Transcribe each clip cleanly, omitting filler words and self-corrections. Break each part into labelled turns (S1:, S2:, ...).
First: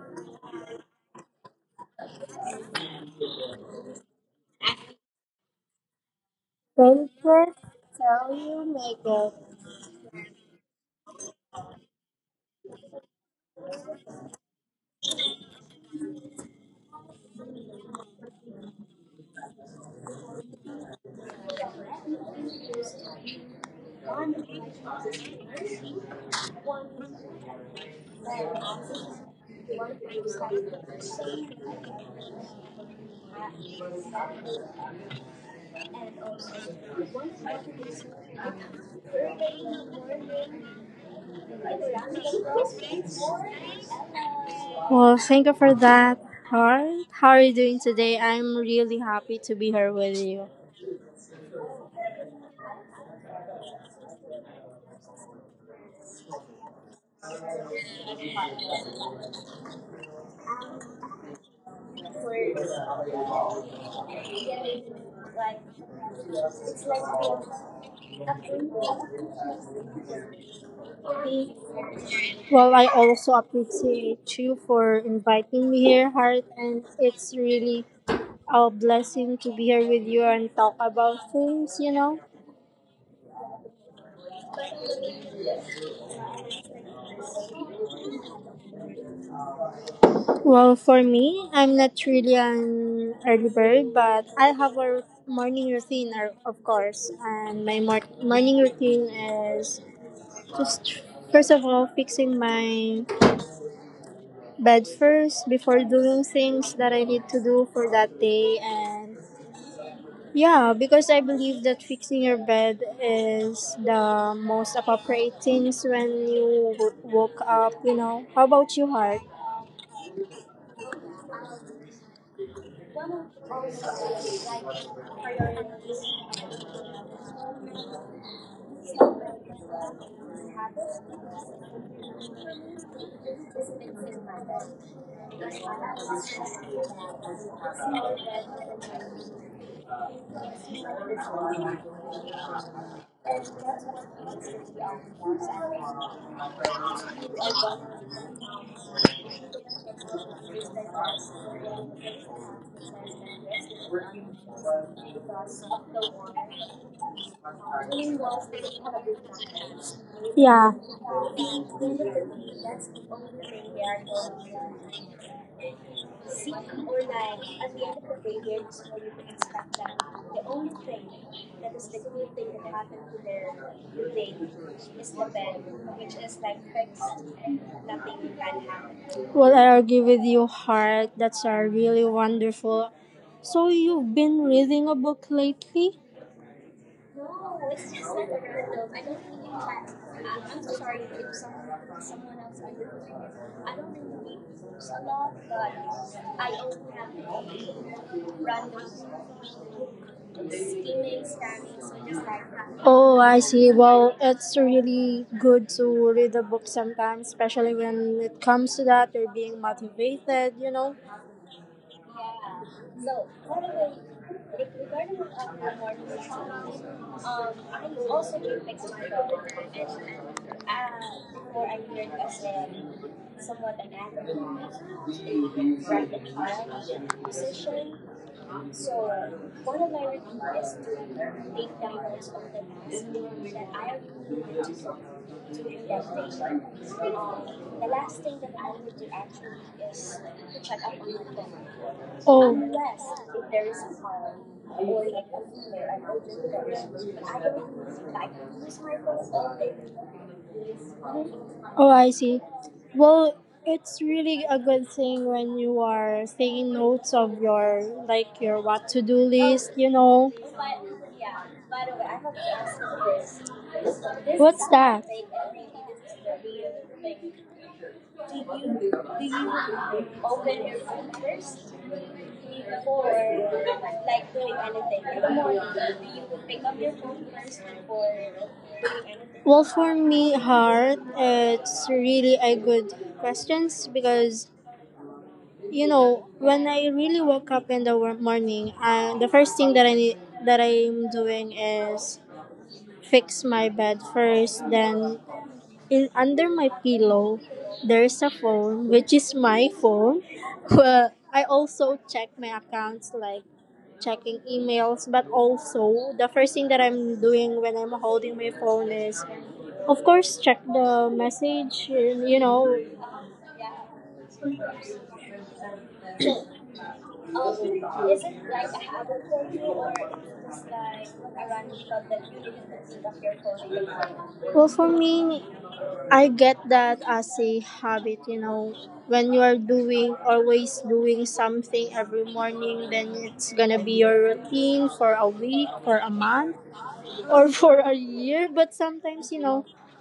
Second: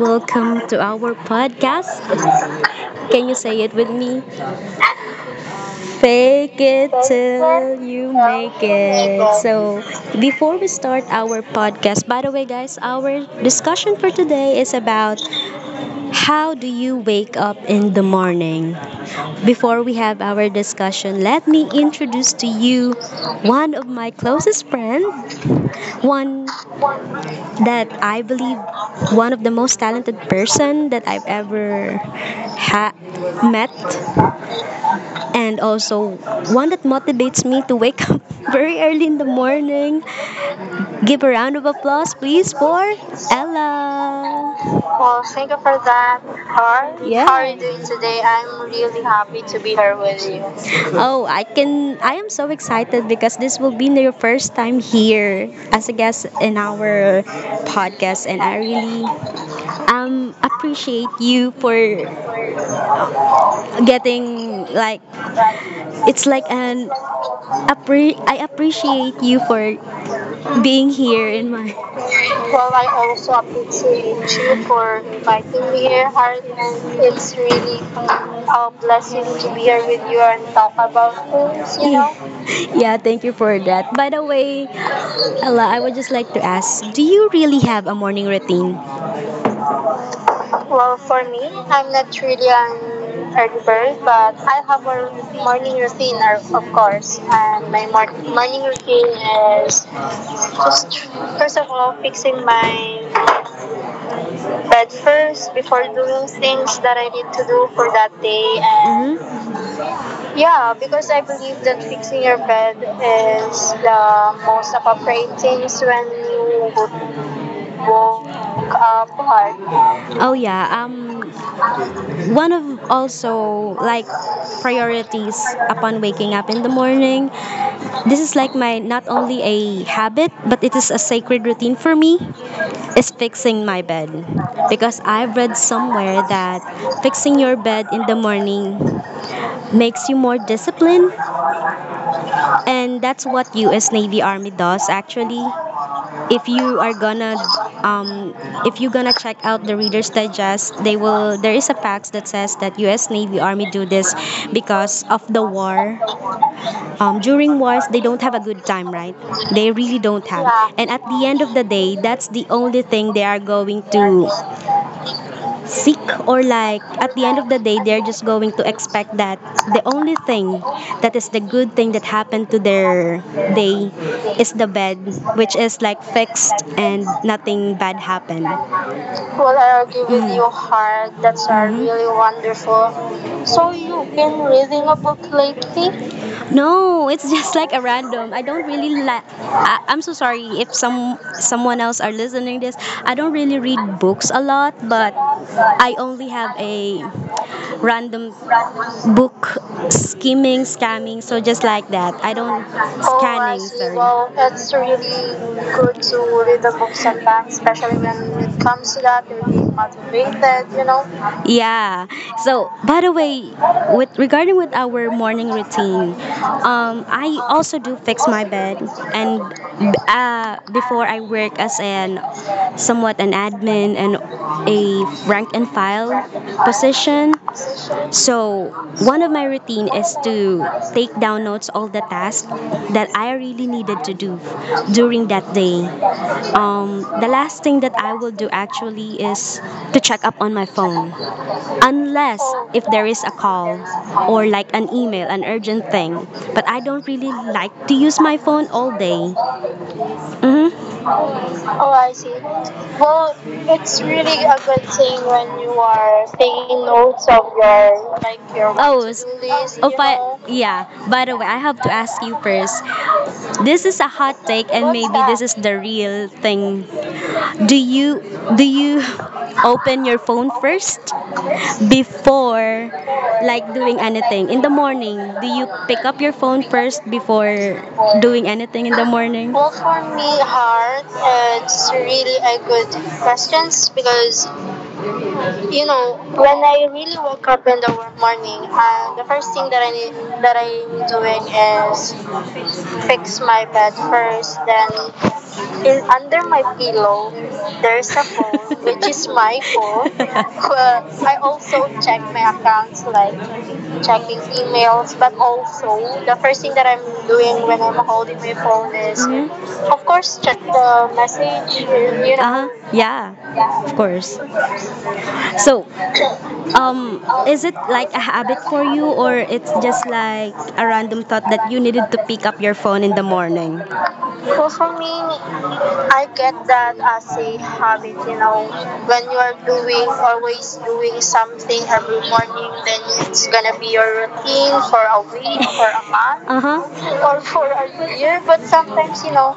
S1: Welcome to our podcast. Can you say it with me? Fake it
S2: Pancreas
S1: till you make
S2: failure may
S1: it.
S2: cause
S1: So, before we start our podcast, by the way, guys, our discussion for today is about how do you wake up in the morning? Before we have our discussion, let me introduce to you one of my closest friends, one that I believe one of the most talented person
S2: suicide
S1: that I've ever ha- met, and also
S2: and
S1: one that
S2: also
S1: motivates me to wake up very early in the morning. Give a round of applause please for
S2: well,
S1: Ella.
S2: thank you for that, Heart.
S1: Yeah.
S2: How are you
S1: Hi,
S2: doing today? I'm
S1: I'm
S2: really
S1: really
S2: happy
S1: happy
S2: to
S1: to
S2: be
S1: be
S2: here
S1: here
S2: with
S1: with you.
S2: you.
S1: Oh, I am so excited because this will be your first time here as a guest in our podcast, and I really appreciate you for getting like it's like an I appreciate you for being here in my
S2: Well, I also
S1: It's really
S2: appreciate you for
S1: cheerful,
S2: inviting me here, Heart, and
S1: and
S2: it's
S1: it's really
S2: really a blessing to be here with you and talk about things, you
S1: you know.
S2: know.
S1: yeah, thank you for that. By the way, Ala, I would just like to ask, do you really have a morning routine?
S2: Well, for me, I'm not really
S1: Brilliant,
S2: an early bird, but
S1: but
S2: I have a
S1: for
S2: morning
S1: morning
S2: routine,
S1: routine,
S2: or-
S1: are-
S2: of
S1: of
S2: course.
S1: course,
S2: And
S1: and
S2: my
S1: my morning
S2: morning routine
S1: routine
S2: is
S1: is just
S2: just, first of all, fixing
S1: my
S2: my bed first before doing things
S1: things
S2: that I need to do for that day. And
S1: and mm-hmm. Yeah,
S2: yeah, because I believe that fixing your bed
S1: is
S2: is the
S1: the most
S2: most
S1: appropriate
S2: appropriate
S1: things
S2: things
S1: when
S2: when you
S1: you would
S2: woke up, you know. How
S1: woke
S2: about you,
S1: up
S2: Heart?
S1: hard. Oh yeah. One of also like priorities upon waking up in the morning. This is like my not only a habit, but it is a sacred routine for me. Is fixing my bed because I've read somewhere that fixing your bed in the morning makes you more disciplined. And that's what US Navy Army does actually. If you are gonna um, if you're gonna check out the Reader's Digest, they will there is a fax that says that US Navy Army do this because of the war. During wars they don't have a good time, right? They really don't have. Yeah.
S2: Yeah.
S1: And at the end of the day, that's the only thing they are going to sick, or like at the end of the day they're just going to expect that the only thing that is the good thing that happened to their day is the bed, which is like fixed and nothing bad happened. Well,
S2: Well, I
S1: hello,
S2: agree with you, Heart. That's
S1: that's
S2: a
S1: are really
S2: really wonderful.
S1: wonderful.
S2: So
S1: So you've
S2: you've been
S1: been
S2: reading
S1: reading
S2: a
S1: a book
S2: book
S1: lately?
S2: lately?
S1: No, it's
S2: No,
S1: just like a
S2: it's just like a
S1: random. I don't
S2: random. I
S1: really
S2: don't
S1: like.
S2: think
S1: I,
S2: that.
S1: I'm so
S2: i
S1: sorry
S2: I'm so
S1: if
S2: sorry if someone,
S1: someone else are
S2: someone else are
S1: listening this.
S2: using it.
S1: I don't
S2: I
S1: really
S2: don't
S1: read
S2: really
S1: books
S2: read
S1: a
S2: books
S1: lot,
S2: a lot,
S1: but
S2: but
S1: I only
S2: I
S1: have
S2: only have
S1: a
S2: a
S1: random
S2: random
S1: book skimming,
S2: skimming,
S1: scamming.
S2: scanning,
S1: So
S2: so
S1: just
S2: just
S1: like
S2: like
S1: that,
S2: that.
S1: I don't.
S2: Oh, I see. Well, it's
S1: Well, it's
S2: really good
S1: really
S2: to read a
S1: to
S2: book
S1: read the
S2: sometimes,
S1: book
S2: especially
S1: sometimes,
S2: when
S1: especially
S2: it comes to
S1: when it
S2: that, you're
S1: comes to
S2: being
S1: that, you're being
S2: motivated, you know?
S1: motivated, you know? Yeah.
S2: Yeah.
S1: So
S2: So,
S1: by the way,
S2: by
S1: with regarding
S2: regarding
S1: with our
S2: the
S1: morning
S2: morning routine,
S1: routine, I
S2: I
S1: also
S2: also
S1: do
S2: do
S1: fix
S2: mix
S1: my
S2: my
S1: bed,
S2: daughter,
S1: and
S2: and
S1: before I
S2: before I
S1: work
S2: work
S1: as
S2: as
S1: an
S2: a
S1: somewhat
S2: somewhat
S1: an
S2: an advocate,
S1: admin and a rank and
S2: graphic
S1: file
S2: art
S1: position.
S2: musician. So,
S1: So one of
S2: one
S1: my
S2: of my
S1: routine
S2: learned
S1: is
S2: is to
S1: to take
S2: take
S1: down notes
S2: diamonds
S1: all
S2: of
S1: the
S2: the
S1: tasks
S2: last
S1: that
S2: that
S1: I
S2: I have
S1: really needed to do
S2: to do
S1: during
S2: that
S1: that day.
S2: day.
S1: The
S2: The
S1: last
S2: last
S1: thing that
S2: thing that
S1: I
S2: I
S1: will do
S2: would do actually
S1: actually is
S2: is
S1: to
S2: to
S1: check up
S2: check
S1: on
S2: up
S1: my
S2: on my
S1: phone.
S2: phone. Oh,
S1: Unless
S2: unless
S1: if
S2: if
S1: there
S2: there
S1: is a
S2: is a
S1: call
S2: call
S1: or
S2: or
S1: like
S2: like
S1: an
S2: a
S1: email,
S2: female,
S1: an
S2: an
S1: urgent
S2: older
S1: thing. But
S2: person,
S1: I
S2: but I
S1: don't really
S2: don't think
S1: like to use
S2: I use
S1: my
S2: my
S1: phone
S2: phone
S1: all
S2: all day.
S1: day. Mm-hmm.
S2: Oh, I
S1: Oh,
S2: see.
S1: I see.
S2: Well,
S1: Well,
S2: it's really a
S1: big
S2: good
S1: a
S2: thing
S1: good
S2: when
S1: thing
S2: you
S1: you
S2: are
S1: are
S2: taking notes
S1: taking
S2: of
S1: notes
S2: your
S1: of
S2: like your
S1: your.
S2: what to do list, you
S1: Oh, you
S2: know.
S1: know. But yeah. By the way, I have to ask you first. This is
S2: What's that?
S1: fake, and what's maybe this that? Is the real thing. Do you do you open your phone first before
S2: Before
S1: like
S2: like
S1: doing
S2: doing
S1: anything
S2: anything.
S1: in the
S2: In the morning,
S1: morning? Do
S2: do
S1: you
S2: you
S1: pick
S2: pick
S1: up your
S2: up your
S1: phone
S2: phone
S1: first
S2: first
S1: before
S2: before
S1: doing
S2: doing
S1: anything in
S2: anything?
S1: the
S2: Well,
S1: morning?
S2: for me, Heart,
S1: Hard,
S2: it's really a
S1: and
S2: good
S1: I could
S2: questions
S1: question
S2: because
S1: because
S2: you know
S1: you know
S2: when I
S1: when
S2: really
S1: I
S2: woke
S1: wake
S2: up in the
S1: up in the
S2: morning,
S1: morning,
S2: the first
S1: I
S2: thing that I
S1: think
S2: need
S1: that I need,
S2: that
S1: that
S2: I'm
S1: I'm
S2: doing
S1: doing
S2: is
S1: is
S2: fix my bed
S1: my bed
S2: first,
S1: first,
S2: then
S1: then
S2: in under my pillow,
S1: pillow.
S2: there's a
S1: There's
S2: phone, which is my phone.
S1: phone.
S2: Well, I
S1: well,
S2: also
S1: also
S2: check my
S1: check my
S2: accounts, like
S1: accounts like
S2: checking
S1: checking
S2: emails, but
S1: mails.
S2: also the first thing that I'm doing when I'm
S1: Doing when
S2: holding
S1: I'm
S2: my
S1: holding
S2: phone
S1: my
S2: is,
S1: phone is mhm.
S2: of course, check the
S1: The
S2: message. And, you know,
S1: you know uh-huh. Yeah, yeah, of course. So, um, is it like a habit for you, or it's just like a random thought that you needed to pick up your phone in the morning?
S2: well, for
S1: For
S2: me,
S1: me, I
S2: I get that
S1: get
S2: as
S1: that
S2: a
S1: as a
S2: habit, you
S1: habit,
S2: know,
S1: you know,
S2: when you are doing
S1: doing
S2: always
S1: or waiting
S2: doing something every morning,
S1: morning,
S2: then
S1: then
S2: it's gonna be
S1: maybe
S2: your
S1: you're
S2: routine for
S1: waiting
S2: a
S1: for a
S2: week, for
S1: week,
S2: a
S1: a
S2: month,
S1: month, uh
S2: or for
S1: huh.
S2: a
S1: For a
S2: year.
S1: year.
S2: But
S1: But
S2: sometimes, you know,
S1: sometimes, you know,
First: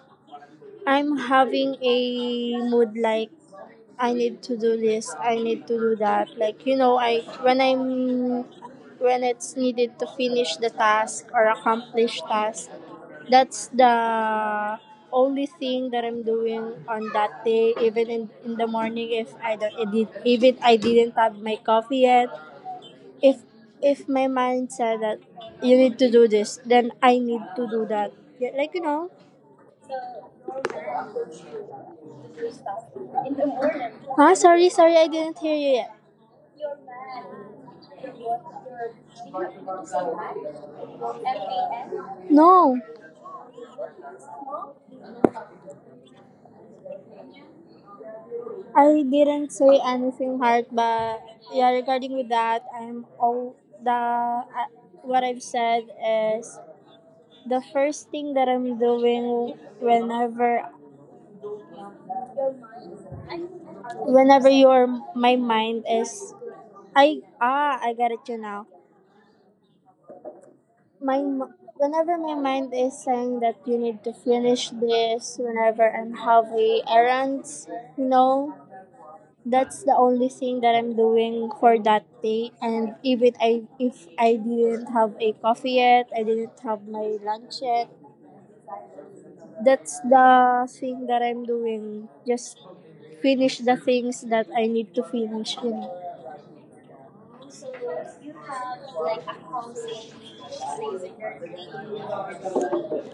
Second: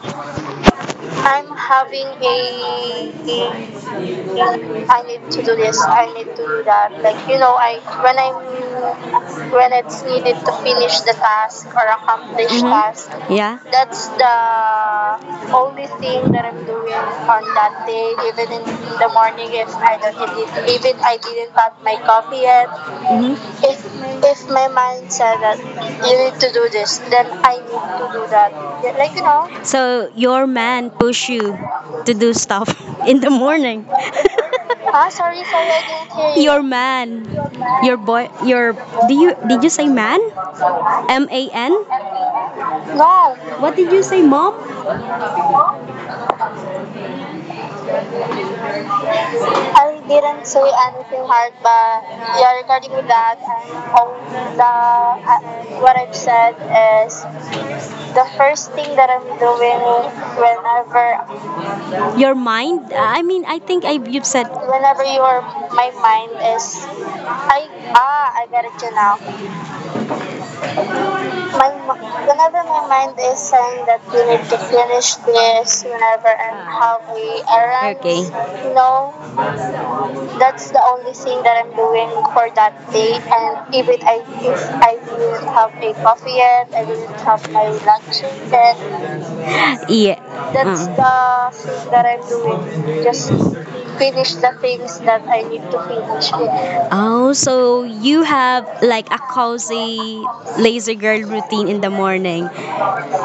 S2: I'm having a
S1: having a,
S2: mood like
S1: a, a
S2: I need to do this, I
S1: to do
S2: need to
S1: this,
S2: do
S1: to
S2: that. Like,
S1: do
S2: you
S1: that,
S2: know, I
S1: like, you know,
S2: when I'm when it's
S1: when I
S2: needed to
S1: need
S2: finish
S1: to
S2: the
S1: finish the
S2: task or
S1: task or
S2: accomplish
S1: accomplish
S2: task,
S1: mhm. Task,
S2: that's the
S1: the
S2: only
S1: only
S2: thing that I'm
S1: thing that
S2: doing
S1: I'm doing
S2: on that day,
S1: on
S2: even in the
S1: the
S2: morning if
S1: morning
S2: I
S1: is
S2: don't I did, even I didn't have my
S1: my
S2: coffee yet.
S1: coffee and mm-hmm.
S2: If if my
S1: If my
S2: mind said
S1: mind
S2: that
S1: said that
S2: you need to
S1: you
S2: do
S1: need to
S2: this,
S1: do
S2: then
S1: this,
S2: I
S1: then
S2: need
S1: I
S2: to do
S1: need to
S2: that.
S1: do
S2: Yeah,
S1: that.
S2: like you
S1: Yeah,
S2: know.
S1: like you know, so your man push you to do stuff in the morning.
S2: Huh? Sorry, I
S1: sorry,
S2: didn't
S1: sorry,
S2: hear you
S1: I
S2: yet.
S1: didn't hear you. Your man, your boy, your do you did you say man? M A N?
S2: No.
S1: No, what did you say, mom?
S2: I didn't say
S1: I
S2: anything
S1: didn't say
S2: hard, but
S1: anything hard,
S2: yeah,
S1: but
S2: regarding with
S1: yeah,
S2: that,
S1: regarding
S2: I'm
S1: with that,
S2: all the
S1: the
S2: what I've
S1: uh,
S2: said
S1: what I've
S2: is
S1: said is
S2: the first thing that I'm doing
S1: doing
S2: whenever
S1: whenever Your mind? I mean, I think I
S2: whenever your
S1: whenever
S2: my
S1: your
S2: mind is
S1: mind is
S2: I
S1: like
S2: I got it
S1: ah
S2: you
S1: I
S2: now.
S1: get it you now. My m-
S2: Whenever my
S1: whenever
S2: mind
S1: my
S2: is
S1: mind
S2: saying
S1: is
S2: that you
S1: saying
S2: need
S1: that
S2: to
S1: we need to
S2: finish
S1: finish
S2: this
S1: this
S2: whenever I'm
S1: whenever and
S2: having
S1: have we
S2: errands,
S1: arrive,
S2: you
S1: okay.
S2: know,
S1: No,
S2: that's the only thing that
S1: that's the
S2: I'm
S1: only thing
S2: doing
S1: that
S2: for
S1: I'm
S2: that
S1: doing
S2: day.
S1: for that
S2: And if
S1: day.
S2: it, I
S1: And if
S2: if
S1: it I
S2: I
S1: if
S2: didn't
S1: I
S2: have a
S1: didn't
S2: coffee
S1: have a
S2: yet, I
S1: coffee
S2: didn't
S1: and
S2: have
S1: I
S2: my
S1: will have
S2: lunch
S1: my
S2: yet.
S1: lunch then
S2: That's
S1: yeah.
S2: the
S1: That's mm.
S2: thing
S1: The
S2: that I'm
S1: thing that
S2: doing.
S1: I'm
S2: Just
S1: doing. Just
S2: finish the things
S1: finish
S2: that
S1: the
S2: I need
S1: things
S2: to
S1: that I
S2: finish
S1: need to
S2: in.
S1: finish. Yet. Oh, so you have like a cozy laser girl routine in the morning.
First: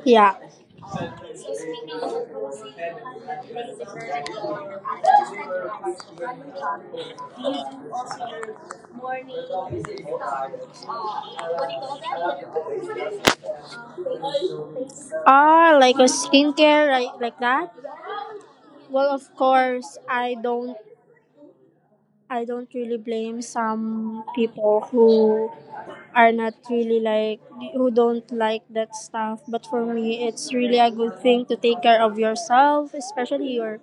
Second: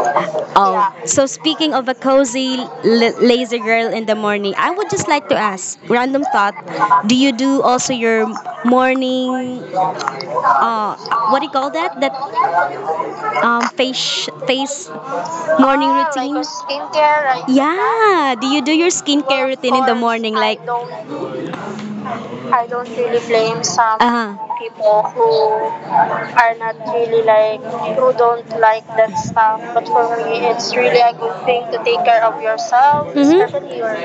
S2: Yeah.
S1: Oh, yeah. So speaking of a cozy laser girl in the morning, I would just like to ask random thought. Do you do also your morning? Uh, what do you call that? That face morning
S2: Ah,
S1: ah, like
S2: like
S1: a
S2: a
S1: routine?
S2: skincare,
S1: Skincare,
S2: right?
S1: right?
S2: Like
S1: Now.
S2: that?
S1: Yeah. Do you do your well,
S2: Well,
S1: skincare of
S2: of
S1: routine in the course,
S2: course,
S1: morning? I
S2: I
S1: like,
S2: don't.
S1: don't, I
S2: I
S1: don't
S2: don't
S1: really
S2: really blame
S1: blame some.
S2: some people who
S1: I
S2: are not really
S1: really like
S2: like
S1: who
S2: who
S1: don't
S2: don't
S1: like
S2: like
S1: that
S2: that
S1: stuff.
S2: stuff.
S1: But
S2: But for
S1: for me,
S2: me,
S1: it's
S2: it's
S1: really
S2: really a good thing to take care of yourself,
S1: mm-hmm. Especially
S2: especially
S1: your
S2: your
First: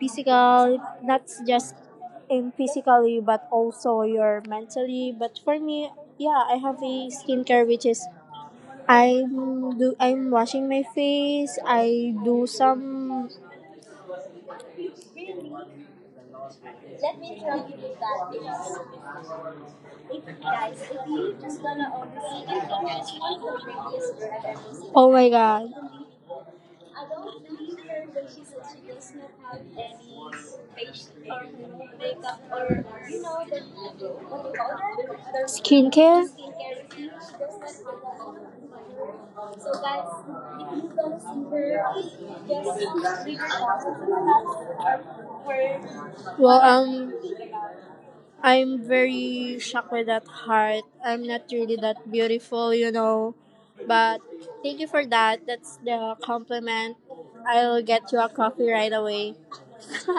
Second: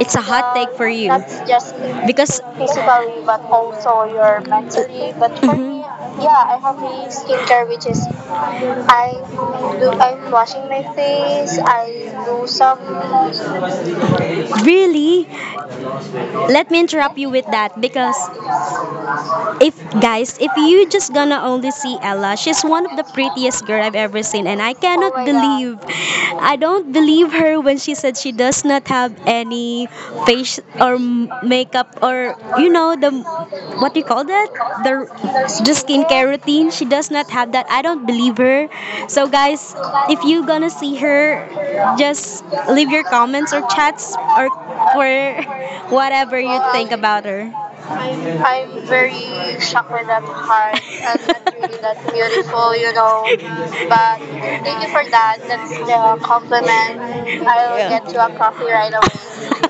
S1: it's up
S2: physical,
S1: for not
S2: not just
S1: you because
S2: in physically,
S1: physical,
S2: but also
S1: so your
S2: your
S1: mentally.
S2: mentally.
S1: But
S2: But
S1: for
S2: for
S1: me,
S2: me,
S1: mm-hmm.
S2: yeah,
S1: Yeah,
S2: I
S1: I
S2: have a
S1: think
S2: skincare
S1: skincare
S2: which is
S1: is.
S2: I'm
S1: I'm
S2: washing
S1: washing
S2: my
S1: my
S2: face.
S1: face.
S2: I
S1: I
S2: do
S1: do some
S2: some
S1: really Let
S2: let
S1: me
S2: me tell
S1: interrupt
S2: you
S1: you with
S2: with
S1: that
S2: that
S1: because
S2: is
S1: if
S2: if guys,
S1: guys, if
S2: if you
S1: you just
S2: just
S1: gonna
S2: gonna own
S1: only
S2: the
S1: see
S2: skincare,
S1: Ella, she's
S2: it's
S1: one of the
S2: one of the
S1: prettiest
S2: prettiest
S1: girl
S2: brand
S1: I've
S2: I've
S1: ever
S2: ever seen.
S1: seen, and
S2: Oh
S1: I
S2: my god.
S1: don't believe
S2: I
S1: I don't
S2: don't believe
S1: believe
S2: her
S1: her when
S2: when
S1: she
S2: she
S1: said
S2: said
S1: she
S2: she
S1: does
S2: does not
S1: not
S2: have
S1: have
S2: any
S1: any
S2: fake
S1: face or
S2: or makeup
S1: makeup or
S2: or
S1: you
S2: you
S1: know
S2: know
S1: the
S2: the what do you
S1: what do
S2: call
S1: you call that?
S2: that? The
S1: The
S2: skincare?
S1: skincare
S2: Skincare routine. She
S1: routine. She does
S2: does not
S1: not have
S2: have
S1: that. I
S2: that.
S1: don't believe her. So
S2: So guys,
S1: guys, if
S2: if you
S1: you gonna
S2: don't see
S1: see
S2: her,
S1: her, just
S2: just read
S1: leave your comments or for
S2: her well,
S1: where you think about her.
S2: I'm
S1: I'm
S2: very
S1: very
S2: shocked with that Heart. I'm
S1: hard
S2: not really
S1: and
S2: that beautiful, you
S1: full,
S2: know.
S1: you know.
S2: But
S1: But
S2: thank you for that.
S1: for
S2: That's
S1: that,
S2: the
S1: the
S2: compliment.
S1: compliment,
S2: I'll get you
S1: I'll
S2: a
S1: yeah. Get
S2: coffee right
S1: happy
S2: away.
S1: right away.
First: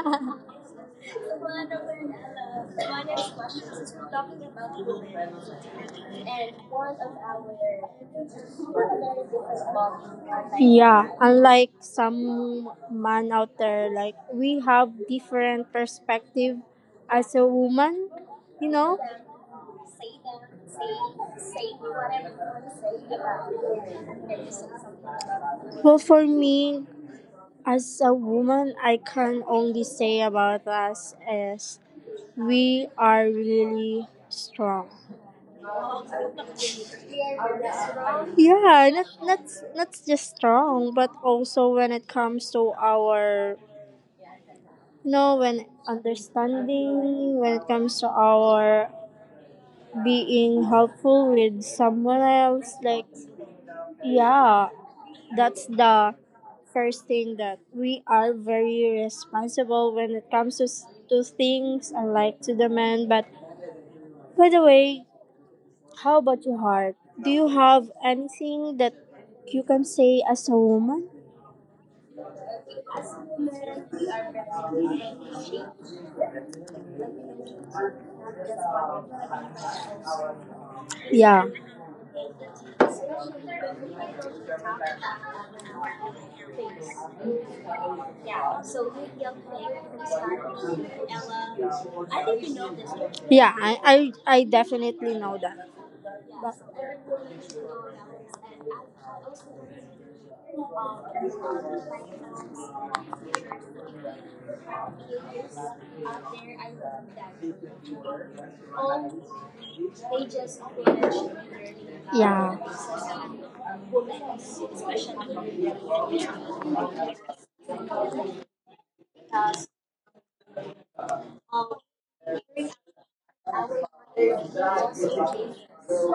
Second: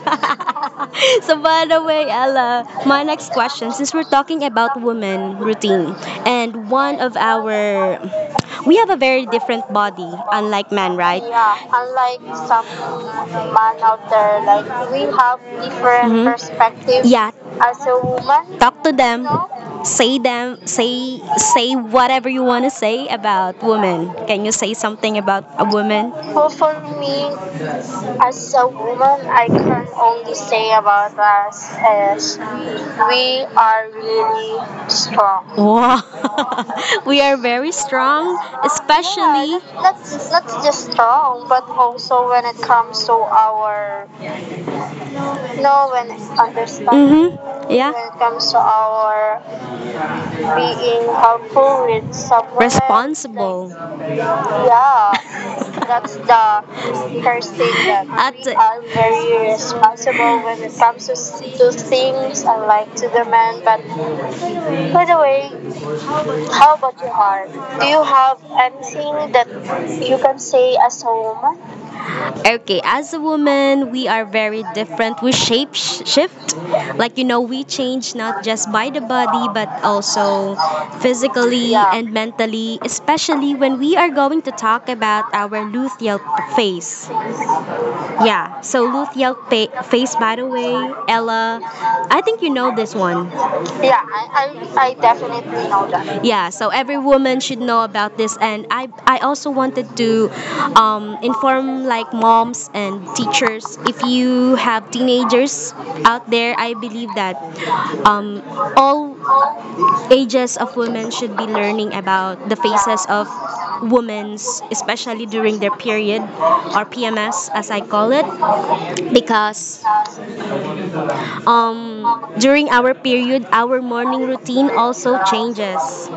S1: So
S2: So
S1: by
S2: one
S1: the
S2: of
S1: way, Ella, my
S2: my
S1: next
S2: next question
S1: question, since
S2: is
S1: we're
S2: we're
S1: talking
S2: talking about
S1: about
S2: women,
S1: women routine,
S2: and
S1: and
S2: one
S1: one
S2: of
S1: of
S2: our we're very
S1: our,
S2: different
S1: we have a very
S2: body
S1: different body,
S2: unlike
S1: unlike men,
S2: yeah,
S1: right? Yeah,
S2: unlike
S1: unlike some
S2: some man out
S1: man
S2: there,
S1: out
S2: like
S1: there,
S2: we
S1: like
S2: have
S1: we have
S2: different
S1: different mhm.
S2: perspective
S1: Perspective yeah,
S2: as a
S1: as a
S2: woman,
S1: woman,
S2: you
S1: talk to
S2: know.
S1: them, know.
S2: Say
S1: Say
S2: them,
S1: them,
S2: say
S1: say
S2: say
S1: say
S2: whatever
S1: whatever
S2: you
S1: you
S2: want
S1: want
S2: to
S1: to say
S2: say
S1: about
S2: about
S1: women.
S2: women. Can
S1: Can
S2: you
S1: you
S2: say
S1: say
S2: something
S1: something about
S2: about
S1: a
S2: women? Well,
S1: woman?
S2: for
S1: Well, for
S2: me,
S1: me,
S2: as a
S1: as a
S2: woman, I
S1: woman,
S2: can
S1: I
S2: only
S1: can
S2: say about
S1: say about
S2: us
S1: us
S2: is
S1: is we
S2: we are
S1: are
S2: really strong.
S1: really strong. Wow. we are very strong,
S2: Yeah,
S1: especially.
S2: not just strong, but
S1: Strong.
S2: also when it
S1: So when
S2: comes
S1: it's
S2: to our
S1: our,
S2: you know when
S1: you know, when it's time
S2: understanding,
S1: mhm.
S2: when it
S1: Yeah.
S2: comes to
S1: When
S2: our
S1: our
S2: being
S1: being
S2: helpful with
S1: full.
S2: someone else, like
S1: Responsible.
S2: yeah,
S1: Yeah,
S2: that's the
S1: it's
S2: first
S1: the
S2: thing
S1: first
S2: that
S1: thing
S2: we
S1: that
S2: are
S1: we are
S2: very
S1: very
S2: responsible when it
S1: responsible
S2: comes
S1: when
S2: to
S1: it comes to,
S2: to things unlike
S1: things
S2: to
S1: and
S2: the men, but
S1: other men. But
S2: by the way,
S1: by the way,
S2: how about your
S1: how
S2: Heart?
S1: about you,
S2: Do you
S1: Har? Do
S2: have
S1: you have
S2: anything that
S1: anything that
S2: you can say as a
S1: as
S2: woman?
S1: a woman? Okay, as a woman, we are very different. We shape shift. Like, you know, we change not just by the body, but also
S2: Yeah.
S1: physically yeah. And mentally, especially when we are going to talk about our luteal phase. Yeah, so luteal phase, by the way, Ella, I think you know this one.
S2: Yeah, I
S1: I
S2: definitely know that.
S1: definitely know that. Yeah,
S2: Yes,
S1: so
S2: they're
S1: every
S2: really
S1: woman should
S2: true
S1: know about
S2: elements,
S1: this,
S2: and
S1: and i
S2: I
S1: i
S2: also
S1: also wanted to inform like moms and teachers if you have teenagers
S2: out
S1: out
S2: there,
S1: there
S2: I
S1: I
S2: love
S1: believe that um,
S2: that. All
S1: all ages
S2: stages
S1: of
S2: of
S1: women
S2: leadership
S1: should be
S2: and learning
S1: learning about
S2: yeah.
S1: the
S2: About
S1: phases
S2: process
S1: of
S2: of women,
S1: women's,
S2: especially in
S1: especially
S2: the
S1: during their period
S2: community.
S1: or pms as I call it
S2: Because
S1: because
S2: all
S1: um, during our period our morning routine also
S2: our
S1: changes.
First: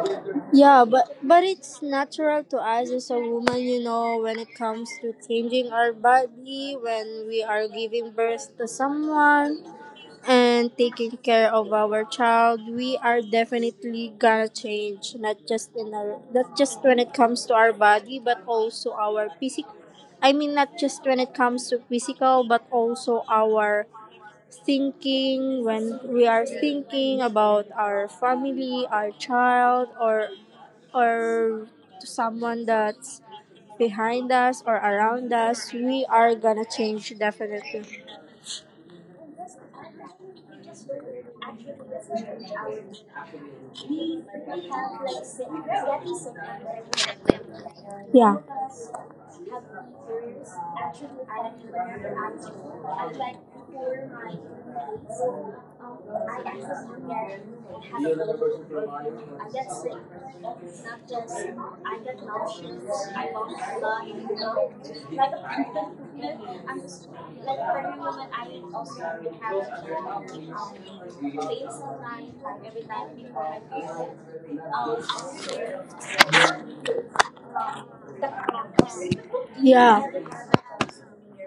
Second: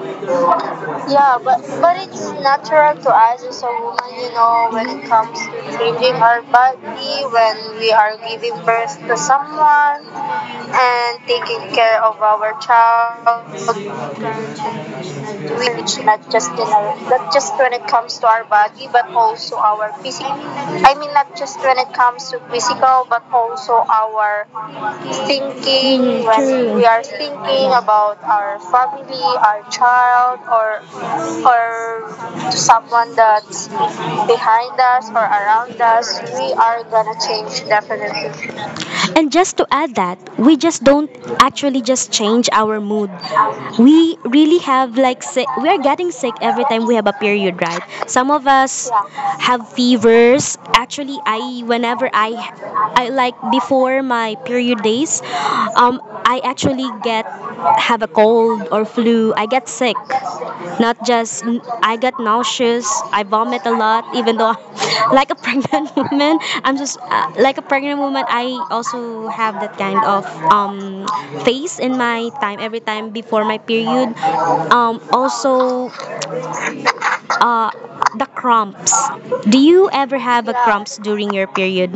S2: yeah, but
S1: Yeah, but
S2: it's
S1: it's
S2: natural to
S1: natural
S2: us
S1: to
S2: as a
S1: us as a
S2: woman, you
S1: woman, you
S2: know, when
S1: know,
S2: it
S1: when it
S2: comes
S1: comes
S2: to
S1: to
S2: changing
S1: changing
S2: our
S1: our body
S2: body, when
S1: when
S2: we
S1: we
S2: are
S1: are
S2: giving
S1: close
S2: birth
S1: to
S2: to
S1: someone
S2: someone
S1: and
S2: and taking care
S1: of
S2: of our
S1: our
S2: child, we are
S1: child.
S2: definitely gonna change, not
S1: Which
S2: just
S1: not
S2: in
S1: just in
S2: our
S1: our,
S2: not just
S1: not
S2: when
S1: just
S2: it
S1: when it
S2: comes to
S1: comes
S2: our
S1: to our
S2: body,
S1: body
S2: but
S1: but
S2: also
S1: also
S2: our
S1: our
S2: physical
S1: physical
S2: I
S1: I
S2: mean,
S1: mean
S2: not
S1: not
S2: just
S1: just
S2: when
S1: when
S2: it
S1: it
S2: comes
S1: comes
S2: to
S1: to
S2: physical,
S1: physical
S2: but
S1: but also
S2: also our
S1: our thinking
S2: thinking
S1: mm,
S2: when we
S1: when we
S2: are
S1: are
S2: thinking
S1: thinking
S2: about
S1: about
S2: our
S1: our family
S2: family, our
S1: our
S2: child,
S1: child
S2: or
S1: or
S2: to someone
S1: someone that's
S2: that's behind
S1: behind us.
S2: us or around
S1: Thus,
S2: us,
S1: we
S2: we are
S1: are
S2: gonna
S1: gonna change
S2: change definitely.
S1: definitely. And just to add that, we just don't actually just change our mood. We really have like we are getting sick every time we have a period, right? Some of
S2: Yeah.
S1: us, yeah, have fevers. Actually, I whenever I like before my period days, um I actually get have a cold or flu. I get sick.
S2: I get sick,
S1: Not
S2: not
S1: just
S2: just
S1: I got
S2: I get
S1: nauseous, I
S2: nauseous,
S1: vomit a
S2: I
S1: lot,
S2: want
S1: even though
S2: blood, you know.
S1: like a
S2: Like a
S1: pregnant woman.
S2: pregnant
S1: I'm just
S2: woman, I'm just
S1: like a pregnant
S2: like a
S1: woman.
S2: pregnant
S1: I
S2: woman, I
S1: also
S2: also
S1: have that kind
S2: have
S1: of um, phase in
S2: pain
S1: my time every
S2: sometimes,
S1: time
S2: like every
S1: before my
S2: night before I
S1: period. Um,
S2: go
S1: also,
S2: sick. I
S1: uh,
S2: feel,
S1: the
S2: the
S1: cramps.
S2: cramps.
S1: Do you ever have
S2: Yeah.
S1: a cramps during your period?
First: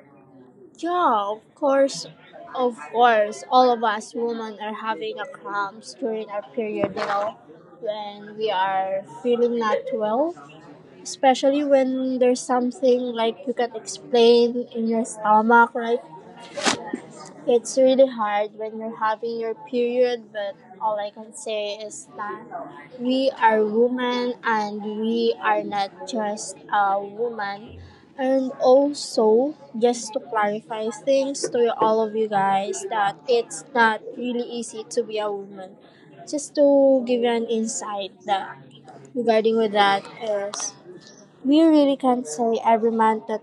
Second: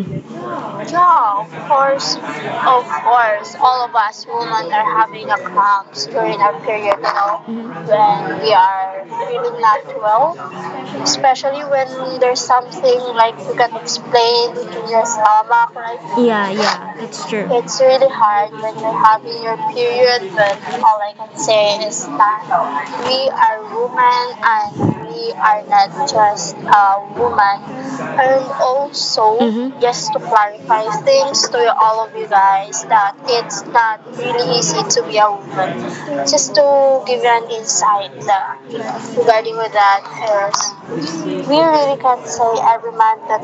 S2: Yeah,
S1: Yeah,
S2: of
S1: of
S2: course,
S1: course,
S2: of
S1: of
S2: course.
S1: course.
S2: All of
S1: All of
S2: us
S1: us
S2: women
S1: women
S2: are
S1: are
S2: having a
S1: having a
S2: cramps
S1: cramps
S2: during
S1: during
S2: our
S1: our
S2: period,
S1: period, you
S2: you
S1: know.
S2: know,
S1: Mhm.
S2: when
S1: When
S2: we
S1: we are
S2: are
S1: feeling
S2: feeling not
S1: not
S2: well.
S1: well, especially
S2: Especially
S1: when
S2: when
S1: there's
S2: there's
S1: something
S2: something like you can
S1: explained
S2: explain in your
S1: as
S2: stomach, right?
S1: yeah, yeah, that's true,
S2: It's
S1: it's
S2: really
S1: really hard
S2: hard
S1: when
S2: when
S1: you're
S2: you're having
S1: having
S2: your
S1: period,
S2: period,
S1: but
S2: but
S1: all
S2: all I
S1: I can
S2: can say
S1: say is
S2: is
S1: that
S2: that
S1: we
S2: we are
S1: women
S2: women and we are
S1: are not
S2: not
S1: just
S2: just
S1: a
S2: a
S1: woman.
S2: woman.
S1: And
S2: And
S1: also,
S2: also,
S1: mhm, just
S2: just
S1: to
S2: to
S1: clarify
S2: clarify
S1: things
S2: things
S1: to
S2: to all
S1: all of
S2: of
S1: you
S2: you
S1: guys,
S2: guys,
S1: that
S2: that
S1: it's
S2: it's
S1: not
S2: not really
S1: really easy
S2: easy
S1: to
S2: to
S1: be
S2: be a
S1: a woman.
S2: woman. Just
S1: Just to
S2: to give you an
S1: decide
S2: insight that
S1: that regarding
S2: regarding with that
S1: affairs,
S2: is
S1: we say
S2: we really can't say every month that
S1: that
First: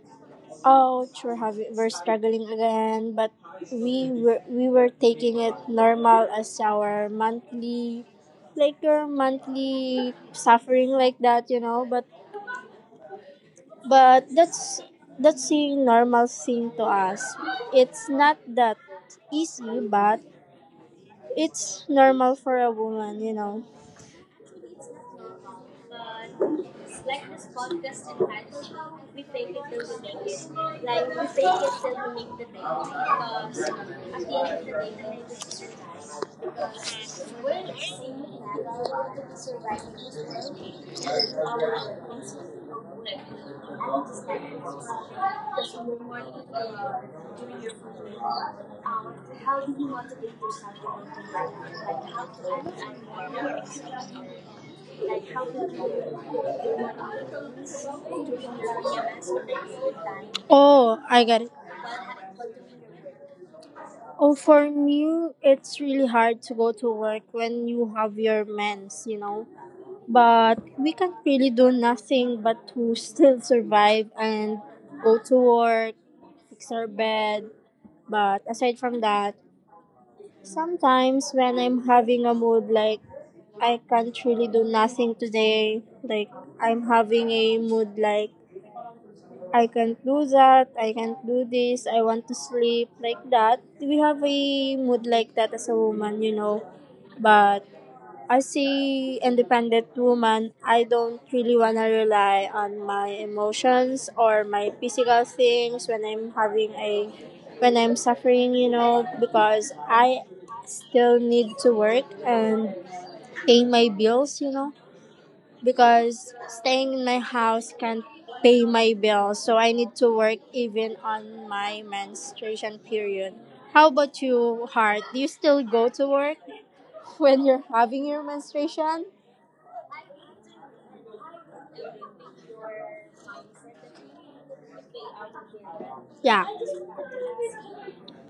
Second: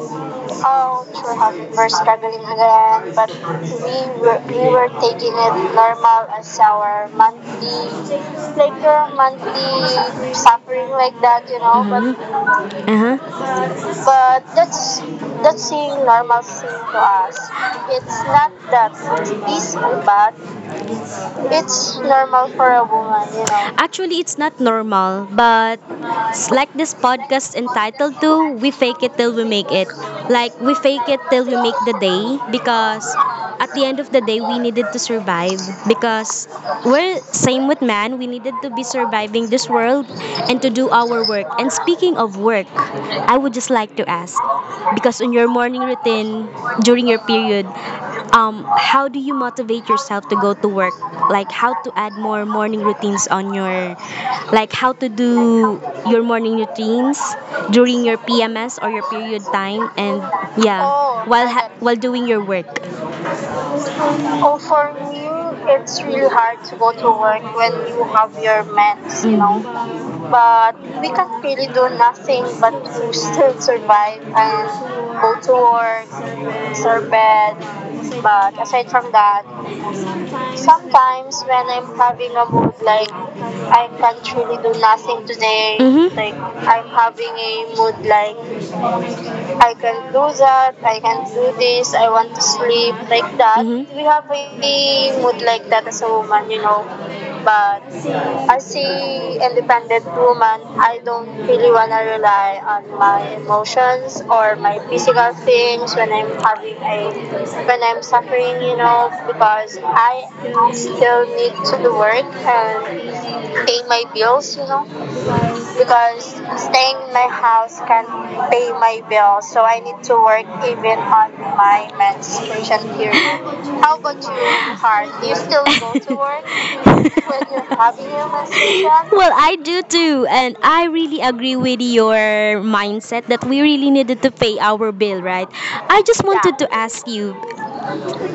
S1: all
S2: oh,
S1: sure
S2: sure,
S1: how
S2: Javi,
S1: we're
S2: we're struggling
S1: struggling
S2: again,
S1: again, but
S2: but we were
S1: taking
S2: taking it
S1: it normal
S2: normal
S1: is
S2: as
S1: our
S2: our monthly,
S1: monthly,
S2: like
S1: like
S2: your
S1: your
S2: monthly
S1: monthly
S2: suffering
S1: suffering
S2: like
S1: like
S2: that, you
S1: that, you
S2: know. But
S1: know. But mhm. Uh huh.
S2: that's
S1: But that's
S2: a
S1: a
S2: normal thing to
S1: to
S2: us.
S1: us.
S2: It's not
S1: It's
S2: that
S1: not that
S2: easy,
S1: it's
S2: but
S1: bad.
S2: it's
S1: It's
S2: normal for a
S1: normal for a
S2: woman, you
S1: woman,
S2: know.
S1: you know. Actually, it's not normal, but
S2: Actually, it's not normal, but
S1: it's like
S2: it's
S1: this
S2: like this
S1: podcast
S2: podcast and
S1: entitled
S2: magic,
S1: to We
S2: we
S1: Fake
S2: fake
S1: It
S2: it
S1: Till We
S2: till we
S1: Make It.
S2: make it.
S1: Like,
S2: Like,
S1: we
S2: we
S1: fake
S2: fake
S1: it
S2: it
S1: till we
S2: till
S1: make
S2: we
S1: the
S2: make the
S1: day,
S2: thing.
S1: because
S2: Because
S1: at
S2: at
S1: the end
S2: the
S1: of the
S2: end of the
S1: day,
S2: day,
S1: we
S2: the
S1: needed
S2: night
S1: to
S2: is to
S1: survive,
S2: survive.
S1: because
S2: Because we're
S1: we're
S2: in the same
S1: same with
S2: planet,
S1: man. We
S2: we have
S1: be
S2: to be
S1: surviving
S2: surviving
S1: this world and
S2: this
S1: to do
S2: world
S1: our work.
S2: our
S1: And
S2: friends. How
S1: speaking of work, I
S2: do
S1: would just like to ask because on your morning routine during your period, how do you
S2: you
S1: motivate
S2: motivate
S1: yourself to
S2: yourself
S1: go to
S2: to
S1: work?
S2: do
S1: Like how to add more morning
S2: the
S1: routines on
S2: right thing?
S1: your, like how to do your morning
S2: Like
S1: routines
S2: how can you
S1: during your PMS or
S2: do
S1: your period time, and
S2: oh,
S1: yeah,
S2: I got it.
S1: oh, while okay, while doing your work.
S2: Oh, for
S1: Oh, for
S2: me,
S1: me,
S2: it's really
S1: it's
S2: hard to
S1: really
S2: go to
S1: hard to
S2: work
S1: go to
S2: when
S1: work
S2: you
S1: to
S2: have your
S1: have your
S2: mens, you know.
S1: meds, you know.
S2: But we
S1: But
S2: can't
S1: we
S2: really do
S1: can
S2: nothing but
S1: sing,
S2: to
S1: but
S2: still survive and
S1: survive
S2: go to
S1: and go to
S2: work, fix our
S1: work, serve
S2: bed.
S1: bed.
S2: But aside
S1: But
S2: from
S1: aside from
S2: that,
S1: that,
S2: sometimes when
S1: sometimes
S2: I'm
S1: when I'm
S2: having a
S1: having a
S2: mood
S1: mood
S2: like
S1: like
S2: I
S1: I
S2: can't
S1: can't
S2: really
S1: really
S2: do
S1: do
S2: nothing
S1: nothing today,
S2: today,
S1: mhm,
S2: like
S1: like I'm
S2: I'm
S1: having
S2: having a
S1: mood
S2: mood
S1: like
S2: like
S1: I
S2: I can't
S1: can do
S2: do that, I
S1: and
S2: can't do
S1: do
S2: this,
S1: this, I
S2: I
S1: want
S2: want
S1: to
S2: to
S1: sleep
S2: sleep, like
S1: like that.
S2: that. We
S1: Mhm.
S2: have a
S1: Me
S2: mood like that as a
S1: as a
S2: woman, you
S1: woman, you
S2: know.
S1: know,
S2: But
S1: but
S2: I
S1: a
S2: see independent woman,
S1: woman
S2: I don't really
S1: really
S2: want to
S1: wanna
S2: rely on my
S1: my emotion,
S2: emotions or my
S1: my
S2: physical
S1: physical
S2: things
S1: things
S2: when
S1: when I'm
S2: I'm
S1: having
S2: having a when
S1: when
S2: I'm suffering, you know, because
S1: I
S2: I still
S1: still
S2: need to work
S1: work
S2: and
S1: and
S2: pay
S1: you
S2: my bills, you know,
S1: know because
S2: because
S1: staying
S2: staying
S1: in
S2: in my
S1: my house
S2: house
S1: can
S2: can't
S1: pay
S2: pay my
S1: bills
S2: bills. So I need
S1: to
S2: to
S1: work
S2: work
S1: even
S2: even
S1: on
S2: on
S1: my
S2: my
S1: menstruation
S2: menstruation
S1: period.
S2: period. How
S1: How about
S2: about
S1: you,
S2: you,
S1: Heart?
S2: Heart? Do
S1: Do
S2: you
S1: you still
S2: still
S1: go
S2: go to
S1: to
S2: work
S1: work when
S2: when you're
S1: you're having
S2: having
S1: your
S2: your menstruation?
S1: menstruation? Well, I do too, and I really agree with your mindset that we really needed to pay our bill, right? I just, yeah,
S2: Yeah.
S1: wanted to ask you,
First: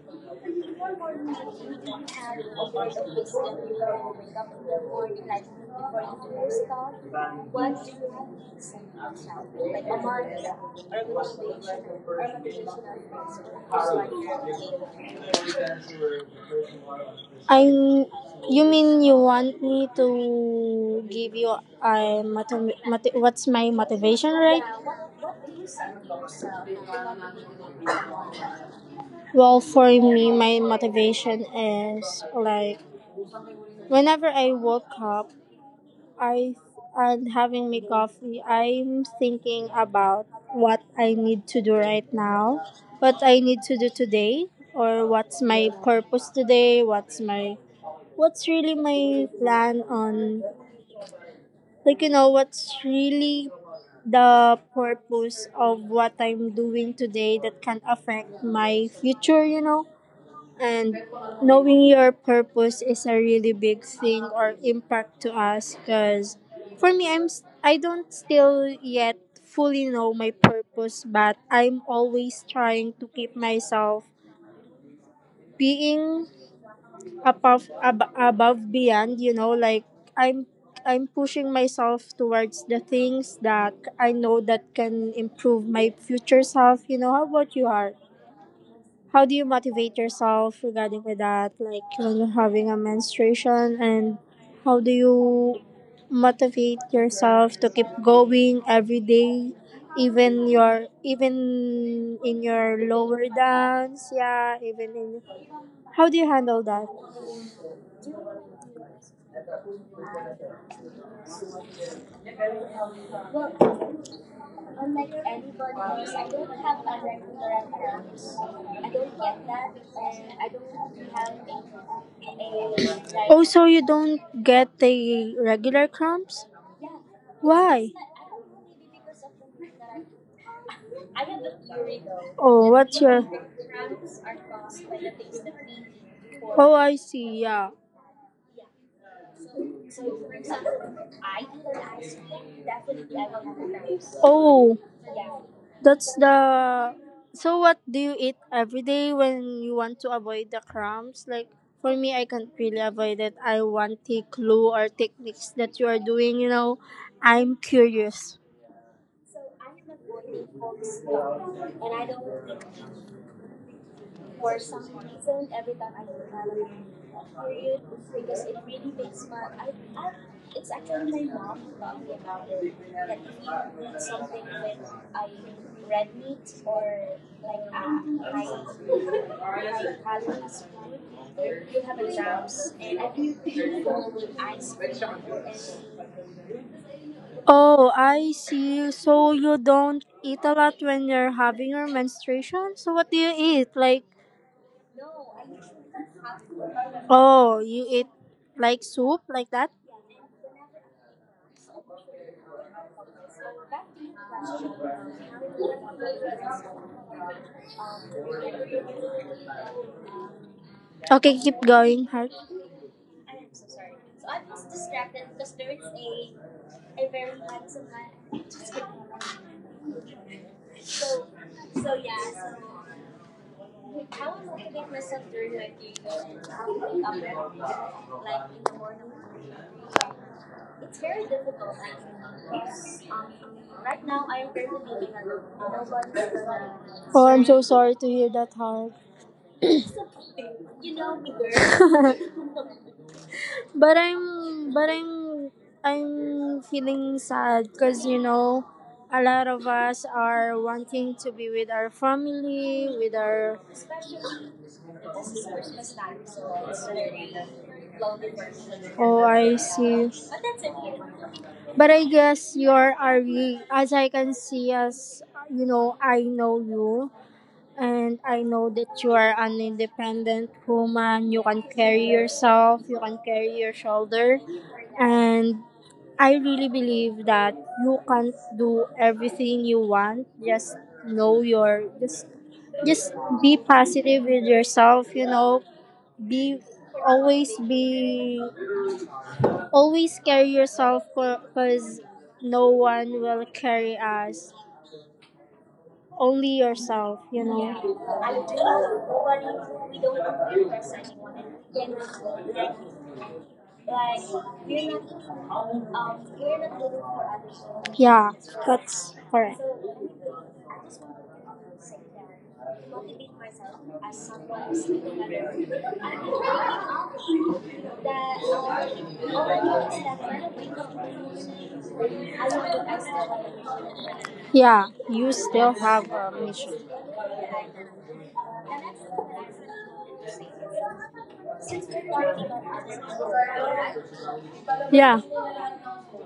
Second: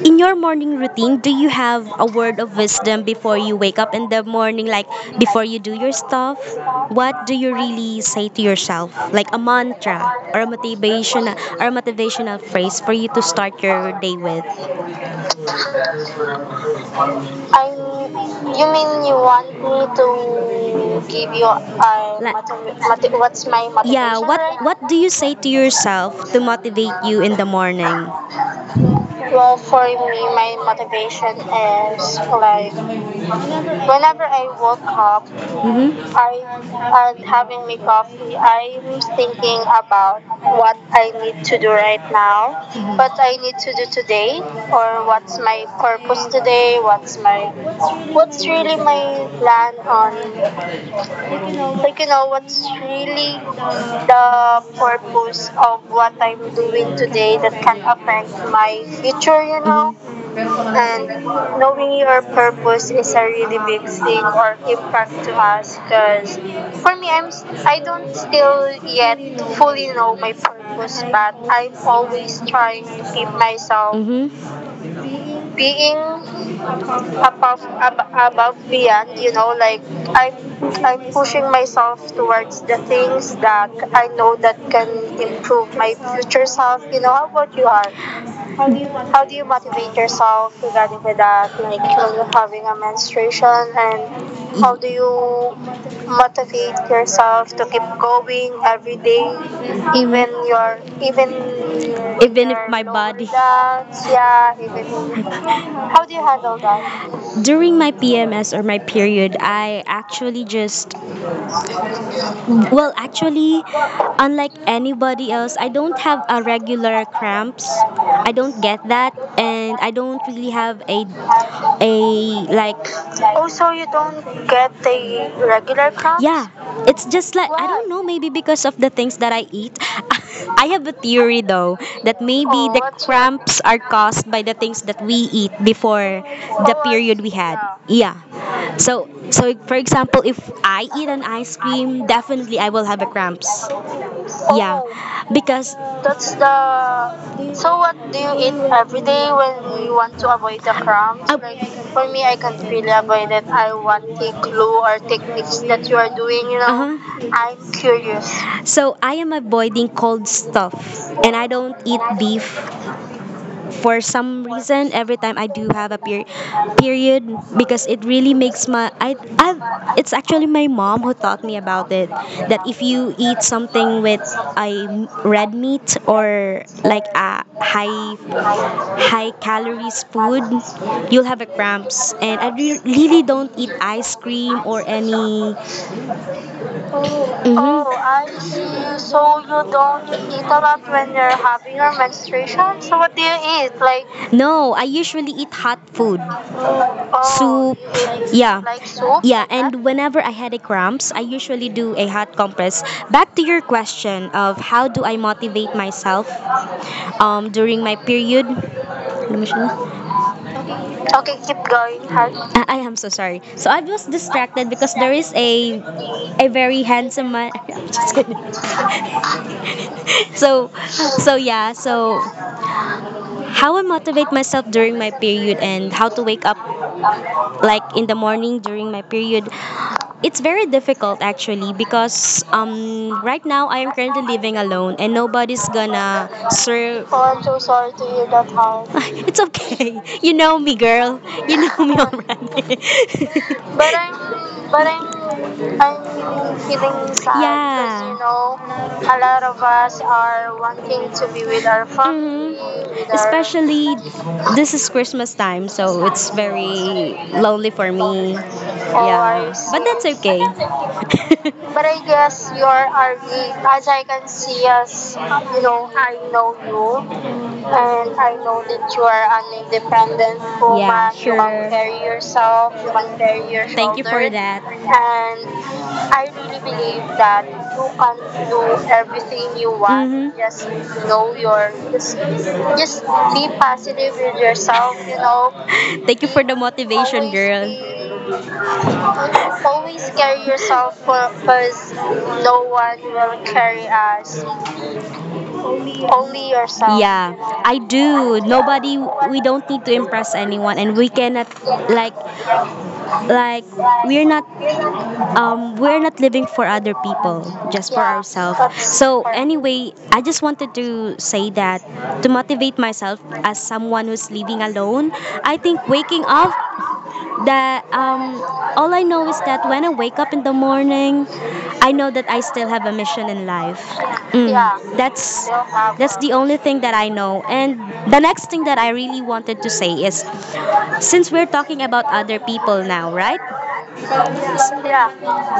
S1: in your morning routine, do you have a word of wisdom before you wake up in the morning, like before you do your stuff? What do you really say to yourself, like a mantra or a motivation or a motivational phrase for you to start your day with?
S2: I
S1: I'm.
S2: You
S1: You
S2: mean
S1: mean
S2: you
S1: you want
S2: want me
S1: me
S2: to
S1: to give
S2: give
S1: you
S2: you a
S1: like,
S2: what's
S1: what's my,
S2: my
S1: yeah, motivation,
S2: motivation,
S1: what,
S2: right?
S1: right, what do you say to yourself to motivate you in the morning?
S2: Well, for me, my motivation
S1: Well, it's
S2: is
S1: like
S2: like
S1: when
S2: whenever I woke up,
S1: cup, mm-hmm,
S2: I
S1: I
S2: and
S1: and
S2: having
S1: my
S2: my
S1: coffee.
S2: coffee,
S1: I'm
S2: I'm
S1: thinking
S2: thinking
S1: about
S2: about
S1: what
S2: what I need
S1: to
S2: to
S1: do
S2: do
S1: right
S2: right now,
S1: now, mm-hmm, but
S2: what I need to do today, or
S1: or
S2: what's my purpose today, what's
S1: what's my,
S2: my what's
S1: what's
S2: really
S1: really
S2: my
S1: my
S2: plan
S1: plan on,
S2: on like you know
S1: like you know
S2: what's
S1: what's
S2: really
S1: really
S2: the
S1: the
S2: purpose of
S1: purpose
S2: what
S1: of
S2: I'm
S1: what I
S2: doing today
S1: do
S2: that can
S1: today that can
S2: affect
S1: affect
S2: my
S1: my
S2: future, you know.
S1: future, you know,
S2: And
S1: mm-hmm. And
S2: knowing your purpose is a
S1: purpose
S2: really big
S1: are really
S2: thing
S1: big
S2: or
S1: or
S2: impact to
S1: impact
S2: us
S1: to us
S2: because
S1: because
S2: for me
S1: for me
S2: I
S1: I
S2: don't
S1: am I do
S2: still
S1: not
S2: yet
S1: still yet
S2: fully know my
S1: you know but
S2: purpose, but I'm
S1: I'm
S2: always trying
S1: always
S2: to keep
S1: trying to keep
S2: myself
S1: myself, mm-hmm,
S2: being
S1: being above
S2: above beyond, you know,
S1: beyond,
S2: like
S1: you know, like
S2: i'm
S1: I'm
S2: I'm pushing
S1: I'm pushing
S2: myself
S1: myself
S2: towards the
S1: towards the
S2: things that
S1: things
S2: I
S1: that
S2: know that
S1: I know
S2: can
S1: that can
S2: improve my
S1: improve
S2: future
S1: my
S2: self, you
S1: future
S2: know. How
S1: self. You
S2: about you?
S1: know, how
S2: Are
S1: about you are
S2: How do you motivate yourself regarding
S1: yourself
S2: with
S1: with
S2: that? Like
S1: that
S2: when you're having a menstruation and
S1: vision,
S2: how do
S1: and do
S2: you
S1: you
S2: motivate yourself to keep
S1: have to keep
S2: going every day
S1: reading
S2: even
S1: and
S2: your
S1: your
S2: even in your lower dance, yeah,
S1: dance,
S2: even
S1: yeah,
S2: in
S1: even
S2: how do you handle
S1: how do you
S2: that?
S1: handle that? During my PMS or my period, I actually just, well, actually, unlike
S2: Unlike anybody
S1: anybody else,
S2: else,
S1: I
S2: I
S1: don't
S2: don't
S1: have
S2: have a
S1: a
S2: regular
S1: regular cramps.
S2: accounts.
S1: I
S2: I
S1: don't
S2: don't get
S1: get that,
S2: that,
S1: and
S2: and
S1: I
S2: I
S1: don't really
S2: don't have
S1: have
S2: a
S1: a a
S2: like. Oh,
S1: like,
S2: like, so you don't
S1: so you don't
S2: get
S1: get
S2: the regular
S1: regular
S2: crumbs?
S1: cramps?
S2: Yeah.
S1: Yeah, cramps? It's
S2: Why?
S1: just like I, why, don't know, maybe
S2: I
S1: because of the things that I eat. I
S2: have
S1: have a
S2: a
S1: theory
S2: theory,
S1: though.
S2: though. Oh,
S1: Maybe,
S2: what's your?
S1: oh, the, oh, that's right, cramps
S2: Cramps
S1: are
S2: are
S1: caused
S2: caused
S1: by
S2: by
S1: the
S2: the
S1: things
S2: things that
S1: that we
S2: we eat.
S1: eat
S2: Oh,
S1: before
S2: I
S1: the
S2: see, yeah.
S1: period we had. Yeah. Yeah.
S2: So,
S1: So
S2: so
S1: so for
S2: for
S1: example,
S2: example,
S1: if
S2: if
S1: I
S2: I do
S1: eat an
S2: the
S1: ice
S2: ice
S1: cream,
S2: cream,
S1: definitely
S2: definitely
S1: I
S2: I
S1: will
S2: will
S1: have
S2: have
S1: a
S2: a
S1: cramps.
S2: cramps. Oh,
S1: Yeah.
S2: yeah,
S1: Oh,
S2: that's
S1: because
S2: the.
S1: that's the.
S2: So what do you
S1: So
S2: eat
S1: what do you
S2: every
S1: eat
S2: day when
S1: every
S2: you
S1: day
S2: want to
S1: when you
S2: avoid the
S1: want to avoid the
S2: crumbs? Like
S1: cramps?
S2: for
S1: Like,
S2: me, I can't
S1: for me,
S2: really
S1: I can't
S2: avoid it.
S1: really
S2: I
S1: avoid it.
S2: want
S1: I
S2: the
S1: want
S2: clue
S1: a
S2: or
S1: clue or
S2: techniques that you are
S1: things
S2: doing.
S1: you
S2: You
S1: are
S2: know,
S1: doing. You know,
S2: I'm curious.
S1: curious.
S2: So
S1: So I
S2: I
S1: am
S2: am
S1: avoiding
S2: avoiding
S1: cold
S2: all
S1: stuff
S2: stuff,
S1: and
S2: and
S1: I
S2: I
S1: don't
S2: don't
S1: eat beef
S2: eat
S1: for
S2: for some
S1: some reason
S2: reason
S1: every
S2: every
S1: time
S2: time
S1: I
S2: I
S1: do
S2: think
S1: have a
S2: about a
S1: period
S2: period
S1: because
S2: because
S1: it
S2: it
S1: really
S2: really
S1: makes
S2: makes my
S1: my I,
S2: I
S1: I it's
S2: it's
S1: actually my
S2: actually my
S1: mom
S2: mom
S1: who
S2: who
S1: taught me
S2: taught me
S1: about
S2: about
S1: it,
S2: it
S1: that
S2: that if
S1: if you
S2: you
S1: eat
S2: eat something
S1: something with
S2: with I
S1: a red
S2: red
S1: meat
S2: meat or
S1: or like
S2: like
S1: a high
S2: high
S1: calories
S2: calories
S1: food
S2: food
S1: you'll
S2: you
S1: have a
S2: have a
S1: cramps
S2: jumps
S1: and I
S2: and I
S1: really
S2: feel
S1: don't
S2: full
S1: eat
S2: with
S1: ice
S2: ice cream
S1: cream or
S2: and
S1: any
S2: oh, I see. So you don't eat a lot when you're having your menstruation? So what do
S1: nutrition?
S2: you
S1: So what
S2: eat?
S1: do you
S2: Like
S1: eat? Like, no, I usually eat hot food.
S2: oh,
S1: Oh,
S2: you eat
S1: soup.
S2: like
S1: You eat, yeah,
S2: soup
S1: like
S2: like that?
S1: soup? Yeah, like that? And whenever I had a cramps, I usually do a hot compress. Back to your question of how do I motivate myself during my period? Let me show you.
S2: Okay, keep going, Heart.
S1: Going hard? I am so sorry. So I was distracted because there is a very handsome man. I'm just kidding. So so
S2: I
S1: how I
S2: would
S1: motivate
S2: motivate myself
S1: myself
S2: during
S1: during my
S2: my day
S1: period
S2: to
S1: and
S2: wake
S1: how
S2: up
S1: to wake
S2: early,
S1: like
S2: like
S1: in
S2: in
S1: the
S2: the morning.
S1: morning during my period, it's
S2: It's
S1: very
S2: very difficult,
S1: difficult
S2: I
S1: actually
S2: think,
S1: because
S2: because
S1: right
S2: right
S1: now
S2: now
S1: I
S2: I
S1: am
S2: am
S1: currently
S2: currently
S1: living
S2: living alone.
S1: alone and
S2: Nobody
S1: nobody's
S2: is
S1: gonna
S2: going. Oh, I'm share so and sorry to hear that,
S1: you
S2: Heart.
S1: don't have. It's okay, you
S2: You
S1: know
S2: know me,
S1: me girl, you
S2: girl.
S1: know me already. But
S2: But
S1: I'm, but
S2: I'm
S1: I'm
S2: feeling sad
S1: sad.
S2: because you know
S1: Yeah. You know,
S2: a lot of
S1: a lot
S2: us
S1: of us
S2: are
S1: are
S2: wanting to be with our
S1: with our
S2: family, with
S1: family.
S2: our
S1: Especially this is Christmas time, so it's
S2: so
S1: very lonely for me.
S2: oh,
S1: Oh, I,
S2: I
S1: yeah, but
S2: see.
S1: see, that's okay.
S2: But okay. I
S1: But I
S2: guess
S1: guess your
S2: you're
S1: RV,
S2: RV, as
S1: as
S2: I
S1: I
S2: can
S1: can
S2: see,
S1: see,
S2: as
S1: as
S2: you
S1: you know,
S2: know, I
S1: I
S2: know
S1: do,
S2: you,
S1: and
S2: and
S1: I
S2: I know
S1: know that
S2: that
S1: you
S2: you are
S1: are
S2: an
S1: dependent,
S2: independent
S1: yeah, woman, yeah,
S2: woman.
S1: you
S2: You
S1: are
S2: can carry
S1: sure
S2: yourself, you can
S1: under
S2: carry your
S1: your, thank you for shoulder.
S2: shoulder,
S1: That. And
S2: and I
S1: I
S2: really
S1: really believe
S2: believe that
S1: that
S2: you
S1: you
S2: can
S1: can
S2: do
S1: do
S2: everything you
S1: everything you
S2: want.
S1: want.
S2: Just
S1: Mhm. Just
S2: know
S1: know
S2: your
S1: your
S2: just be
S1: just be
S2: positive with
S1: positive. You
S2: yourself, you know.
S1: know,
S2: Be
S1: thank you be for the
S2: always
S1: motivation, always girl,
S2: be
S1: be
S2: always carry yourself
S1: yourself
S2: because
S1: because
S2: no one
S1: no
S2: will
S1: one
S2: carry
S1: carry
S2: us,
S1: us.
S2: only
S1: Only
S2: yourself, you
S1: yourself. Yeah. You
S2: know.
S1: know. I do. Nobody, we don't impress anyone, and we cannot, like, like, we're not, we're not living for other people.
S2: Yeah,
S1: Yes for, yeah,
S2: that's
S1: ourselves,
S2: correct.
S1: so for anyway I just wanted to say that to motivate myself as someone who's living alone I think speaking of
S2: That
S1: that, all I know is that when I wake up in the morning I know that I still have a mission in life.
S2: Yeah,
S1: Mm.
S2: you
S1: Yeah.
S2: still have a mission.
S1: That's the only thing that I know. And the next thing that I really wanted
S2: Really.
S1: to say is since we're talking about other people,
S2: Right?
S1: right?
S2: Yeah.
S1: Yeah.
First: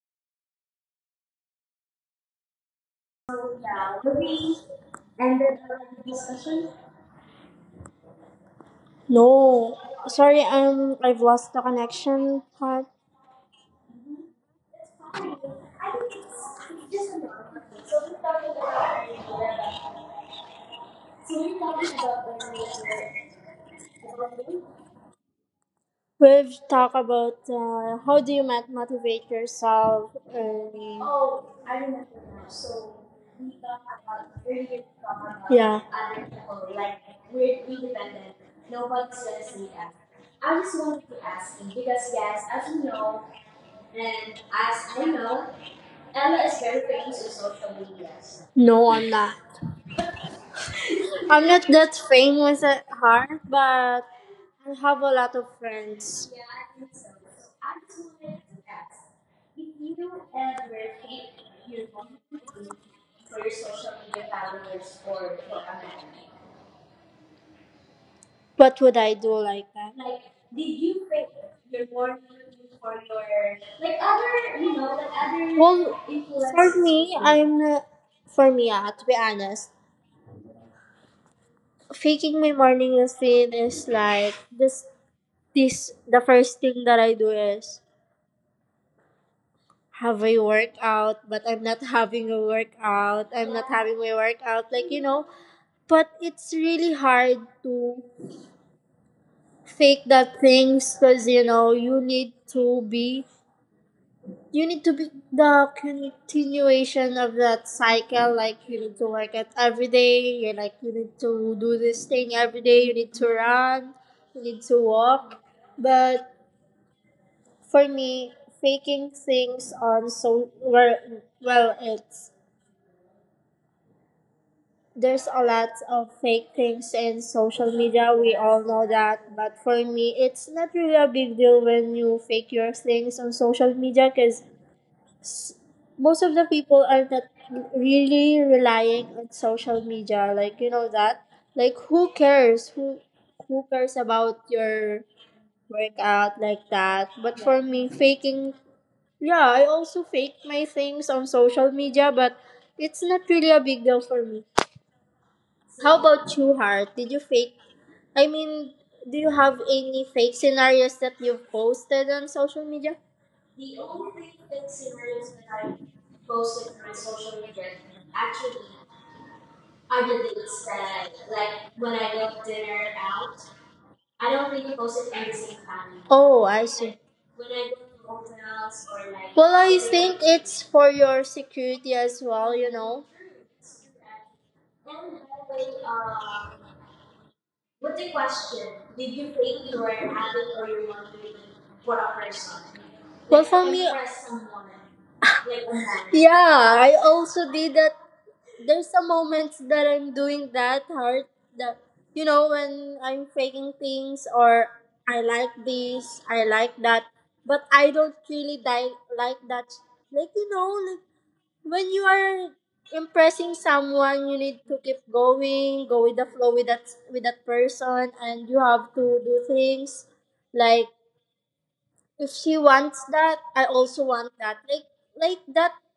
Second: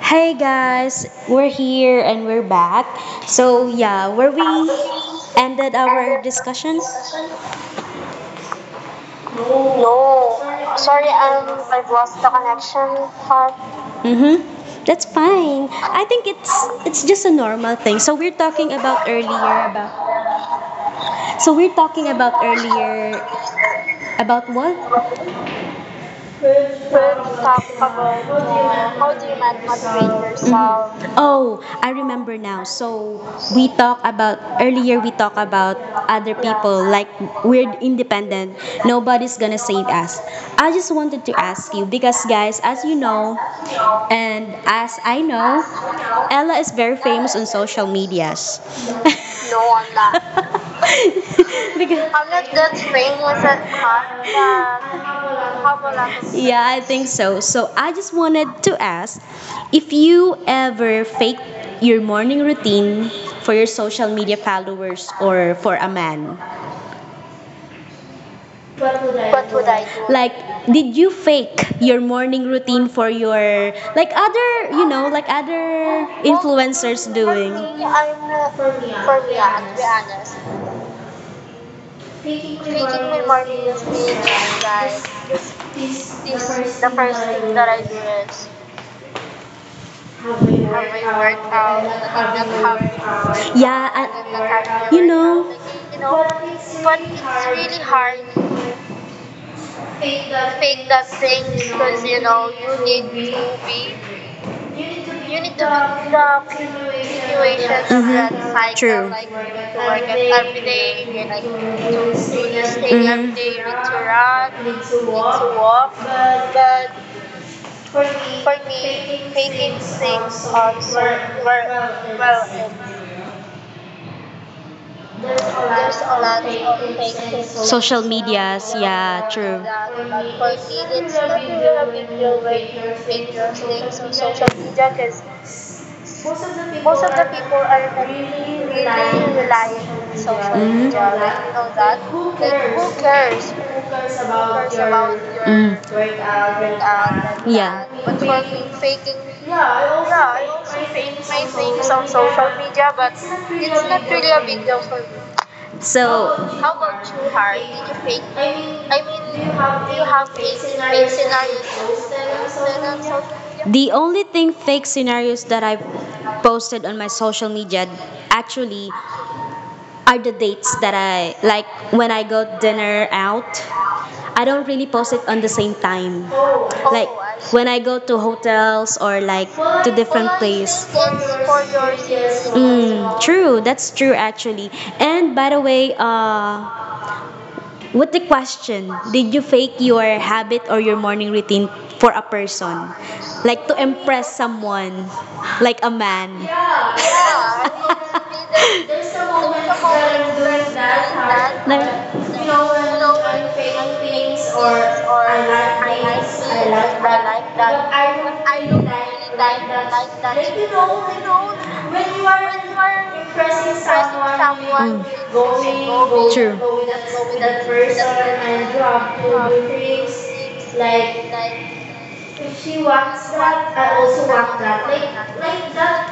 S1: Hey guys, we're here and we're back. So yeah, were we our discussion?
S2: No. Sorry,
S1: No. Sorry,
S2: I've lost the
S1: I've lost the
S2: connection part.
S1: connection part. Mm-hmm. That's fine. I think it's just a normal thing. So we're talking about earlier about, so we're talking
S2: So
S1: about earlier about what?
S2: we've talked
S1: Let's
S2: about
S1: talk about
S2: how do
S1: how
S2: you
S1: do you
S2: motivate
S1: motivate,
S2: yourself
S1: mhm, yourself?
S2: early.
S1: Oh, I remember now. So we talk about earlier we talk about
S2: Yeah.
S1: other people like we're independent.
S2: No, I'm
S1: Nobody's gonna save us. I just wanted to ask you because guys, as you know, and as I know, Ella is very famous on social medias.
S2: not.
S1: No, I'm not.
S2: I'm not
S1: Because
S2: that
S1: I'm not that
S2: famous at
S1: famous
S2: heart,
S1: as
S2: but and
S1: that.
S2: have a lot of friends.
S1: Yeah, I think so. So I just wanted to ask if you ever fake your morning routine for your social media followers or for a man.
S2: What would I do like that?
S1: Like, did you fake your morning routine for your like other, you know, like other
S2: Well, for
S1: influencers
S2: me,
S1: do it? For
S2: I'm
S1: me,
S2: not,
S1: yeah,
S2: For me, to be
S1: to be
S2: honest,
S1: honest,
S2: faking my morning routine is like this.
S1: like,
S2: This the first thing that I do
S1: that I
S2: is
S1: do is
S2: have a
S1: having
S2: workout, but I'm
S1: workout,
S2: not having a
S1: having
S2: workout.
S1: fun.
S2: I'm not
S1: Yeah.
S2: having my workout. Like,
S1: You
S2: you know,
S1: know, you
S2: but
S1: know,
S2: it's
S1: but
S2: really
S1: it's
S2: hard
S1: really
S2: to
S1: hard to
S2: fake
S1: fake
S2: that things
S1: that
S2: because,
S1: thing
S2: you know,
S1: because you know you need to be
S2: you need
S1: you
S2: to
S1: need
S2: be
S1: to be in
S2: the
S1: the
S2: continuation of that
S1: situations,
S2: cycle.
S1: mhm,
S2: Like,
S1: cycle,
S2: you
S1: true,
S2: need to
S1: like
S2: work out every day.
S1: every
S2: You're like,
S1: day
S2: you
S1: you
S2: need
S1: like
S2: to do this thing every day.
S1: day,
S2: You need
S1: mhm,
S2: to
S1: to
S2: run.
S1: run
S2: You need to walk.
S1: to walk,
S2: But
S1: but
S2: for
S1: for
S2: me, faking
S1: me faking
S2: things on
S1: things also work well,
S2: it's
S1: and
S2: there's a lot
S1: there's
S2: of
S1: a lot
S2: fake things
S1: of fake
S2: in
S1: things
S2: social
S1: social
S2: media, we
S1: media,
S2: all know that.
S1: true,
S2: But for me, it's not
S1: because
S2: really a big deal when
S1: you
S2: you fake
S1: will
S2: your things on social media because
S1: because
S2: most of the people are not
S1: people are
S2: really
S1: really
S2: relying on
S1: relying
S2: social
S1: on,
S2: media. Like, you
S1: mhm,
S2: know
S1: your job
S2: that?
S1: and you know
S2: Like,
S1: that.
S2: who
S1: Who cares?
S2: cares?
S1: Who cares
S2: Who cares about
S1: about your,
S2: your
S1: Mm.
S2: workout like that? But for me,
S1: um,
S2: faking,
S1: People faking?
S2: yeah, I also
S1: Yeah,
S2: fake my things on social
S1: it's on
S2: media, but
S1: social media,
S2: it's
S1: but it's
S2: not
S1: not
S2: really a big deal
S1: really
S2: for
S1: a
S2: me.
S1: big deal for me.
S2: How
S1: So,
S2: about you, Heart? Did you
S1: did
S2: fake?
S1: you fake?
S2: I mean,
S1: I
S2: do you
S1: mean,
S2: have
S1: you
S2: any
S1: have to
S2: fake
S1: fake
S2: scenarios
S1: scenarios
S2: that you've posted on social
S1: on
S2: media?
S1: social media.
S2: The
S1: The only
S2: only
S1: thing
S2: fake
S1: fake
S2: scenarios
S1: scenarios that
S2: that,
S1: I've
S2: I posted
S1: posted
S2: on
S1: on
S2: my
S1: my
S2: social
S1: social
S2: media
S1: media
S2: actually
S1: actually,
S2: are
S1: the
S2: the
S1: dates
S2: dates
S1: that
S2: that,
S1: I like
S2: like, when
S1: when I
S2: I
S1: go
S2: go dinner
S1: dinner out,
S2: out, I
S1: I
S2: don't
S1: don't really
S2: really
S1: post
S2: post
S1: it
S2: it
S1: on
S2: every
S1: the
S2: single
S1: same
S2: time.
S1: time.
S2: Oh,
S1: Oh,
S2: I see.
S1: like, oh, I see,
S2: When
S1: when I
S2: I go
S1: go to
S2: to
S1: hotels
S2: hotels
S1: or
S2: or like.
S1: like
S2: Well, I think it's
S1: place. It's
S2: for your
S1: for your
S2: security
S1: safety
S2: as
S1: as
S2: well, you know.
S1: well. Mm, true, that's true actually.
S2: And by
S1: And by the
S2: the way,
S1: way,
S2: with
S1: what the
S2: the question,
S1: question?
S2: did
S1: Did you
S2: you
S1: fake
S2: think you were
S1: your
S2: an
S1: habit
S2: addict or
S1: or your
S2: you were
S1: morning
S2: really
S1: routine for
S2: what
S1: a
S2: a person?
S1: person?
S2: Well,
S1: Like,
S2: like, for me,
S1: impress
S2: impress someone,
S1: someone,
S2: like
S1: like
S2: a
S1: a
S2: man.
S1: man.
S2: Yeah, I also did that. There's
S1: Does
S2: some moments that I'm doing that
S1: that
S2: hard.
S1: have,
S2: That you
S1: you
S2: know
S1: know, when
S2: when I'm faking
S1: unfaithful
S2: things
S1: things,
S2: or
S1: or
S2: I
S1: I
S2: like
S1: like
S2: this,
S1: things,
S2: I
S1: I
S2: like
S1: like
S2: that,
S1: that, like that.
S2: but
S1: But
S2: I don't
S1: I
S2: really
S1: don't
S2: di-
S1: like
S2: like
S1: that,
S2: that.
S1: like that.
S2: Like
S1: Like,
S2: you
S1: you
S2: know,
S1: know,
S2: like
S1: you know, when
S2: when you are
S1: you are
S2: impressing
S1: impressing someone,
S2: someone you need to keep
S1: you
S2: going, go with
S1: go,
S2: the
S1: true,
S2: flow with
S1: with
S2: that
S1: that person,
S2: person,
S1: and
S2: and you
S1: you
S2: have
S1: have
S2: to do
S1: feelings
S2: things like
S1: like,
S2: if she
S1: he
S2: wants
S1: wants
S2: that,
S1: that,
S2: I
S1: I
S2: also
S1: also
S2: want
S1: want
S2: that,
S1: that.
S2: like
S1: Like
S2: that
S1: that.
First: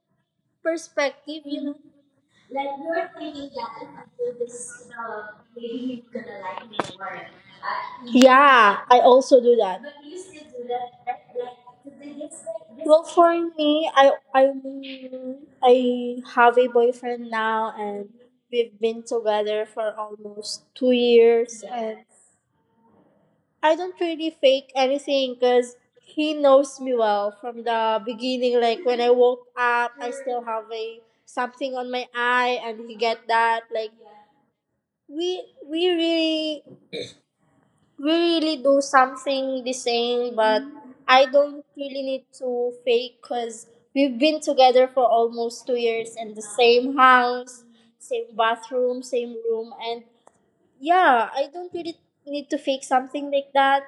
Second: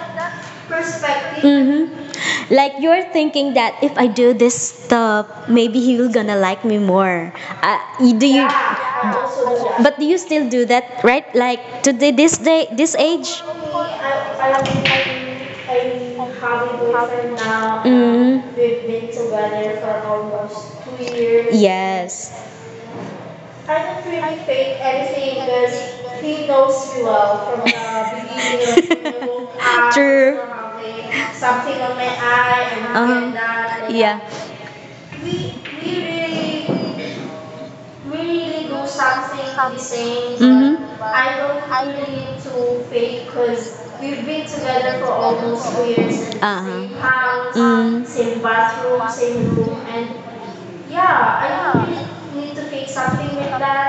S2: perspective,
S1: Perspective.
S2: you know.
S1: Mm-hmm.
S2: Like
S1: Like,
S2: we
S1: you're
S2: were thinking
S1: thinking
S2: that
S1: that
S2: if
S1: if I
S2: we
S1: do
S2: do
S1: this
S2: this, you know,
S1: stuff, maybe he
S2: maybe he's
S1: will gonna
S2: gonna
S1: like
S2: like me
S1: me
S2: more.
S1: more. You do,
S2: Yeah, I also do that, but
S1: but do you
S2: you still
S1: still do
S2: do that,
S1: that,
S2: right?
S1: right?
S2: Like
S1: Like
S2: to
S1: to the,
S2: do
S1: this
S2: this,
S1: day,
S2: like this.
S1: this
S2: Well, for
S1: age. For
S2: me,
S1: parang I
S2: I have a
S1: have
S2: boyfriend
S1: boyfriend
S2: now,
S1: now.
S2: and
S1: Mm.
S2: we've
S1: We've
S2: been
S1: been
S2: together
S1: together
S2: for
S1: for
S2: almost
S1: almost
S2: two
S1: 2 years.
S2: years, yeah, and
S1: Yes.
S2: I
S1: I
S2: don't
S1: don't
S2: really
S1: really
S2: fake
S1: fake
S2: anything
S1: anything
S2: because
S1: because
S2: he
S1: he
S2: knows
S1: knows
S2: me
S1: me
S2: well
S1: well
S2: from
S1: from the
S2: the beginning. Like when I
S1: beginning. Of, you know, I
S2: woke
S1: woke up,
S2: up, I
S1: true,
S2: still have a
S1: have something
S2: something on
S1: on
S2: my
S1: my
S2: eye,
S1: eye and,
S2: and he
S1: uh-huh,
S2: get
S1: like
S2: that.
S1: that.
S2: Like
S1: Like, yeah, that.
S2: we
S1: We
S2: we
S1: we really
S2: really we really do
S1: do something
S2: something the
S1: the
S2: same,
S1: same.
S2: but
S1: Mhm.
S2: I
S1: I don't
S2: don't
S1: I
S2: really need
S1: need
S2: to
S1: to
S2: fake
S1: fake
S2: because
S1: because we
S2: we've been together for almost
S1: almost
S2: two
S1: two
S2: years
S1: years
S2: in the
S1: and
S2: same
S1: huh. House,
S2: house,
S1: mm,
S2: same
S1: same
S2: bathroom,
S1: bathroom,
S2: same
S1: same room,
S2: room, and
S1: and
S2: yeah,
S1: yeah, I
S2: I don't really
S1: don't
S2: need
S1: really.
S2: to fake something like that.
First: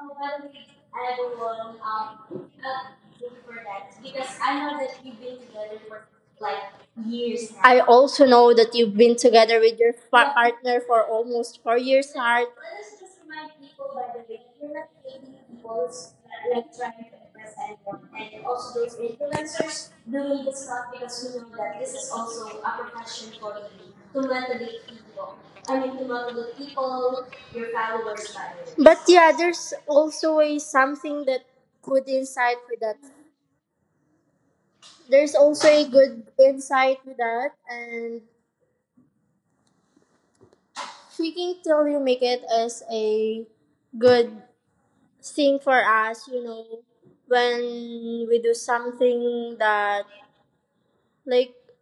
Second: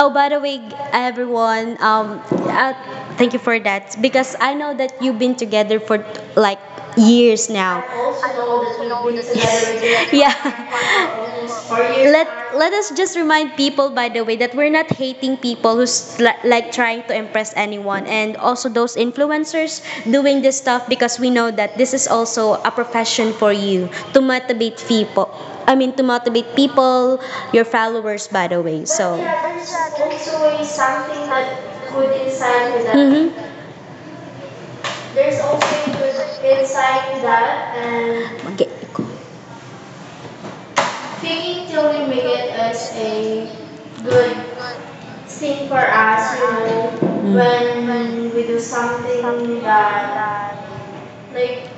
S2: Oh,
S1: by the
S2: well,
S1: way,
S2: I will
S1: everyone,
S2: warm up, thank
S1: thank
S2: you
S1: you
S2: for
S1: for
S2: that
S1: that because
S2: because
S1: I
S2: I
S1: know
S2: know
S1: that
S2: that you
S1: you've
S2: have
S1: been
S2: been together
S1: together for
S2: for
S1: like
S2: like
S1: years
S2: years now. I
S1: now.
S2: also know that you've been together with your
S1: Yeah,
S2: partner for almost 4 years,
S1: let
S2: Heart. Well,
S1: let
S2: let's
S1: us just
S2: just remind
S1: remind people,
S2: people,
S1: by
S2: by
S1: the
S2: the
S1: way,
S2: way,
S1: that we're
S2: you're not
S1: not
S2: dating
S1: hating people
S2: people's
S1: who's li-
S2: like
S1: like
S2: trying
S1: trying to
S2: to
S1: impress
S2: impress anyone
S1: anyone, and
S2: and
S1: also
S2: also
S1: those
S2: those influencers
S1: influencers doing
S2: doing
S1: this
S2: this stuff
S1: stuff
S2: because
S1: because we
S2: we
S1: know
S2: know
S1: that
S2: that
S1: this
S2: this
S1: is
S2: is
S1: also
S2: also
S1: a
S2: a profession
S1: profession for
S2: for
S1: you
S2: you
S1: to
S2: to motivate
S1: motivate people.
S2: people.
S1: I mean,
S2: To
S1: to
S2: motivate
S1: motivate people,
S2: people,
S1: your
S2: your followers
S1: followers,
S2: by
S1: by the
S2: the way.
S1: way.
S2: But yeah, there's also a something
S1: Something
S2: that
S1: that,
S2: good insight with that.
S1: mhm,
S2: There's also a good insight with
S1: inside
S2: that,
S1: that
S2: and
S1: and mag
S2: faking till you make it is
S1: it's
S2: a
S1: a good
S2: good thing for
S1: for
S2: us,
S1: us,
S2: you
S1: you
S2: know,
S1: know, mm,
S2: when we do
S1: when something
S2: something that
S1: that,
S2: like
S1: like,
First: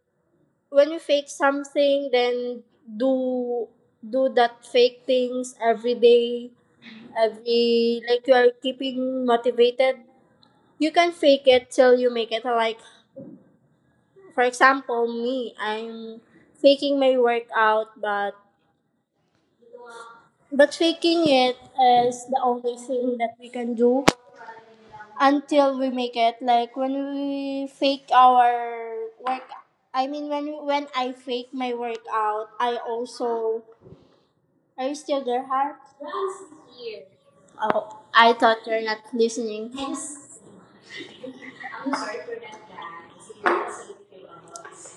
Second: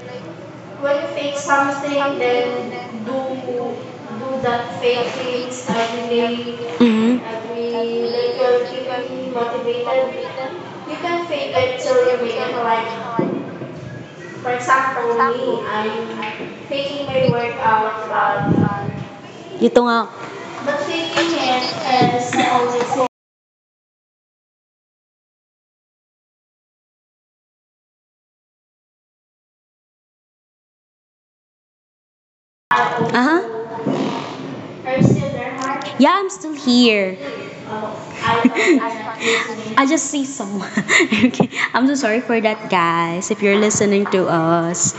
S2: when
S1: when
S2: you
S1: you
S2: fake
S1: fake something
S2: something then
S1: and
S2: do do
S1: do
S2: that
S1: that
S2: fake things every day,
S1: fake, mhm,
S2: every like you are keeping motivated.
S1: and,
S2: You can fake it till you make it. Like
S1: like,
S2: for example
S1: for
S2: me,
S1: me,
S2: I'm
S1: I'm
S2: faking
S1: faking
S2: my
S1: my
S2: workout,
S1: workout,
S2: but
S1: but
S2: faking
S1: faking
S2: it
S1: it
S2: is
S1: is
S2: the
S1: the
S2: only
S1: only thing.
S2: thing that we can do until we make it. Like when we fake our work, I mean when I fake my workout I
S1: Aha.
S2: also are you
S1: Are you
S2: still
S1: still
S2: there,
S1: there,
S2: Har?
S1: Mark? Yeah, I'm still here.
S2: Oh,
S1: Oh,
S2: I
S1: I thought
S2: thought
S1: I'm
S2: you're not
S1: not
S2: listening.
S1: listening. I just see someone. Okay. I'm so sorry for that, guys, if you're listening to us.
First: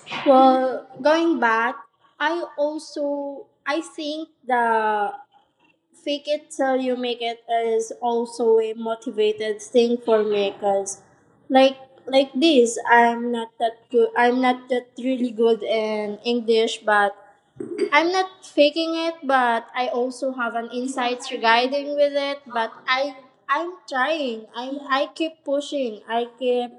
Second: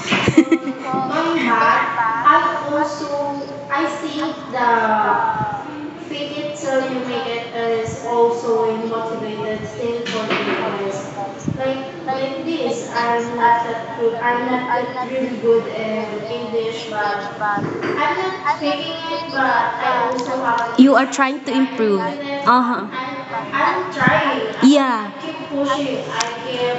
S2: Well, going back,
S1: I also
S2: I
S1: I see
S2: think
S1: the
S2: the fake it till you make it is
S1: face
S2: also
S1: also
S2: a motivated thing for me because
S1: matters.
S2: like
S1: like
S2: like
S1: like
S2: this,
S1: at the
S2: I'm not that really good in English, but
S1: judge bag.
S2: I'm not faking it,
S1: But
S2: but I
S1: I
S2: also have an
S1: you are
S2: insights
S1: trying to
S2: regarding
S1: improve. Uh
S2: with it,
S1: huh.
S2: but
S1: I'm I'm trying.
S2: I
S1: Yeah, I
S2: keep pushing,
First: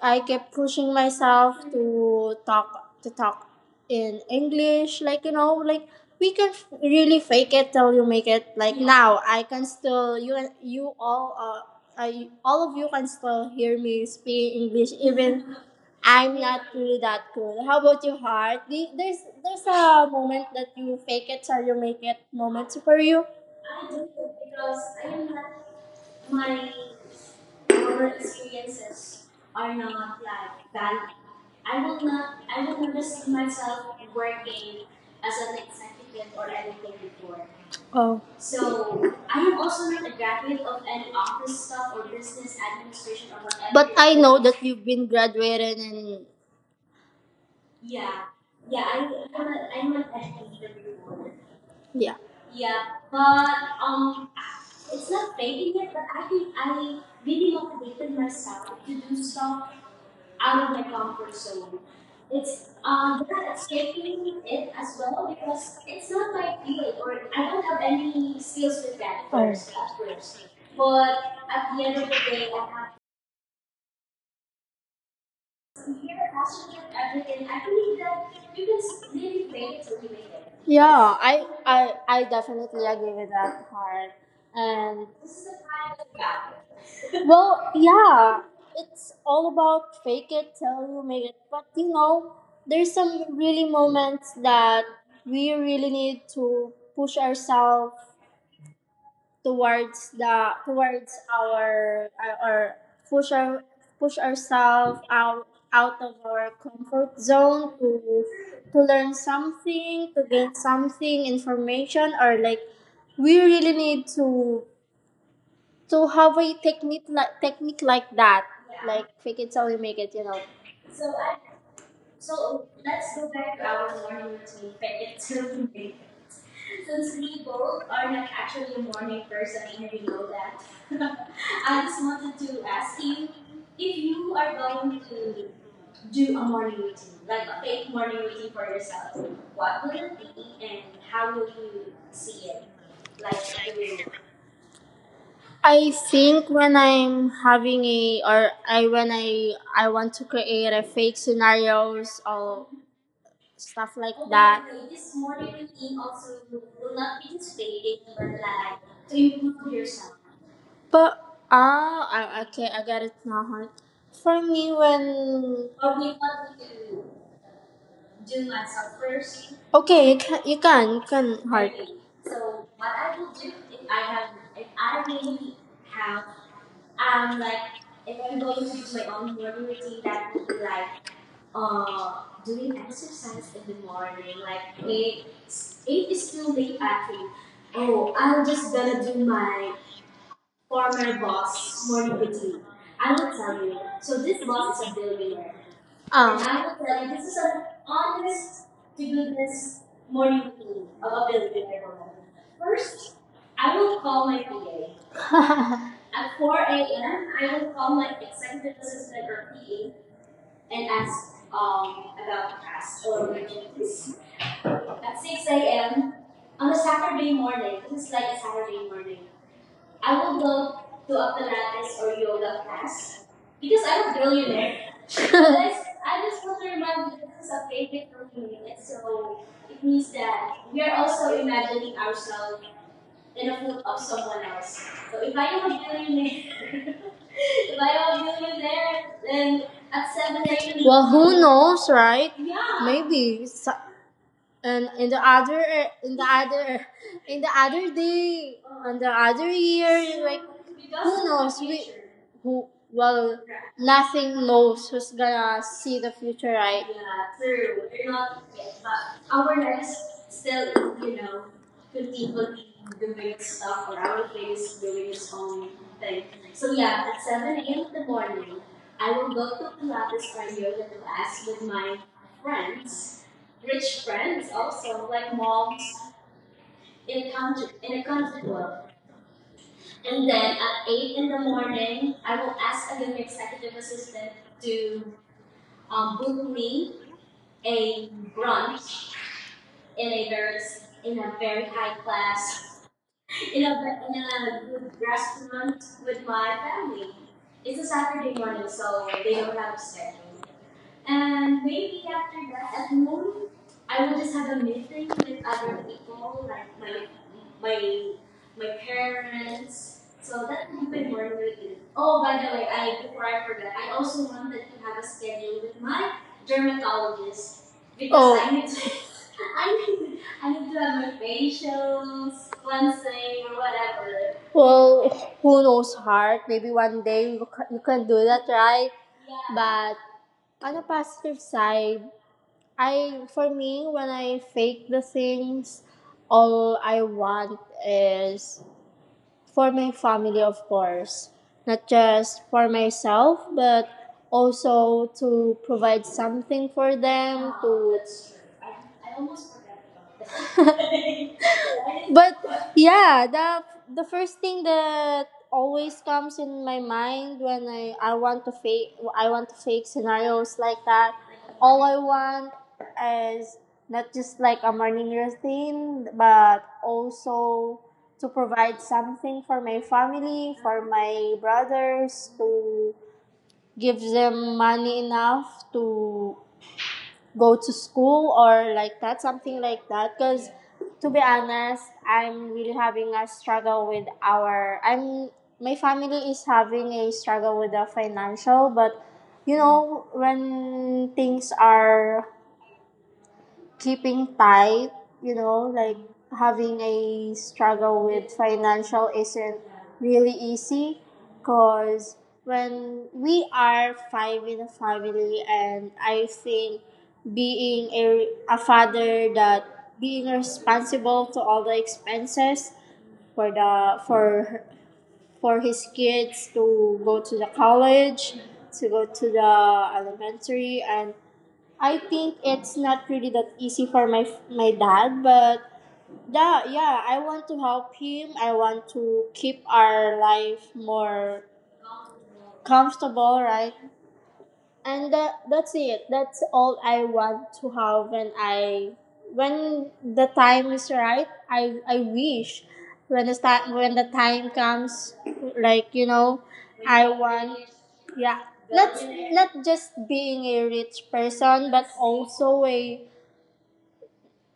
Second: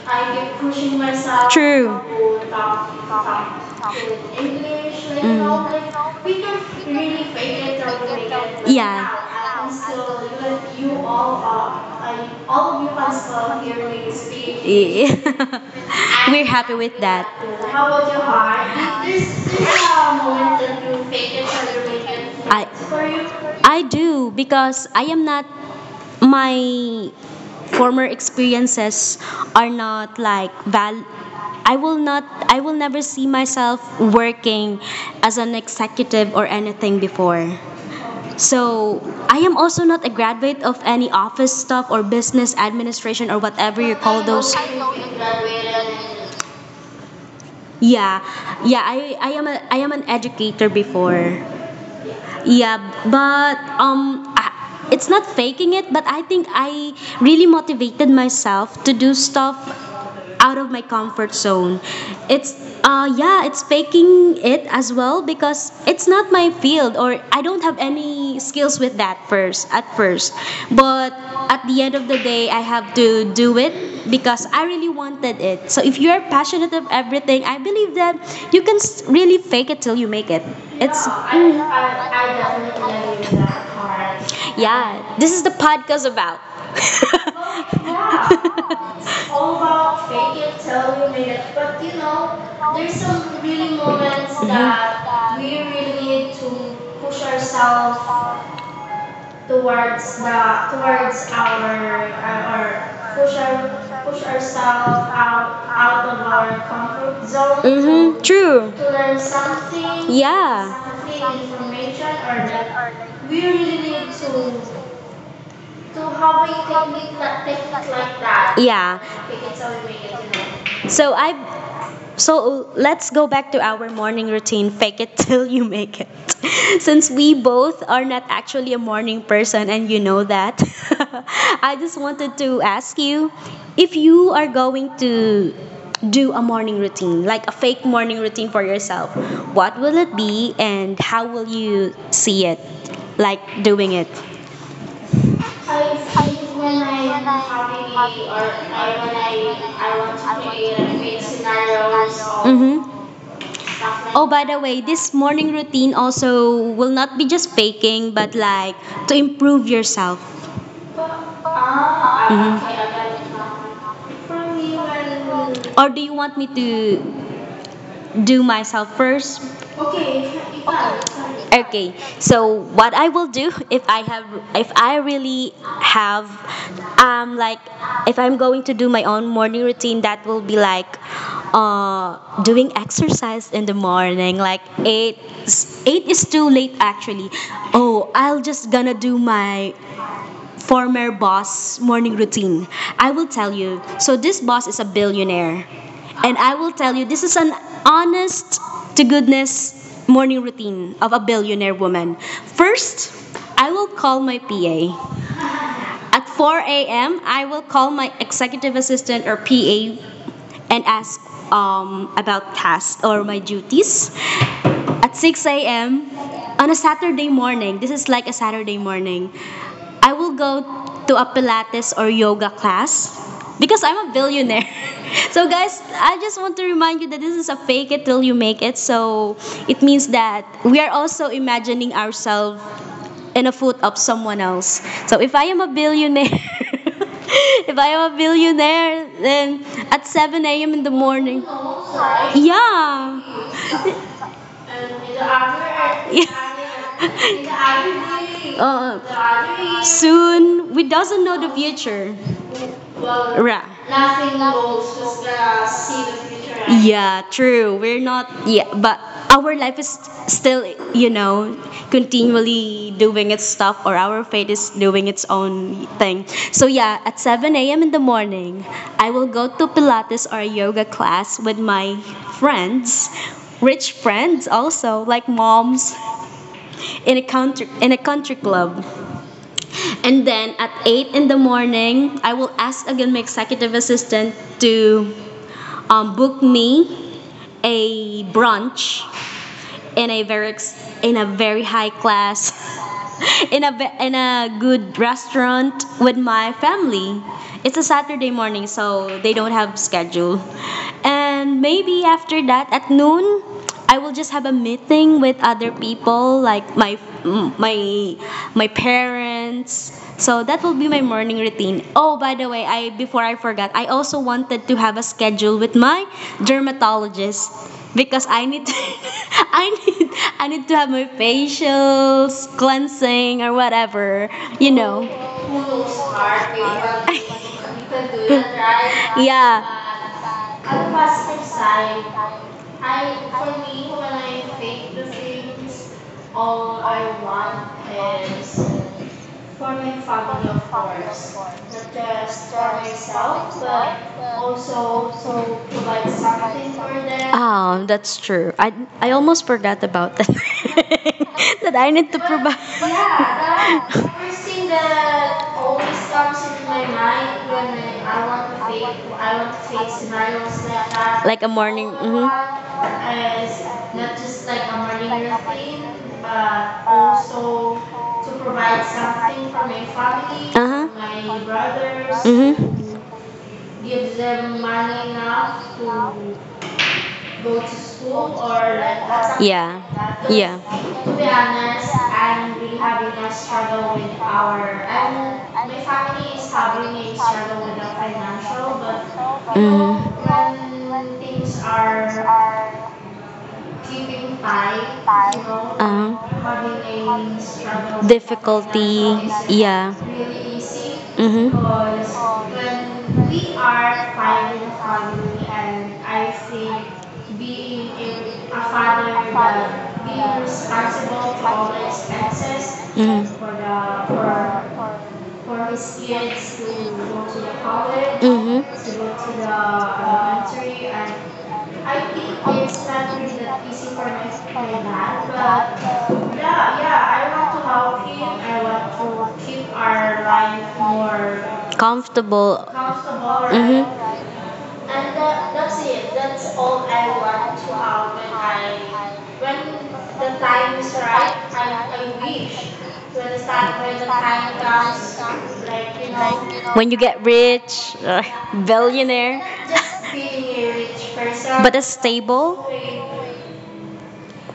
S2: I kept pushing
S1: am,
S2: myself
S1: true.
S2: to
S1: To talk,
S2: talk
S1: talk.
S2: in English, like you know,
S1: Mm.
S2: like we can really fake it till you make it. Like now, I can still you and you all I all of you can still hear me speak English even
S1: We're
S2: I'm not really that good. How about you, Heart? There's
S1: happy
S2: a moment that you fake
S1: that.
S2: it till you make it moment for you.
S1: I do because I am not my
S2: Our
S1: experiences
S2: experiences
S1: are
S2: are
S1: not
S2: not
S1: like
S2: like
S1: val
S2: valid.
S1: I
S2: I
S1: will
S2: will
S1: not
S2: not.
S1: I
S2: I
S1: will
S2: will never
S1: see
S2: see
S1: myself
S2: myself
S1: working
S2: working as
S1: as an
S2: an executive
S1: executive or
S2: or anything
S1: anything before.
S2: before. Oh.
S1: So
S2: So I am
S1: also
S2: also
S1: not
S2: not
S1: a
S2: a graduate
S1: graduate of
S2: of
S1: any
S2: any
S1: office
S2: office
S1: stuff
S2: stuff
S1: or
S2: or
S1: business
S2: business
S1: administration
S2: administration
S1: or
S2: or whatever.
S1: whatever.
S2: But I know that you've been graduated and yeah,
S1: Yeah, yeah.
S2: yeah,
S1: I I am a I am
S2: I'm
S1: an
S2: an
S1: educator
S2: STW owner.
S1: before.
S2: Yeah.
S1: Yeah,
S2: Yeah, but
S1: but I, it's
S2: it's
S1: not
S2: not
S1: faking
S2: faking it,
S1: it, but
S2: but
S1: I
S2: I
S1: think
S2: think I
S1: really
S2: really
S1: motivated
S2: motivated myself
S1: myself to
S2: to
S1: do
S2: do
S1: stuff
S2: stuff
S1: out
S2: out of
S1: of
S2: my
S1: comfort
S2: comfort zone.
S1: zone. It's
S2: It's
S1: yeah,
S2: not
S1: it's faking
S2: escaping
S1: it
S2: it
S1: as
S2: as
S1: well
S2: well
S1: because
S2: because
S1: it's
S2: it's
S1: not
S2: not
S1: my
S2: my field,
S1: field or
S2: or I
S1: I don't
S2: don't
S1: have
S2: have any
S1: any skills
S2: skills
S1: with
S2: with
S1: that
S2: that. Oh, first
S1: first at
S2: at
S1: first,
S2: first. But
S1: but at
S2: at the
S1: the
S2: end
S1: end
S2: of
S1: of the
S2: the day,
S1: day, I
S2: I have.
S1: have to do it because I really wanted it. So if you're
S2: Computer
S1: passionate
S2: faster
S1: of
S2: than
S1: everything,
S2: everything. I
S1: I
S2: believe
S1: believe that
S2: that you
S1: you can s-
S2: guys
S1: really
S2: really
S1: fake
S2: made
S1: it
S2: it till
S1: till
S2: you
S1: you
S2: made
S1: make it.
S2: it.
S1: It's mm,
S2: Yeah,
S1: I
S2: I
S1: definitely
S2: definitely agree
S1: agree
S2: with
S1: with
S2: that
S1: that
S2: part.
S1: part.
S2: And
S1: Yeah, this
S2: this
S1: is
S2: is
S1: the
S2: a time
S1: podcast
S2: of
S1: about.
S2: gap. Well,
S1: Yeah,
S2: yeah, it's
S1: it's
S2: all
S1: all
S2: about
S1: about
S2: fake
S1: fake
S2: it
S1: it
S2: till
S1: till
S2: you
S1: you
S2: make
S1: make
S2: it.
S1: it. But you know,
S2: There's
S1: there's some
S2: some really
S1: really
S2: moments
S1: moments mhm,
S2: that
S1: that
S2: we
S1: we
S2: really
S1: really
S2: need
S1: need to
S2: to push
S1: push
S2: ourselves
S1: ourselves
S2: towards
S1: towards the
S2: the towards
S1: towards our
S2: our
S1: or
S2: our push
S1: push
S2: our
S1: our
S2: push
S1: push
S2: ourselves
S1: ourselves
S2: out out
S1: out
S2: of
S1: of our
S2: our comfort
S1: comfort zone,
S2: zone to
S1: mm-hmm, to, true, to
S2: learn
S1: learn something.
S2: something to gain
S1: Yeah.
S2: something information, or like
S1: That are
S2: we
S1: like
S2: really need to have a technique like that,
S1: that. Yeah.
S2: like fake it till we make it.
S1: So I
S2: So
S1: so let's
S2: let's
S1: go
S2: go
S1: back
S2: back
S1: to
S2: to
S1: our
S2: our morning
S1: morning routine.
S2: routine
S1: Fake it
S2: and
S1: till you
S2: to
S1: make it.
S2: breakfast.
S1: Since
S2: Since
S1: we
S2: we
S1: both
S2: both
S1: are
S2: are
S1: not
S2: not
S1: actually
S2: actually
S1: a
S2: a
S1: morning
S2: morning person
S1: person and
S2: and
S1: you
S2: we
S1: know
S2: know
S1: that,
S2: that, I just wanted
S1: to
S2: to
S1: ask
S2: ask you,
S1: you if
S2: if
S1: you
S2: you
S1: are
S2: are
S1: going
S2: going to
S1: to do
S2: do
S1: a
S2: a
S1: morning
S2: morning routine,
S1: routine, like
S2: like
S1: a
S2: a
S1: fake
S2: fake
S1: morning
S2: morning
S1: routine
S2: routine
S1: for
S2: for
S1: yourself,
S2: yourself,
S1: what
S2: what would
S1: will it
S2: it be
S1: be
S2: and
S1: and how
S2: how
S1: will
S2: would you
S1: you see
S2: see
S1: it,
S2: it?
S1: like
S2: Like
S1: doing
S2: doing
S1: it?
S2: it? I think when I'm having a or I when I want to create a fake scenarios or
S1: Mm-hmm.
S2: stuff like,
S1: Oh,
S2: oh, by
S1: by the
S2: that. The
S1: way,
S2: way,
S1: this
S2: this
S1: morning
S2: morning
S1: routine
S2: routine also
S1: also will
S2: will
S1: not
S2: not
S1: be
S2: be
S1: just
S2: displayed
S1: faking,
S2: in
S1: but
S2: your
S1: like
S2: life
S1: to
S2: to
S1: improve
S2: improve yourself.
S1: yourself.
S2: But ah, I, okay, I
S1: Mm-hmm.
S2: get it now, hon. For me, when, or we want
S1: Me
S2: me
S1: to
S2: to
S1: do
S2: do
S1: myself
S2: myself
S1: first.
S2: first. Okay, you can, you can, you can, hard. Okay.
S1: Okay, so
S2: So what
S1: what I
S2: I
S1: will
S2: will
S1: do
S2: do if I have, if
S1: if I
S2: I
S1: really
S2: really have,
S1: have, uh,
S2: um, if
S1: if I'm
S2: I'm
S1: going
S2: going
S1: to
S2: to
S1: do
S2: do
S1: my
S2: my
S1: own
S2: own
S1: morning
S2: morning routine,
S1: routine, that
S2: that
S1: will
S2: would be
S1: be like
S2: like uh,
S1: doing
S2: doing exercise
S1: exercise
S2: in
S1: in the
S2: the morning,
S1: morning,
S2: like
S1: like eight.
S2: eight. Eight
S1: It's
S2: is
S1: too
S2: still late
S1: late
S2: actually.
S1: actually. Oh,
S2: Oh, I'm just gonna do my
S1: for
S2: former
S1: boss
S2: boss morning
S1: morning
S2: routine.
S1: routine.
S2: I
S1: I,
S2: will tell you.
S1: so
S2: So this
S1: this
S2: boss
S1: is a
S2: is a billionaire.
S1: billionaire.
S2: And oh, I will tell you, this
S1: This
S2: is
S1: is an
S2: an
S1: honest
S2: honest to
S1: to
S2: do
S1: goodness
S2: this morning
S1: morning
S2: routine
S1: routine
S2: of
S1: of a
S2: a
S1: billionaire
S2: billionaire woman.
S1: woman. First,
S2: First, I will call
S1: my
S2: my
S1: PA.
S2: PA. At
S1: As
S2: 4
S1: I am,
S2: a.m.,
S1: I
S2: I
S1: will
S2: will
S1: call
S2: call my
S1: my
S2: executive
S1: executive
S2: assistant
S1: assistant or
S2: or
S1: PA
S2: PA and ask
S1: about
S2: about past
S1: tasks or my duties.
S2: opportunities. At
S1: At six
S2: 6
S1: on
S2: a.m. on a Saturday morning,
S1: morning, this is
S2: this is like a
S1: Saturday
S2: Saturday morning,
S1: morning,
S2: I will go to
S1: to a
S2: a
S1: Pilates
S2: Pilates
S1: or
S2: or
S1: yoga
S2: yoga
S1: class.
S2: class because I'm a billionaire. Just- I
S1: I just
S2: just want
S1: want to
S2: to
S1: remind you
S2: remind you
S1: that this
S2: that this
S1: is
S2: is
S1: a
S2: a
S1: fake it
S2: favorite
S1: till you
S2: for me,
S1: make it.
S2: and
S1: So
S2: so it
S1: it means
S2: means
S1: that
S2: that we
S1: we
S2: are
S1: are
S2: also
S1: imagining
S2: imagining
S1: ourselves
S2: ourselves in
S1: in a
S2: the food
S1: foot of
S2: of someone
S1: someone
S2: else.
S1: else.
S2: So
S1: So
S2: if
S1: if
S2: I
S1: I am a
S2: am a
S1: billionaire,
S2: billionaire, if
S1: if I'm
S2: I
S1: a
S2: am a
S1: billionaire,
S2: billionaire, then
S1: then
S2: at
S1: at 6 a.m.
S2: 7 a.m.
S1: in the
S2: Well, who knows, right? Yeah.
S1: yeah,
S2: Maybe s- and in the other in the other day, on the
S1: uh,
S2: other year, like,
S1: soon
S2: who
S1: without
S2: knows, we,
S1: teacher.
S2: who, well,
S1: Ra.
S2: nothing knows who's gonna see the future, right?
S1: Yeah, true. We're not yeah, but our still, you know, continually doing its stuff or our faith is doing its own thing. So yeah, at 7 a.m. in the morning, I go to Pilates or yoga class with my friends, rich
S2: Rich
S1: friends
S2: friends
S1: also,
S2: also,
S1: like
S2: like moms
S1: moms
S2: in a
S1: in a country
S2: country
S1: club.
S2: club. And
S1: And
S2: then
S1: then at
S2: at eight
S1: 8
S2: in
S1: in
S2: the
S1: the
S2: morning,
S1: morning, I
S2: I
S1: will
S2: will
S1: ask
S2: ask a
S1: again
S2: young
S1: my executive
S2: executive assistant
S1: assistant to
S2: to
S1: booked
S2: book
S1: me
S2: me a
S1: a brunch
S2: brunch in
S1: in a
S2: a
S1: very in a very
S2: very
S1: high
S2: high
S1: class
S2: class,
S1: in
S2: in
S1: a ve-
S2: a
S1: in a
S2: good
S1: good
S2: restaurant
S1: restaurant with
S2: with
S1: my
S2: my family.
S1: family. It's
S2: It's
S1: a
S2: a
S1: Saturday
S2: Saturday
S1: morning,
S2: morning, so
S1: so they
S2: they
S1: don't
S2: don't have
S1: have
S2: a schedule.
S1: schedule. And
S2: And
S1: maybe
S2: maybe after
S1: after that
S2: that, at
S1: at noon,
S2: home,
S1: I
S2: I
S1: will
S2: will
S1: just
S2: just
S1: have
S2: have
S1: a
S2: a meeting
S1: meeting with
S2: with
S1: other
S2: other
S1: people
S2: people,
S1: like
S2: like
S1: my
S2: my
S1: mm,
S2: my
S1: my
S2: my
S1: parents.
S2: parents.
S1: So
S2: So
S1: that
S2: that
S1: will be
S2: would
S1: my
S2: be more
S1: morning
S2: important.
S1: routine. Oh,
S2: Oh,
S1: by
S2: by
S1: the
S2: the
S1: way,
S2: way,
S1: I
S2: I
S1: before
S2: before
S1: I
S2: I
S1: forgot,
S2: forget,
S1: I
S2: I
S1: also
S2: also wanted
S1: wanted to
S2: to
S1: have a
S2: have a
S1: schedule
S2: schedule
S1: with
S2: with
S1: my
S2: my
S1: dermatologist
S2: dermatologist because
S1: because
S2: oh,
S1: I
S2: I
S1: need
S2: need
S1: to,
S2: to.
S1: I
S2: I
S1: need
S2: need
S1: to
S2: to
S1: have
S2: have
S1: my
S2: my
S1: facials,
S2: facials,
S1: cleansing
S2: cleansing,
S1: or
S2: or
S1: whatever,
S2: whatever.
S1: you know.
S2: Well, who
S1: Full
S2: knows, heart?
S1: scarf,
S2: Maybe one
S1: you
S2: day you ca- you
S1: can
S2: can do
S1: do
S2: that, right?
S1: that, right?
S2: Yeah.
S1: Yeah.
S2: But on the
S1: At
S2: positive
S1: positive
S2: side,
S1: side,
S2: I,
S1: I
S2: for
S1: for
S2: me,
S1: me
S2: when
S1: when
S2: I
S1: I
S2: fake
S1: think
S2: the
S1: the
S2: things,
S1: things,
S2: all
S1: all
S2: I
S1: I
S2: want
S1: want is.
S2: is for my family, of course, not just for myself, but also to provide something for them. To
S1: Oh, that's true. I almost forgot about that. That I need
S2: but yeah, the
S1: to.
S2: first thing that
S1: That
S2: always
S1: always
S2: comes
S1: comes in
S2: in my
S1: my mind
S2: mind when
S1: when
S2: I want to
S1: I,
S2: fake, I want
S1: want
S2: to
S1: to
S2: fake
S1: take
S2: scenarios like that.
S1: that. Like a
S2: All
S1: morning.
S2: I
S1: One
S2: want is not
S1: is
S2: just like a morning routine, but
S1: also
S2: also to
S1: to
S2: provide
S1: provide
S2: something
S1: something,
S2: for my family, for my brothers,
S1: mm-hmm,
S2: to give them money enough
S1: enough to
S2: to go to school or
S1: like
S2: like that,
S1: that's,
S2: something
S1: yeah.
S2: like that. Because
S1: Yeah.
S2: to be
S1: Sometimes
S2: honest, I'm really
S1: I'm
S2: having a
S1: gonna,
S2: struggle with our. I'm, my family is having a struggle with the financial, but you know
S1: mm-hmm,
S2: when things are keeping tight, you know, like
S1: uh-huh,
S2: having a
S1: things
S2: struggle with financial
S1: the,
S2: isn't
S1: yeah.
S2: really easy because
S1: Mm-hmm.
S2: when
S1: When
S2: we
S1: we
S2: are
S1: are
S2: five in a
S1: finding,
S2: family, and I think being a father that being responsible to all the expenses for
S1: mm-hmm,
S2: the for his kids to go to the college, to
S1: mm-hmm,
S2: go to the elementary, and I think it's not really that easy for my dad, but yeah, yeah, I want to help him. I want to keep our life more
S1: comfortable.
S2: comfortable, right?
S1: Mm-hmm.
S2: And that, that's it, that's all I want to have when I, when the time is right, I wish, when the time comes, like, you know,
S1: When you
S2: I
S1: get
S2: want,
S1: rich,
S2: yeah, not,
S1: billionaire.
S2: not just being a rich person, but also a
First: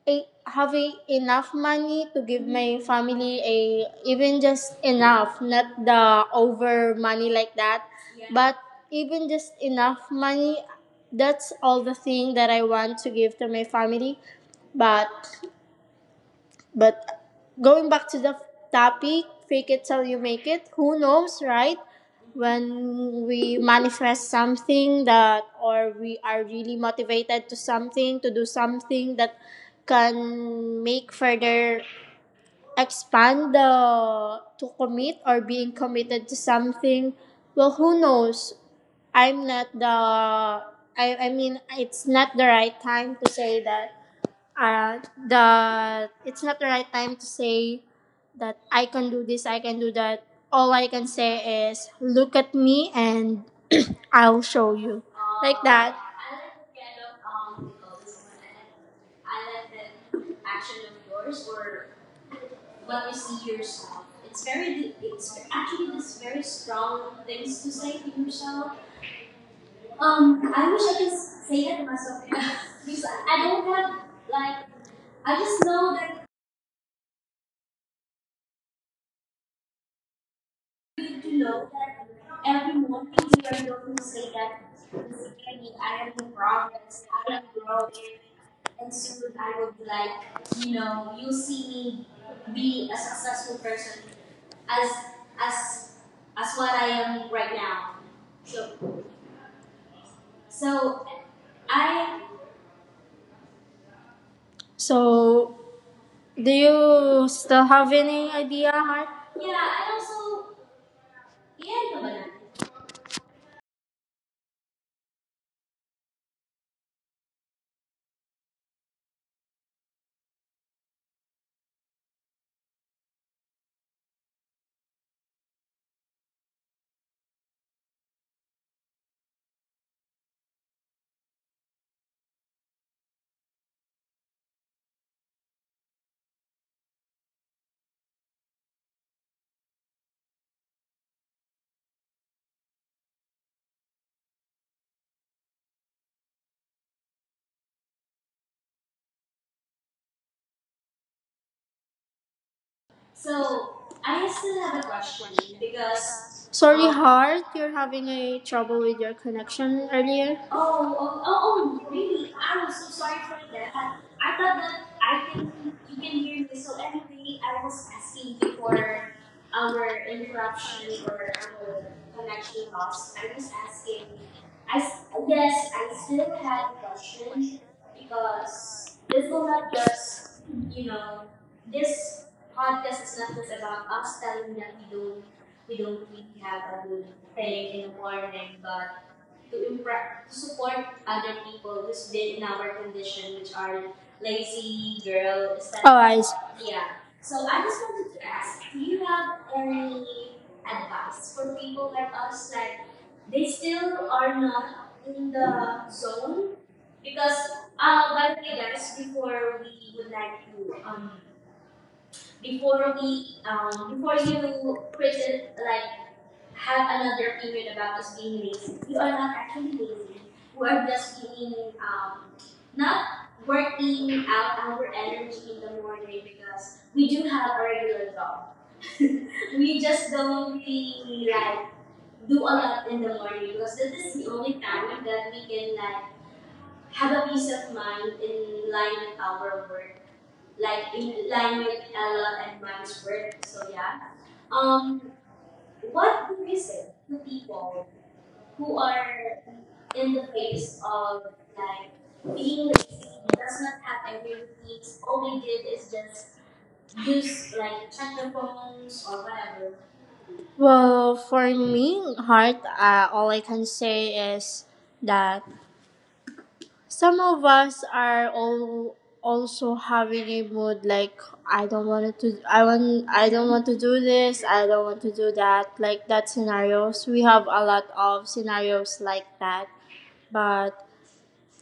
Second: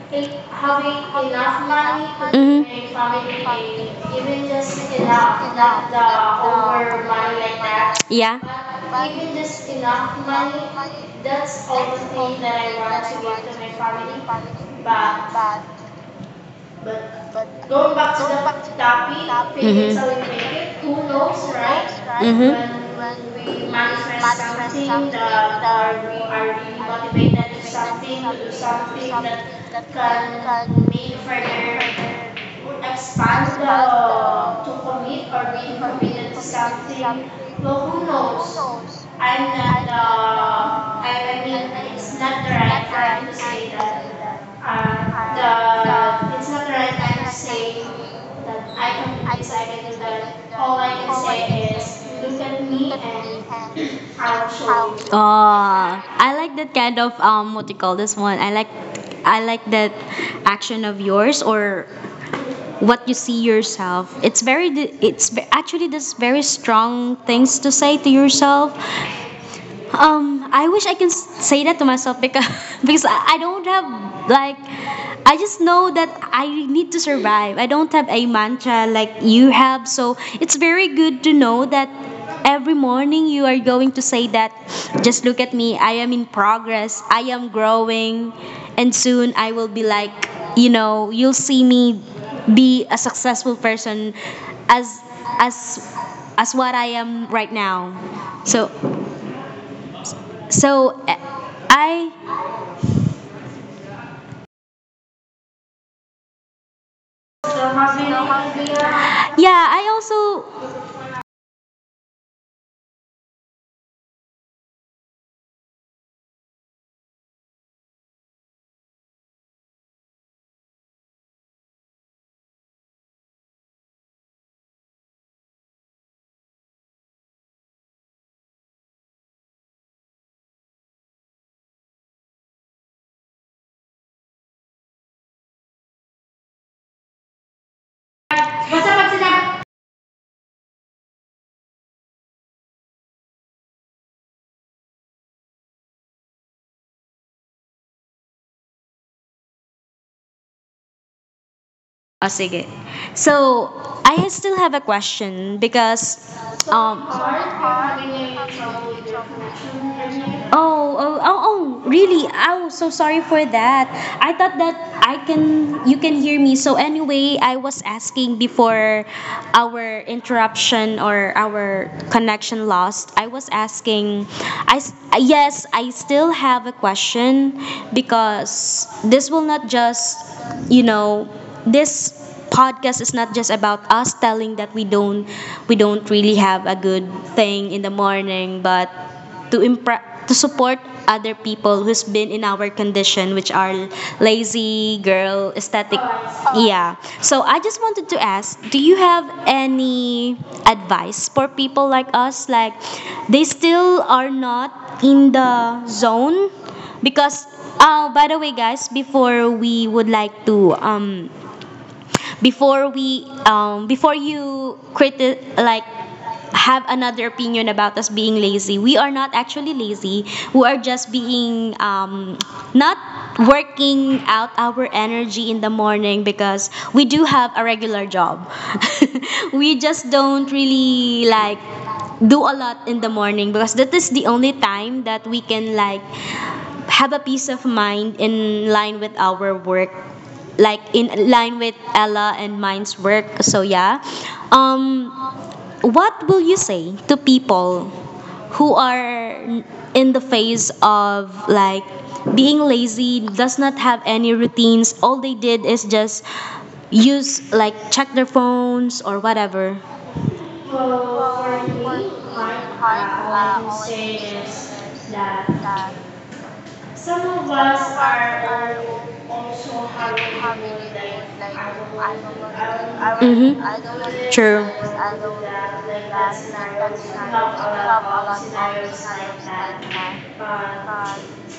S2: a, have a, enough money to give my
S1: Mm-hmm.
S2: family a, even just enough, not the over money like that,
S1: Yeah.
S2: but
S1: But,
S2: even just enough money,
S1: but
S2: that's all the thing that I want to give to my family. But
S1: but back
S2: but
S1: to
S2: going
S1: go the
S2: back
S1: back
S2: to
S1: to
S2: the
S1: the
S2: topic,
S1: topic
S2: fake it till you make it, who knows,
S1: notes,
S2: right?
S1: right? First, right? Mhm.
S2: When
S1: When
S2: we
S1: we
S2: manifest
S1: manifest
S2: something
S1: something
S2: that, or
S1: that, or
S2: we
S1: we
S2: are
S1: are
S2: really
S1: doing
S2: motivated to something, to do something that
S1: something that
S2: can make further,
S1: we're ex-
S2: expand the, to
S1: to
S2: commit
S1: commit
S2: or
S1: or
S2: being
S1: being
S2: committed
S1: committed
S2: to
S1: to something.
S2: something,
S1: Something
S2: well, who knows,
S1: knows.
S2: I'm
S1: And
S2: not the,
S1: uh,
S2: I
S1: I
S2: mean,
S1: mean, I'm
S2: it's not the right time
S1: trying
S2: to
S1: to
S2: say
S1: say
S2: that,
S1: that
S2: the,
S1: uh, the,
S2: it's not the right time to
S1: instead of
S2: say
S1: saying
S2: that
S1: that
S2: I can do this,
S1: it's
S2: I can do
S1: identity
S2: that.
S1: that.
S2: All I can say is, look at me and I'll show you. Like that.
S1: Oh, I like that kind of what you call this one. I like that action of yours or what you see yourselve. It's very, d- it's ve- actually this very strong things to say to yourself. I
S2: I wish
S1: wish I
S2: I
S1: can
S2: could
S1: s- say
S2: say that
S1: that
S2: to
S1: to myself
S2: myself
S1: because
S2: because
S1: because I
S2: I
S1: don't
S2: don't
S1: have
S2: have,
S1: like
S2: like,
S1: I
S2: I
S1: just
S2: just
S1: know
S2: know
S1: that
S2: that
S1: I need to survive. I don't have a mantra like you have, so it's very
S2: you need
S1: good to
S2: to
S1: know
S2: know
S1: that
S2: that every
S1: every
S2: morning
S1: morning you are
S2: you are
S1: going
S2: going
S1: to
S2: to
S1: say
S2: say
S1: that
S2: that this
S1: just
S2: is
S1: look at
S2: me,
S1: me, I
S2: I
S1: am
S2: am
S1: in
S2: in
S1: progress,
S2: progress,
S1: I
S2: I am
S1: am
S2: growing,
S1: growing,
S2: and
S1: and
S2: soon
S1: soon I
S2: I
S1: will
S2: will
S1: be
S2: be
S1: like
S2: like,
S1: you
S2: you
S1: know,
S2: know, you'll
S1: you'll
S2: see
S1: see me
S2: me
S1: be
S2: be a
S1: a successful
S2: successful person
S1: person
S2: as
S1: as
S2: as as what I am
S1: right
S2: right now.
S1: now. So
S2: So
S1: so
S2: so
S1: eh, I
S2: I So do you still have any idea, Heart? Yeah,
S1: yeah, I
S2: and also,
S1: also
S2: i-ano ba natin?
S1: oh, sige. So
S2: So I
S1: I still
S2: still
S1: have
S2: have
S1: a
S2: a question
S1: question because
S2: because, sorry, Heart, you're having a trouble with your connection earlier.
S1: oh,
S2: Oh, oh, oh,
S1: oh. Oh,
S2: oh
S1: really?
S2: really? I
S1: Oh,
S2: was so
S1: so
S2: sorry
S1: sorry
S2: for
S1: for
S2: that.
S1: that. I
S2: I thought
S1: thought that
S2: that
S1: I
S2: I can,
S1: can
S2: you
S1: you
S2: can
S1: can hear
S2: hear me.
S1: me.
S2: So
S1: So
S2: anyway,
S1: anyway, I
S2: I
S1: was
S2: was asking
S1: asking before
S2: before our
S1: our
S2: interruption
S1: interruption
S2: or
S1: or
S2: our
S1: our
S2: connection
S1: connection
S2: loss.
S1: lost.
S2: I
S1: I
S2: was
S1: was
S2: asking.
S1: asking
S2: I
S1: I
S2: s-
S1: s-
S2: yes,
S1: yes,
S2: I
S1: I
S2: still
S1: still
S2: had a
S1: have a
S2: question
S1: question
S2: because
S1: because
S2: this
S1: this
S2: will
S1: will
S2: not
S1: not just,
S2: just, you
S1: you
S2: know,
S1: know,
S2: this
S1: this
S2: podcast
S1: podcast
S2: is
S1: is
S2: not
S1: not
S2: just
S1: just
S2: about
S1: about
S2: us
S1: us
S2: telling
S1: telling
S2: that we
S1: that
S2: don't, we
S1: we
S2: don't
S1: don't
S2: really
S1: really
S2: have
S1: have
S2: a
S1: a
S2: good
S1: good
S2: thing
S1: thing
S2: in
S1: in
S2: the
S1: the
S2: morning,
S1: morning,
S2: but
S1: but
S2: to
S1: to impre-
S2: impre- to
S1: to
S2: support
S1: support
S2: other
S1: other
S2: people
S1: people
S2: who's
S1: who's
S2: been in
S1: been in
S2: our
S1: our
S2: condition,
S1: condition,
S2: which
S1: which
S2: are
S1: are
S2: lazy
S1: lazy,
S2: girl.
S1: girl,
S2: Oh,
S1: aesthetic.
S2: I see. Et cetera. Yeah.
S1: Yeah.
S2: So
S1: So
S2: I
S1: I
S2: just
S1: just
S2: wanted to
S1: wanted to
S2: ask, do
S1: ask do
S2: you
S1: you
S2: have
S1: have
S2: any
S1: any
S2: advice
S1: advice
S2: for
S1: for
S2: people
S1: people
S2: like
S1: like
S2: us,
S1: us?
S2: like
S1: Like,
S2: they
S1: they
S2: still
S1: still
S2: are
S1: are
S2: not
S1: not
S2: in the
S1: in the
S2: zone?
S1: zone?
S2: Because
S1: Because, oh,
S2: by the
S1: by the
S2: way
S1: way,
S2: guys,
S1: guys,
S2: before we would like to, um, before we, um, before
S1: before
S2: you
S1: you
S2: present, like, have
S1: have an
S2: another opinion
S1: opinion
S2: about
S1: about
S2: us
S1: us
S2: being
S1: being
S2: lazy,
S1: lazy,
S2: we
S1: we
S2: are
S1: are
S2: not actually
S1: really
S2: lazy.
S1: lazy,
S2: We
S1: who
S2: are
S1: are just
S2: just being
S1: being
S2: um, not
S1: not
S2: working
S1: working
S2: out
S1: out
S2: our
S1: our
S2: energy
S1: energy
S2: in
S1: in the
S2: the morning
S1: morning
S2: because
S1: because
S2: we
S1: we
S2: do
S1: do
S2: have
S1: have
S2: a
S1: a
S2: regular
S1: regular
S2: job.
S1: job.
S2: We
S1: We
S2: just
S1: just don't
S2: don't really
S1: really like
S2: like do a
S1: do a
S2: lot
S1: lot
S2: in
S1: in
S2: the
S1: the
S2: morning
S1: morning
S2: because
S1: because
S2: this
S1: that is
S2: is the
S1: the
S2: only
S1: only
S2: time
S1: time that
S2: that we
S1: we
S2: can,
S1: can
S2: like,
S1: like
S2: have
S1: have a
S2: a peace
S1: peace of
S2: of mind
S1: mind
S2: in
S1: in line
S2: line
S1: with
S2: with
S1: our
S2: our work,
S1: work, like
S2: like in
S1: in
S2: line
S1: line with
S2: with
S1: Ella
S2: Ella and
S1: and mine's
S2: Mike's
S1: work,
S2: work. So
S1: so yeah.
S2: yeah. Um,
S1: um
S2: what
S1: what will
S2: do you
S1: you
S2: say
S1: say
S2: to
S1: to
S2: people
S1: people
S2: who
S1: who are
S2: are in
S1: in
S2: the
S1: the phase
S2: face of,
S1: of, like,
S2: like,
S1: being
S2: being lazy,
S1: lazy,
S2: does
S1: does
S2: not
S1: not
S2: have
S1: have
S2: any
S1: any routines,
S2: routines,
S1: all they
S2: all they
S1: did
S2: did
S1: is
S2: is just
S1: just use,
S2: use,
S1: like,
S2: like,
S1: check
S2: check
S1: their
S2: their
S1: phones
S2: phones
S1: or
S2: or whatever.
S1: whatever?
S2: Well, for me, heart, all I can say is that some of us are all also having a mood like, I don't want to, I don't want to
S1: Mm-hmm.
S2: do this, I
S1: True.
S2: don't want to do that, like that scenarios. We have a lot of scenarios like that. But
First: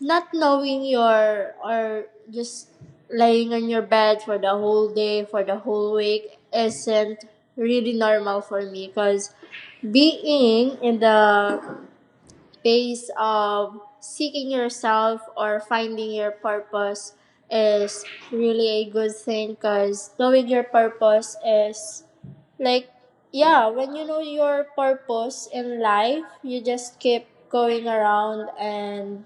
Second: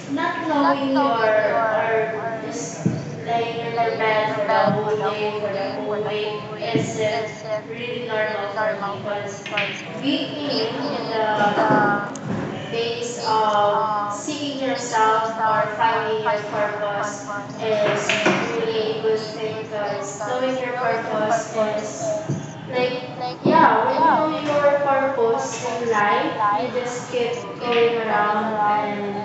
S2: not knowing your, or just laying on your bed for the whole day, for the whole week isn't really normal for me because being in the phase of seeking yourself or finding your purpose
S1: Was
S2: is
S1: is
S2: really a good thing because knowing your purpose is like,
S1: like
S2: yeah, when you know
S1: when
S2: your purpose
S1: post
S2: in life you
S1: live, you
S2: just
S1: just
S2: keep
S1: keep
S2: going around.
S1: um,
S2: And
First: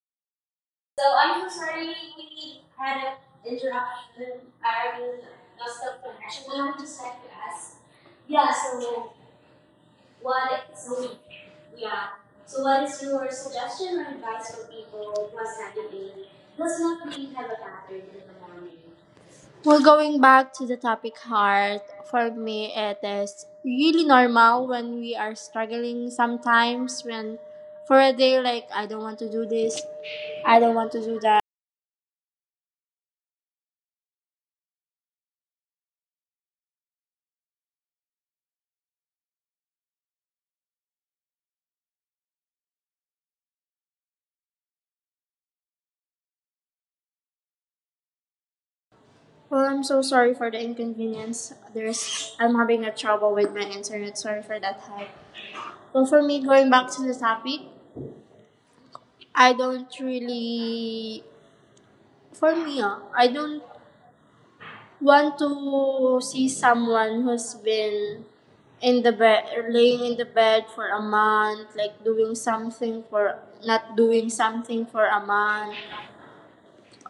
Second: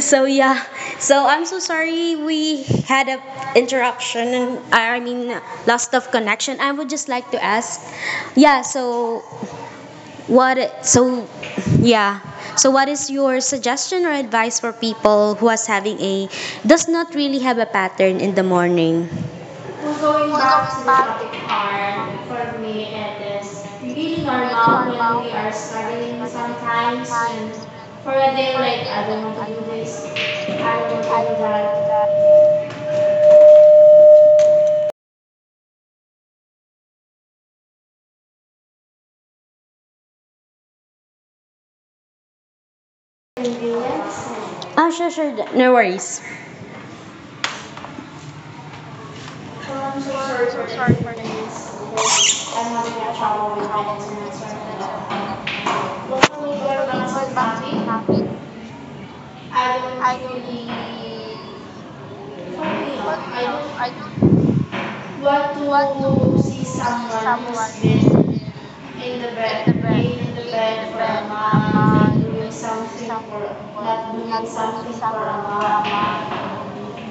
S1: so yeah.
S2: so
S1: So
S2: I'm
S1: I'm
S2: so
S1: so
S2: sorry
S1: sorry we
S2: we had
S1: had
S2: an
S1: a interruption.
S2: interruption,
S1: I
S2: I mean,
S1: mean,
S2: lost
S1: loss
S2: the
S1: of
S2: connection, but
S1: connection. I
S2: I
S1: would
S2: just
S1: just
S2: like
S1: like
S2: to
S1: to
S2: ask,
S1: ask,
S2: yeah,
S1: yeah.
S2: so
S1: So what?
S2: once a week.
S1: So yeah.
S2: Yeah. So
S1: So
S2: what is
S1: what's
S2: your
S1: your
S2: suggestion
S1: suggestion or
S2: or advice
S1: advice
S2: for
S1: for people
S2: people who
S1: who
S2: are
S1: is having a
S2: Saturday, does
S1: does
S2: not
S1: not
S2: really
S1: really
S2: have
S1: have
S2: a
S1: a
S2: pattern
S1: pattern
S2: in
S1: in
S2: the
S1: the
S2: morning?
S1: morning?
S2: Well, going back to
S1: Focus
S2: the
S1: on
S2: topic
S1: the
S2: hard, for
S1: art
S2: me, it is
S1: is
S2: really
S1: really
S2: normal
S1: normal
S2: when we
S1: when we
S2: are
S1: are
S2: struggling
S1: struggling
S2: sometimes.
S1: sometimes,
S2: When
S1: and
S2: for
S1: for
S2: a
S1: a
S2: day,
S1: day,
S2: like,
S1: like,
S2: I
S1: I
S2: don't want
S1: don't
S2: to
S1: want
S2: do
S1: to do
S2: this,
S1: this,
S2: I don't
S1: I
S2: want to
S1: don't
S2: do
S1: want do
S2: that.
S1: that. And we went. Ah, sure, sure. No worries.
S2: Well, I'm so
S1: I'm so
S2: sorry for
S1: sorry
S2: the
S1: for
S2: inconvenience.
S1: this
S2: There's,
S1: because
S2: I'm
S1: I'm
S2: having a
S1: having a
S2: trouble with
S1: trouble
S2: my
S1: with my
S2: internet.
S1: instruments
S2: Sorry for
S1: right
S2: that. Hi.
S1: now.
S2: Well, for me,
S1: Well,
S2: going back to the topic,
S1: happy.
S2: I don't
S1: I
S2: really, for me, I don't
S1: don't
S2: want to
S1: I don't want
S2: see
S1: to see
S2: someone who's been
S1: this
S2: in the bed, laying in the bed for a month, like
S1: um,
S2: doing something for,
S1: for,
S2: not doing something for a month.
S1: um,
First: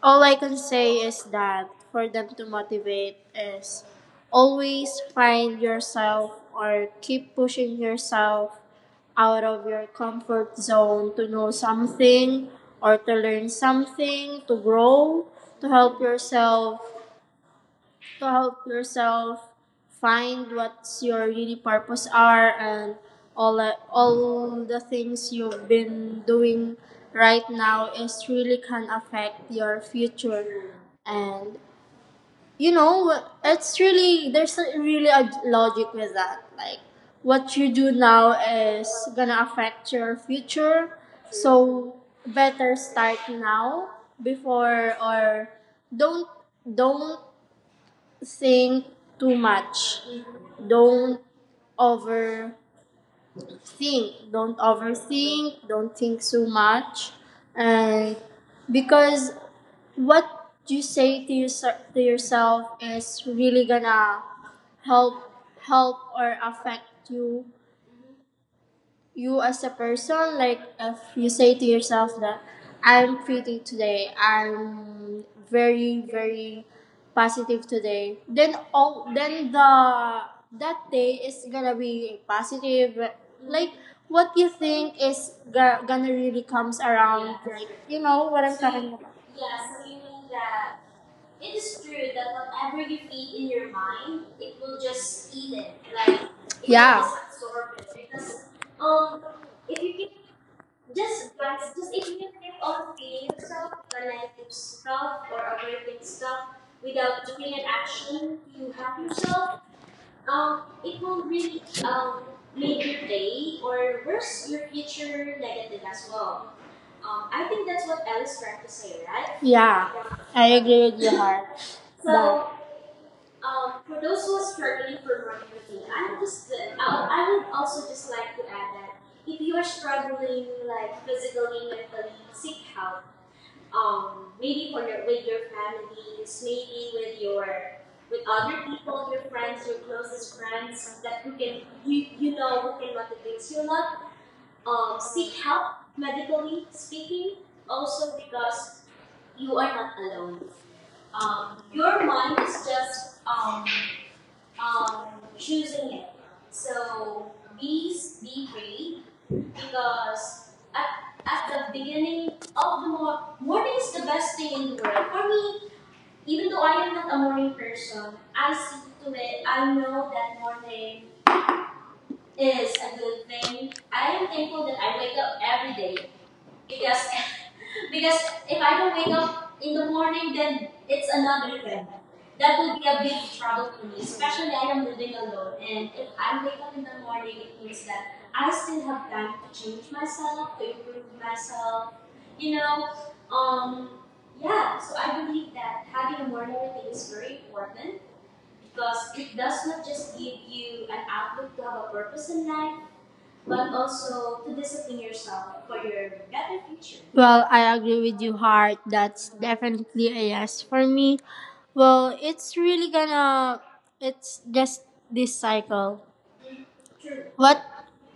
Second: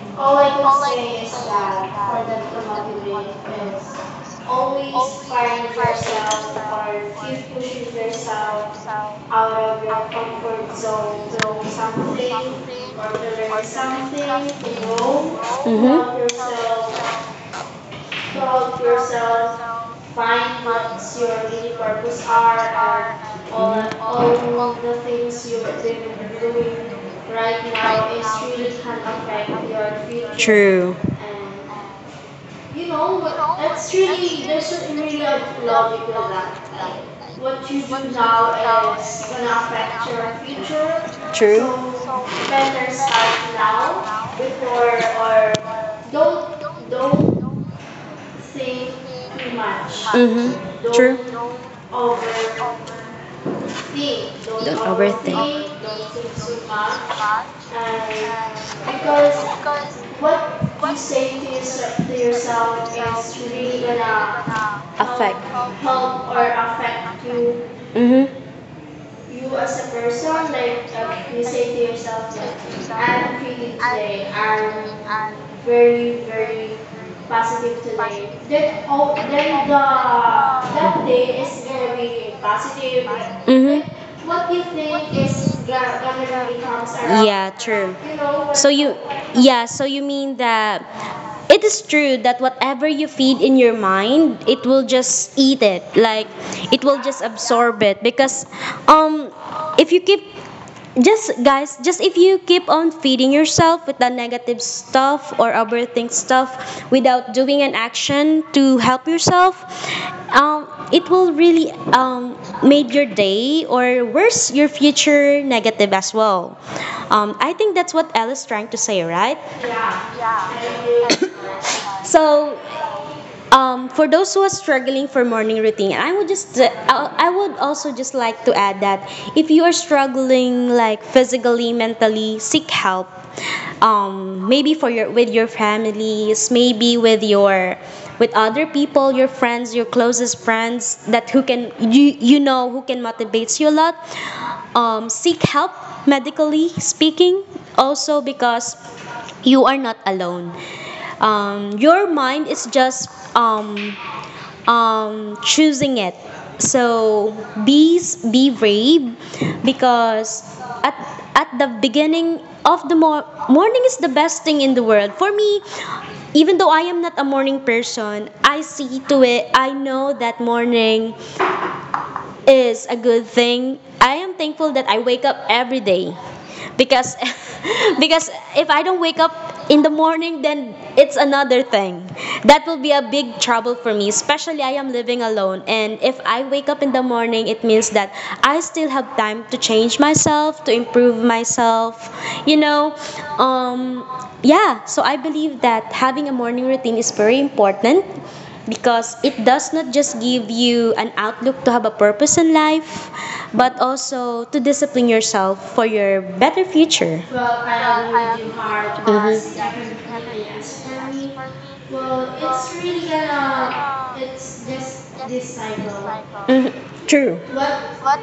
S2: All I
S1: all I
S2: can
S1: can
S2: say is
S1: say is
S2: that for
S1: that
S2: them to motivate is always
S1: please
S2: find
S1: take
S2: yourself
S1: yourselves
S2: or keep
S1: or
S2: pushing yourself
S1: yourself
S2: out
S1: out
S2: of
S1: of
S2: your
S1: your
S2: comfort
S1: comfort
S2: zone to know something or
S1: zone.
S2: to learn something, to
S1: Think
S2: grow, to help yourself to help
S1: about
S2: yourself
S1: yourself,
S2: find
S1: find
S2: what's
S1: what's
S2: your really purpose are and
S1: are
S2: all that,
S1: all,
S2: all the
S1: of the
S2: things
S1: things you're
S2: you've been doing
S1: doing
S2: right
S1: right
S2: now
S1: now
S2: is
S1: is
S2: really
S1: really
S2: can
S1: can
S2: affect
S1: affect
S2: your
S1: your future.
S2: future.
S1: True. And
S2: And you
S1: you know,
S2: know it's
S1: that's
S2: really
S1: really,
S2: there's
S1: there's
S2: a, really
S1: really
S2: a
S1: a
S2: logic
S1: lot of
S2: with that, like
S1: that. Like,
S2: what you do now is
S1: uh,
S2: gonna affect your future,
S1: true.
S2: so
S1: So
S2: better
S1: first
S2: start
S1: out
S2: now
S1: loud
S2: before
S1: before
S2: or
S1: or
S2: don't
S1: don't
S2: don't
S1: don't say
S2: think too
S1: too much.
S2: much.
S1: Mm-hmm. Don't, true.
S2: Don't
S1: Don't
S2: overthink. Don't
S1: overthink.
S2: overthink. Don't
S1: Overthink.
S2: think so much. And
S1: Think
S2: because
S1: because
S2: what you
S1: what you
S2: say to,
S1: say to,
S2: to
S1: to
S2: yourself
S1: yourself
S2: is
S1: is
S2: really
S1: really
S2: gonna
S1: gonna
S2: help
S1: affect.
S2: help
S1: Help
S2: or
S1: or
S2: affect
S1: affect
S2: you
S1: you. Mm-hmm.
S2: you as a person. Like if you
S1: Like,
S2: say to yourself that I'm
S1: and
S2: pretty today, I'm
S1: and
S2: very
S1: very
S2: very
S1: very
S2: positive today, then
S1: that
S2: all
S1: oh
S2: then
S1: then the
S2: the that
S1: that
S2: day
S1: day
S2: is
S1: is
S2: gonna be
S1: my.
S2: positive. Like
S1: Mm-hmm.
S2: what you think is
S1: Is.
S2: gonna really comes around,
S1: Yeah,
S2: like
S1: true.
S2: you know what I'm
S1: So you,
S2: talking about.
S1: yeah, so you mean that
S2: It
S1: it is
S2: is true
S1: true
S2: that
S1: that whatever
S2: whatever you
S1: you
S2: feed
S1: feed
S2: in
S1: in
S2: your
S1: your
S2: mind,
S1: mind,
S2: it
S1: it
S2: will
S1: will just
S2: just eat
S1: eat
S2: it.
S1: it.
S2: Like
S1: Like,
S2: it,
S1: it will
S2: yeah, will, yeah, just
S1: just absorb
S2: absorb it.
S1: it because
S2: Because um
S1: um
S2: if
S1: if
S2: you
S1: you
S2: keep
S1: keep
S2: just
S1: just guys
S2: glance just
S1: just
S2: if
S1: if
S2: you
S1: you
S2: keep
S1: keep on
S2: on feeding
S1: feeding
S2: yourself
S1: yourself with the
S2: negative
S1: negative
S2: stuff
S1: stuff
S2: or
S1: or
S2: avoiding
S1: overthink stuff
S2: stuff without
S1: without
S2: doing
S1: doing
S2: an
S1: an
S2: action
S1: action
S2: to
S1: to
S2: help
S1: help yourself,
S2: yourself, it
S1: it
S2: will
S1: will
S2: really,
S1: really um,
S2: make
S1: make your
S2: your day
S1: day or
S2: or
S1: worse,
S2: worse,
S1: your
S2: your future
S1: future
S2: negative
S1: negative as
S2: as
S1: well.
S2: well. I
S1: I
S2: think
S1: think
S2: that's
S1: that's
S2: what
S1: what I was
S2: Alice
S1: trying
S2: tried
S1: to
S2: to
S1: say,
S2: say,
S1: right?
S2: right? Yeah, I agree with you, Har. So,
S1: So,
S2: but
S1: um,
S2: for
S1: for
S2: those
S1: those
S2: who
S1: who are
S2: are struggling
S1: struggling for
S2: for morning
S1: morning routine,
S2: routine,
S1: I
S2: I'm
S1: would just
S2: just, I,
S1: uh, I I
S2: I would
S1: would
S2: also
S1: also just
S2: just like
S1: like
S2: to
S1: to
S2: add
S1: add
S2: that
S1: that
S2: if
S1: if
S2: you
S1: you
S2: are
S1: are
S2: struggling
S1: struggling like
S2: like physically,
S1: physically,
S2: mentally,
S1: mentally,
S2: seek
S1: seek
S2: help,
S1: help.
S2: maybe
S1: Maybe
S2: for
S1: for your
S2: your with
S1: with
S2: your
S1: your
S2: families,
S1: families,
S2: maybe
S1: maybe
S2: with your with
S1: with
S2: other
S1: other people,
S2: people,
S1: your
S2: your friends,
S1: friends,
S2: your
S1: your closest
S2: closest
S1: friends
S2: friends that
S1: that
S2: who
S1: who
S2: can
S1: can,
S2: you you know who
S1: who
S2: can
S1: can
S2: motivate
S1: motivates
S2: you
S1: you
S2: a
S1: a lot.
S2: lot. Seek
S1: Seek help
S2: help
S1: medically
S2: medically
S1: speaking
S2: speaking,
S1: also
S2: also
S1: because
S2: because you
S1: you
S2: are
S1: are not
S2: not alone.
S1: alone. Your
S2: Your mind is
S1: just
S2: just,
S1: um
S2: um,
S1: choosing
S2: choosing it.
S1: it. So
S2: So be
S1: be
S2: be
S1: brave
S2: brave
S1: because
S2: because
S1: at
S2: at the beginning
S1: beginning of
S2: of
S1: the
S2: the morning, morning
S1: morning is
S2: is
S1: the
S2: the best
S1: best
S2: thing
S1: thing in the
S2: in the
S1: world.
S2: world. For me,
S1: Even
S2: even
S1: though
S2: though
S1: I
S2: I am
S1: am
S2: not a
S1: a
S2: morning person,
S1: person,
S2: I
S1: I see
S2: see to
S1: to
S2: it,
S1: it. I
S2: I
S1: know
S2: know
S1: that
S2: that morning
S1: morning
S2: is
S1: is a
S2: a
S1: good
S2: good
S1: thing.
S2: thing. I
S1: I am
S2: am thankful
S1: thankful
S2: that
S1: that I
S2: I
S1: wake
S2: wake
S1: up
S2: up
S1: every
S2: every
S1: day
S2: day because
S1: because
S2: because
S1: because it,
S2: if I don't wake up in
S1: in the
S2: the
S1: morning,
S2: morning, then it's
S1: it's another
S2: another thing.
S1: thing. That
S2: That would be a
S1: big
S2: big
S1: trouble
S2: trouble for
S1: for
S2: me,
S1: me is
S2: especially I am living
S1: living
S2: alone.
S1: alone,
S2: And
S1: and
S2: if
S1: if
S2: I wake
S1: up
S2: up in
S1: in the
S2: the morning,
S1: morning, it
S2: it means
S1: means
S2: that
S1: that
S2: I
S1: I
S2: still
S1: still have
S2: have time
S1: time
S2: to
S1: to
S2: change
S1: change myself,
S2: myself, to
S1: to
S2: improve
S1: improve myself,
S2: myself.
S1: you
S2: You know,
S1: know.
S2: um,
S1: Um, yeah,
S2: yeah.
S1: so
S2: So
S1: I
S2: I believe
S1: believe that
S2: that
S1: having
S2: having
S1: a
S2: a morning
S1: morning
S2: routine
S1: routine is
S2: is
S1: very
S2: very
S1: important
S2: important because
S1: because
S2: it
S1: it does
S2: does not
S1: not just
S2: just give
S1: give
S2: you
S1: you
S2: an
S1: an
S2: outlook
S1: outlook
S2: to
S1: to have a
S2: have a purpose
S1: purpose in
S2: in life
S1: life,
S2: but
S1: but also
S2: also
S1: to
S2: to discipline
S1: discipline
S2: yourself
S1: yourself
S2: for
S1: for
S2: your
S1: your better
S2: better future.
S1: future.
S2: Well, I agree with you, Heart. That's
S1: Mhm.
S2: definitely a yes for me. Well, it's really gonna,
S1: Mhm.
S2: it's just this cycle. True.
S1: True.
S2: What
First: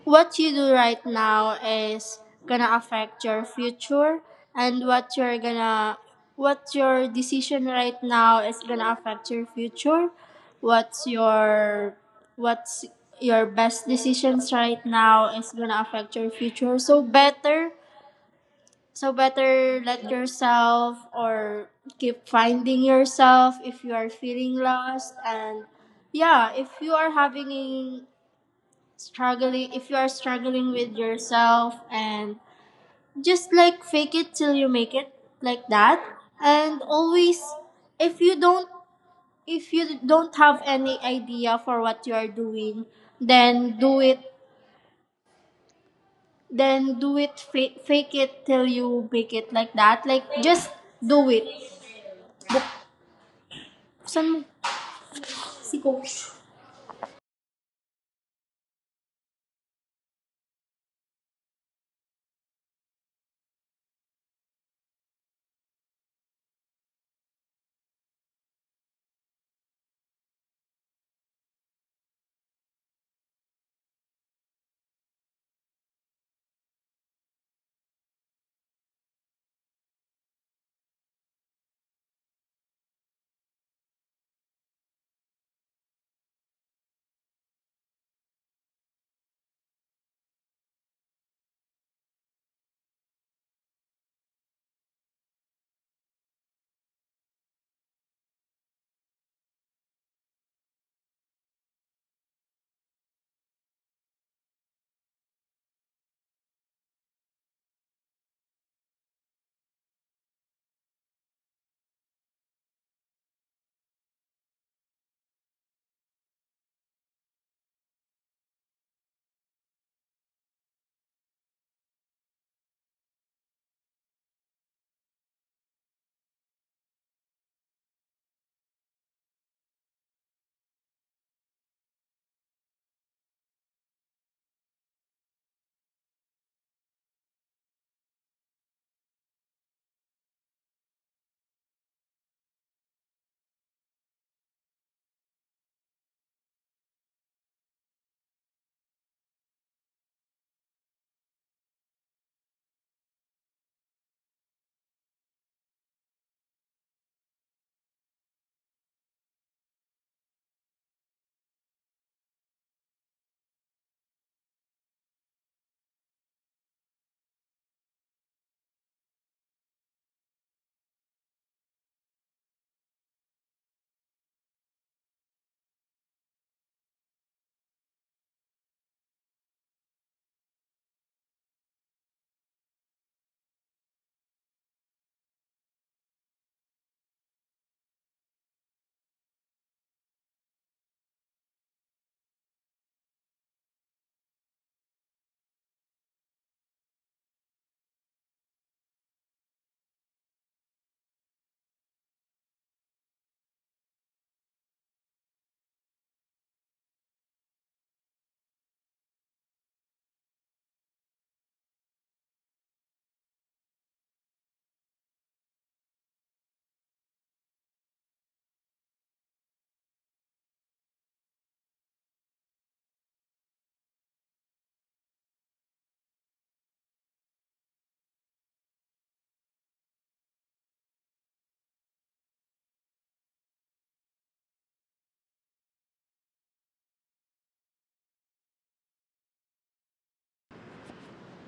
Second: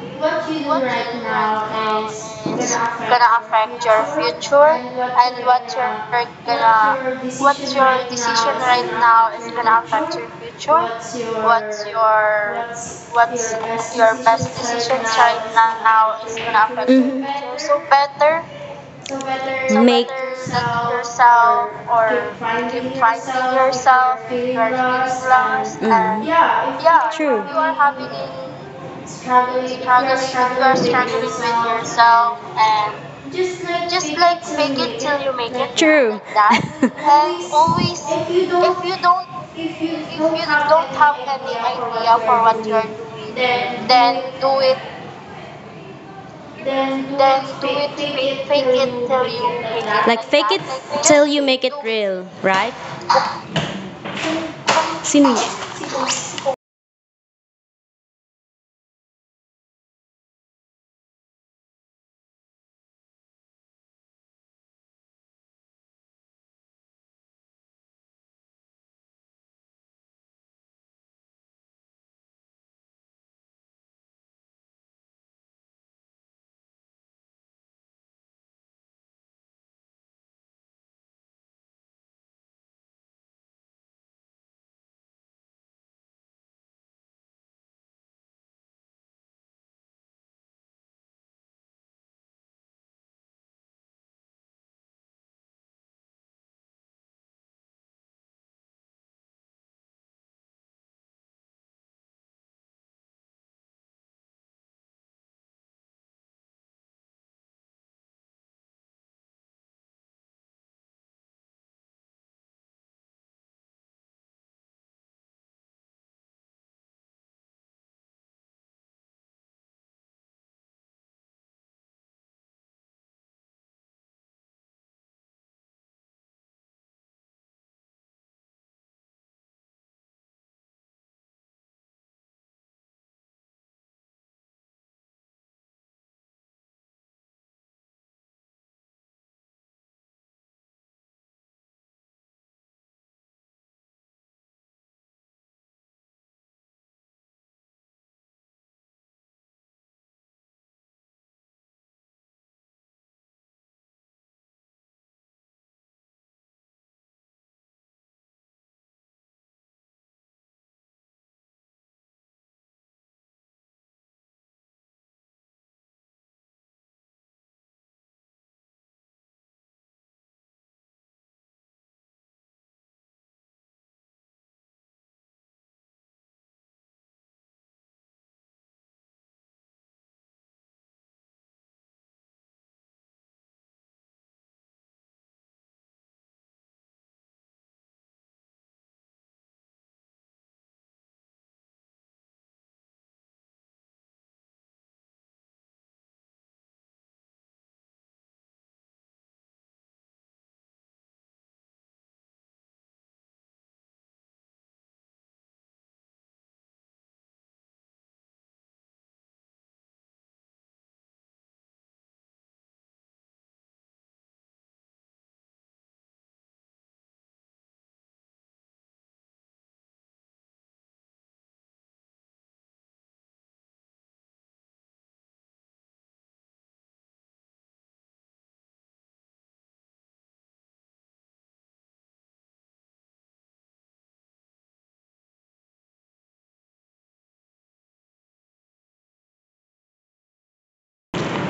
S2: what you do right now is gonna affect
S1: Gonna
S2: your
S1: affect your
S2: future. And
S1: future.
S2: what you're
S1: You're
S2: gonna what
S1: gonna
S2: your decision right
S1: Your
S2: now
S1: decision
S2: is
S1: right
S2: gonna
S1: now
S2: affect your
S1: is gonna
S2: future.
S1: affect your future.
S2: what's your what's your
S1: What's
S2: best decisions right now is
S1: right
S2: gonna affect your
S1: now
S2: future, so
S1: is
S2: better,
S1: so better.
S2: so better,
S1: So
S2: let
S1: whether
S2: yourself or
S1: yourself or
S2: keep
S1: keep
S2: finding
S1: finding
S2: yourself if you are
S1: yourself,
S2: feeling
S1: you are feeling
S2: lost. And
S1: lost, and
S2: yeah, if
S1: yeah,
S2: you are
S1: you are
S2: having
S1: having a
S2: struggling
S1: struggling you
S2: if you are struggling
S1: are
S2: with
S1: struggling with
S2: yourself and
S1: yourself and,
S2: just like fake it
S1: like,
S2: till you make it,
S1: till you make.
S2: like that.
S1: True. That
S2: And always,
S1: always,
S2: if
S1: if
S2: you don't if
S1: you
S2: you don't have
S1: don't
S2: any
S1: have
S2: idea for what you
S1: idea
S2: are
S1: for what you're
S2: doing,
S1: doing.
S2: then do it,
S1: Do it, then do
S2: fake, fake
S1: it,
S2: it till
S1: make
S2: you
S1: it.
S2: make it, like that, like just
S1: Till
S2: do
S1: you
S2: it.
S1: make it real. Right?
S2: Some
S1: Sino yun?
S2: si coach.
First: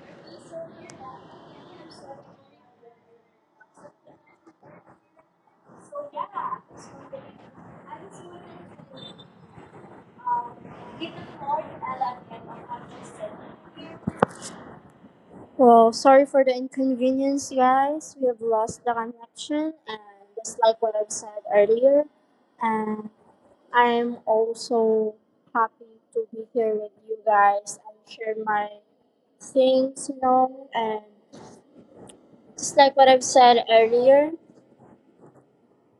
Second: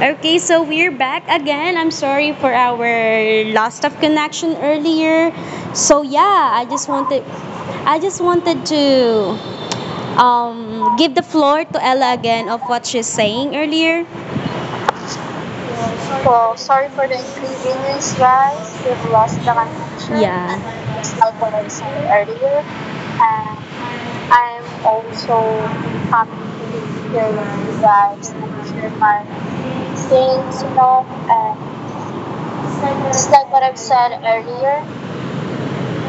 S1: Okay, so we're back again. I'm sorry for our loss of connection earlier. So
S2: So yeah, so
S1: yeah,
S2: I
S1: I
S2: was
S1: just wanted
S2: wondering,
S1: I just wanted to
S2: um, give
S1: give the
S2: the floor
S1: floor to Ella
S2: Ella again
S1: again
S2: on.
S1: of what she's saying earlier.
S2: Well, sorry for the inconvenience, guys.
S1: Means
S2: We have
S1: right,
S2: lost the
S1: you've lost the
S2: connection, and
S1: connection.
S2: just
S1: Yeah.
S2: like what I've
S1: As I
S2: said
S1: pointed
S2: earlier,
S1: earlier,
S2: and
S1: and
S2: I'm also
S1: so
S2: happy to be
S1: um,
S2: here with you guys and
S1: resides
S2: share my
S1: near
S2: things, you know. And
S1: Martinsburg, and
S2: just like
S1: said
S2: what I've said earlier,
S1: earlier,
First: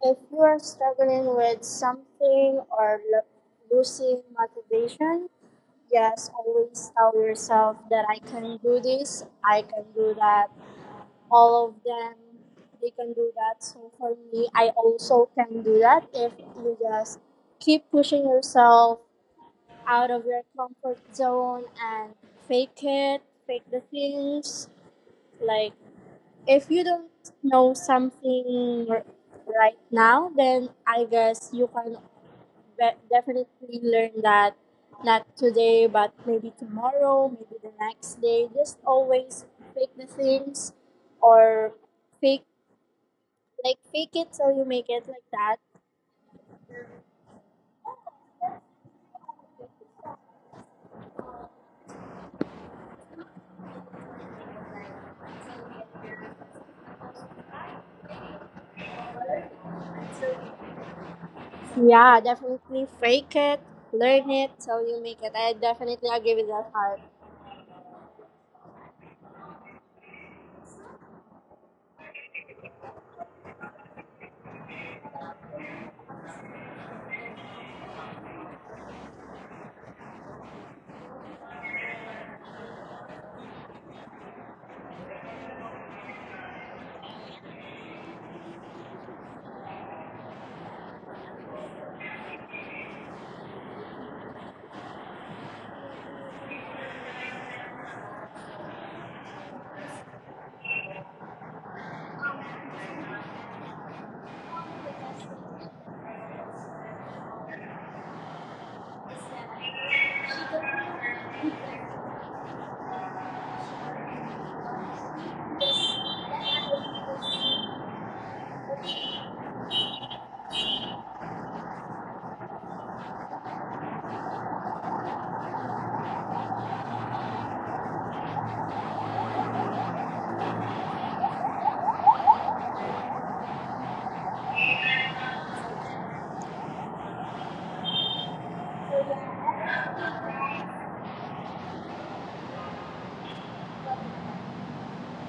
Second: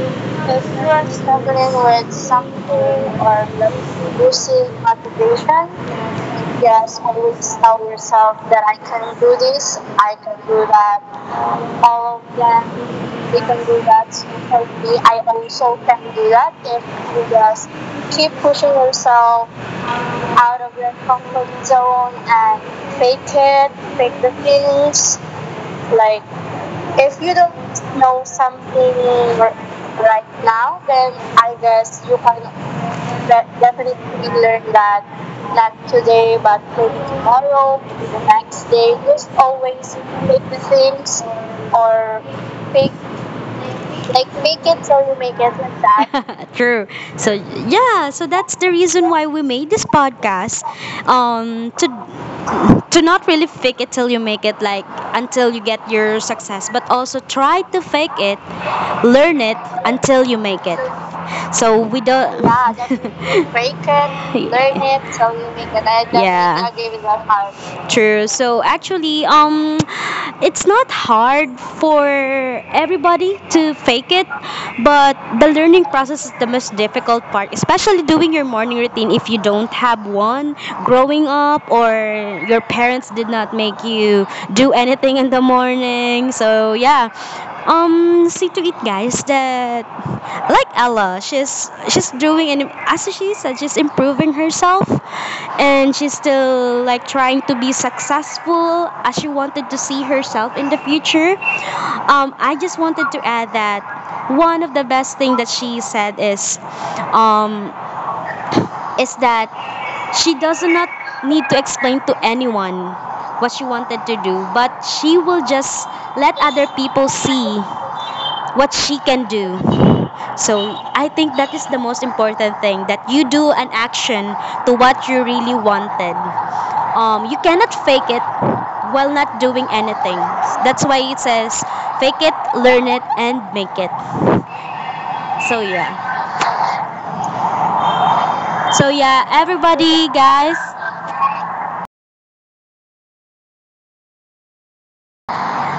S2: if you are
S1: if you are
S2: struggling
S1: struggling
S2: with
S1: with
S2: something or
S1: something or
S2: losing
S1: losing
S2: motivation,
S1: motivation,
S2: yes,
S1: just
S2: always tell
S1: always tell
S2: yourself
S1: yourself
S2: that
S1: that
S2: I
S1: I
S2: can
S1: can
S2: do
S1: do
S2: this,
S1: this,
S2: I
S1: I
S2: can
S1: can
S2: do
S1: do
S2: that.
S1: that.
S2: All
S1: All
S2: of
S1: of them,
S2: them,
S1: they
S2: they
S1: can
S2: can
S1: do
S2: do
S1: that.
S2: that.
S1: So
S2: So for
S1: for me,
S2: me, I
S1: I
S2: also can do that if
S1: can
S2: you
S1: do this.
S2: just
S1: Keep
S2: keep
S1: pushing
S2: pushing
S1: yourself
S2: yourself
S1: out
S2: out of
S1: of your
S2: your
S1: comfort
S2: comfort
S1: zone
S2: zone
S1: and
S2: and
S1: fake
S2: fake
S1: it,
S2: it, fake
S1: fake
S2: the
S1: the feelings,
S2: things, like
S1: like,
S2: if
S1: if
S2: you
S1: you don't
S2: don't know
S1: know singing
S2: something
S1: or
S2: right
S1: writing,
S2: now, then I
S1: I
S2: guess
S1: guess
S2: you can
S1: that we
S2: definitely learn
S1: learn
S2: that,
S1: that, not
S2: not today,
S1: today, but
S2: but
S1: maybe
S2: maybe
S1: tomorrow,
S2: tomorrow, maybe the
S1: the next
S2: next
S1: day.
S2: day. Just always
S1: Pick
S2: fake the
S1: the things
S2: things
S1: or
S2: or
S1: pick,
S2: fake, like
S1: like, make
S2: fake
S1: it,
S2: it
S1: so
S2: till you
S1: you make
S2: make
S1: it,
S2: it, like
S1: like
S2: that.
S1: that. True. So yeah, so that's the reason why we made this podcast. Um to to not really fake it till you make it, like, until you get your success, but also try to fake it, learn it until you make it. So we don't,
S2: Yeah,
S1: yeah, that's,
S2: definitely
S1: break
S2: fake it,
S1: it, learn
S2: learn it
S1: it, so
S2: till
S1: you
S2: you
S1: make
S2: make it.
S1: it.
S2: I
S1: I definitely,
S2: definitely
S1: yeah,
S2: agree
S1: agree
S2: with
S1: with
S2: that
S1: that
S2: part.
S1: part. True. So actually, it's not hard for everybody to fake it, but the learning process is the most difficult part, especially doing your morning routine if you don't have one growing up or your parents did not make you do anything in the morning. So yeah, see to it, guys, that like Ella, she's doing, and as she said, she's improving herself, and she's still, like, trying to be successful as she wanted to see herself in the future. I just wanted to add that one of the best thing that she said um, is that she does not need to explain to anyone what she wanted to do, but she will just let other people see what she can do. So I think that is the most important thing, that you do an action to what you really wanted. You cannot fake it while not doing anything. That's why it says fake it, learn it, and make it. So yeah. So yeah, everybody, guys.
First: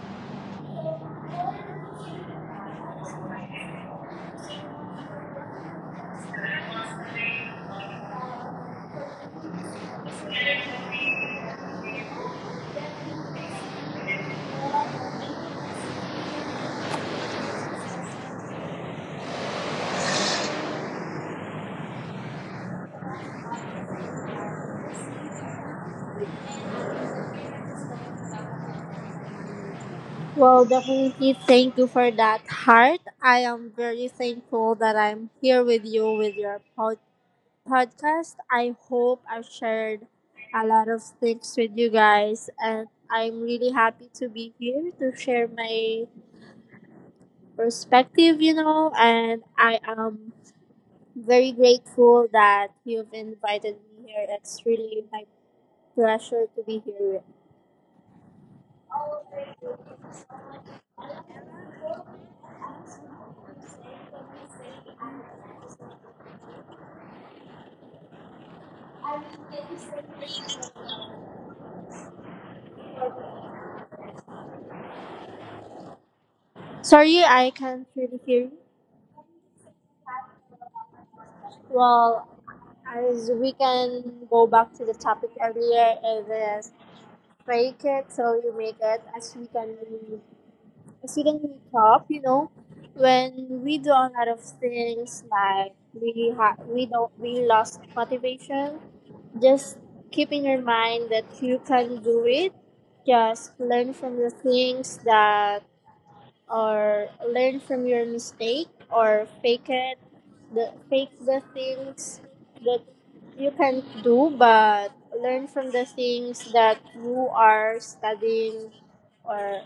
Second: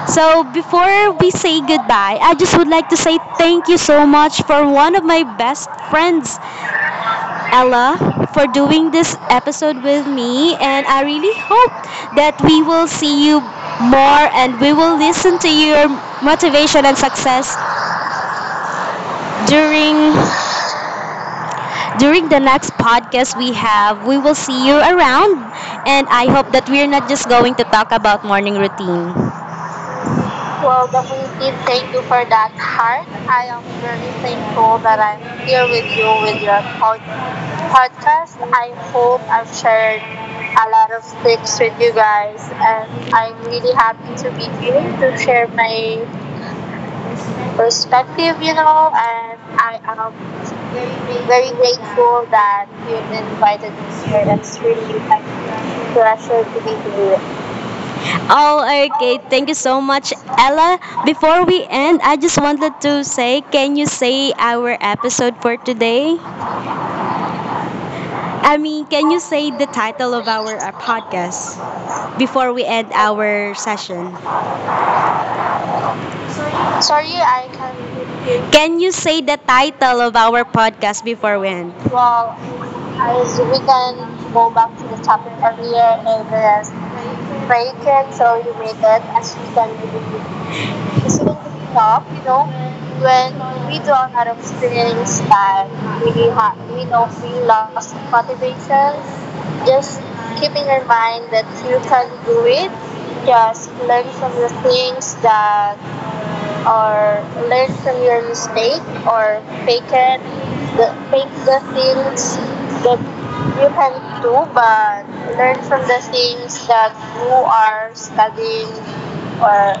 S1: So before we say goodbye, I just would like to say thank you so much for one of my best friends Ella, for doing this episode with me. And I really hope that we will see you more, and we will listen to your motivation and success during the next podcast we have, we will see you around, and I hope that we're not just going to talk about morning routine.
S2: Well,
S1: Well,
S2: definitely
S1: definitely,
S2: thank you
S1: thank you
S2: for
S1: for
S2: that,
S1: that,
S2: heart.
S1: heart.
S2: I
S1: I am
S2: am very
S1: very
S2: thankful
S1: thankful
S2: that
S1: that I'm
S2: I'm
S1: here
S2: here
S1: with
S2: with
S1: you
S2: you with
S1: with your
S2: your podcast.
S1: podcast. I
S2: I
S1: hope
S2: hope I've
S1: I've shared
S2: shared
S1: a
S2: a
S1: lot
S2: lot
S1: of
S2: of things
S1: tips
S2: with
S1: with
S2: you
S1: you guys,
S2: guys, and
S1: and I'm
S2: I'm really
S1: really
S2: happy
S1: happy
S2: to
S1: to be
S2: be
S1: here
S2: here
S1: to
S2: to
S1: share
S2: share
S1: my
S2: my
S1: perspective,
S2: perspective, you
S1: you know,
S2: know.
S1: and
S2: And I
S1: I
S2: am
S1: am very
S2: very
S1: grateful
S2: grateful
S1: that
S2: that you've
S1: you've invited
S2: invited
S1: me
S2: me
S1: here.
S2: here.
S1: That's
S2: It's
S1: really
S2: really
S1: like
S2: my
S1: a
S2: pleasure
S1: pleasure
S2: to
S1: to be
S2: be here.
S1: here. Oh, okay. Thank you so much, Ella. Before we end, I just wanted to say, can you say our episode for today? I mean, can you say the title of our podcast before we end our session? Sorry.
S2: Sorry, I can't really hear you.
S1: Can you say the title of our podcast before we end?
S2: Well,
S1: Well,
S2: as
S1: as
S2: we
S1: we can
S2: can
S1: go
S2: go
S1: back
S2: back
S1: to
S2: to the
S1: the
S2: topic
S1: topic earlier,
S2: earlier,
S1: it
S2: it
S1: is
S2: is
S1: break
S2: fake
S1: it
S2: it
S1: so
S2: till
S1: you
S2: you
S1: make
S2: make
S1: it,
S2: it.
S1: as we can, it's
S2: As we
S1: so
S2: can wake
S1: top,
S2: up,
S1: you
S2: you
S1: know,
S2: know,
S1: when
S2: when
S1: we
S2: we do
S1: don't
S2: a
S1: have
S2: lot of
S1: experience
S2: things
S1: that
S2: like
S1: we
S2: we
S1: have, we
S2: we
S1: know
S2: don't
S1: we
S2: we lost
S1: lost
S2: motivation,
S1: motivation,
S2: just
S1: just
S2: keep
S1: keep
S2: in
S1: in
S2: your
S1: your
S2: mind
S1: mind
S2: that
S1: that
S2: you
S1: you can
S2: can do
S1: do
S2: it.
S1: it.
S2: Just
S1: Just learn
S2: learn from the things that,
S1: that, or
S2: or
S1: learn
S2: learn
S1: from
S2: from your
S1: your mistake,
S2: mistake,
S1: or
S2: or
S1: you
S2: fake it,
S1: can
S2: the
S1: the, make
S2: fake the
S1: the things
S2: things that
S1: that
S2: you
S1: you
S2: can't
S1: can
S2: do but
S1: learn
S2: learn
S1: from
S2: from
S1: the
S2: the
S1: things
S2: things that
S1: who
S2: you
S1: are
S2: are
S1: studying,
S2: studying
S1: or
S2: or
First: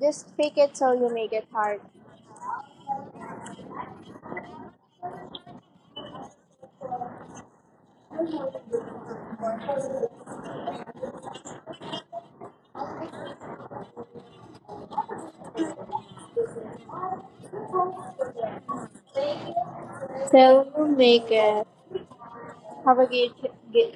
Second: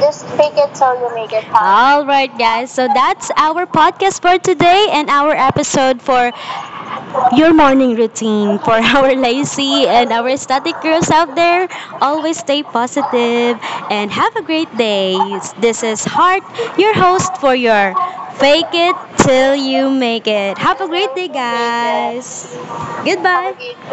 S1: just
S2: just
S1: take.
S2: fake it till you make it hard.
S1: All right, guys, so that's our podcast for today, and our episode for your morning routine for our lazy and our static girls out there. Always stay positive and have a great day. This is Heart, your host for your Fake It Till You Make It,
S2: Till you make it.
S1: guys.
S2: Have a
S1: Goodbye.
S2: great,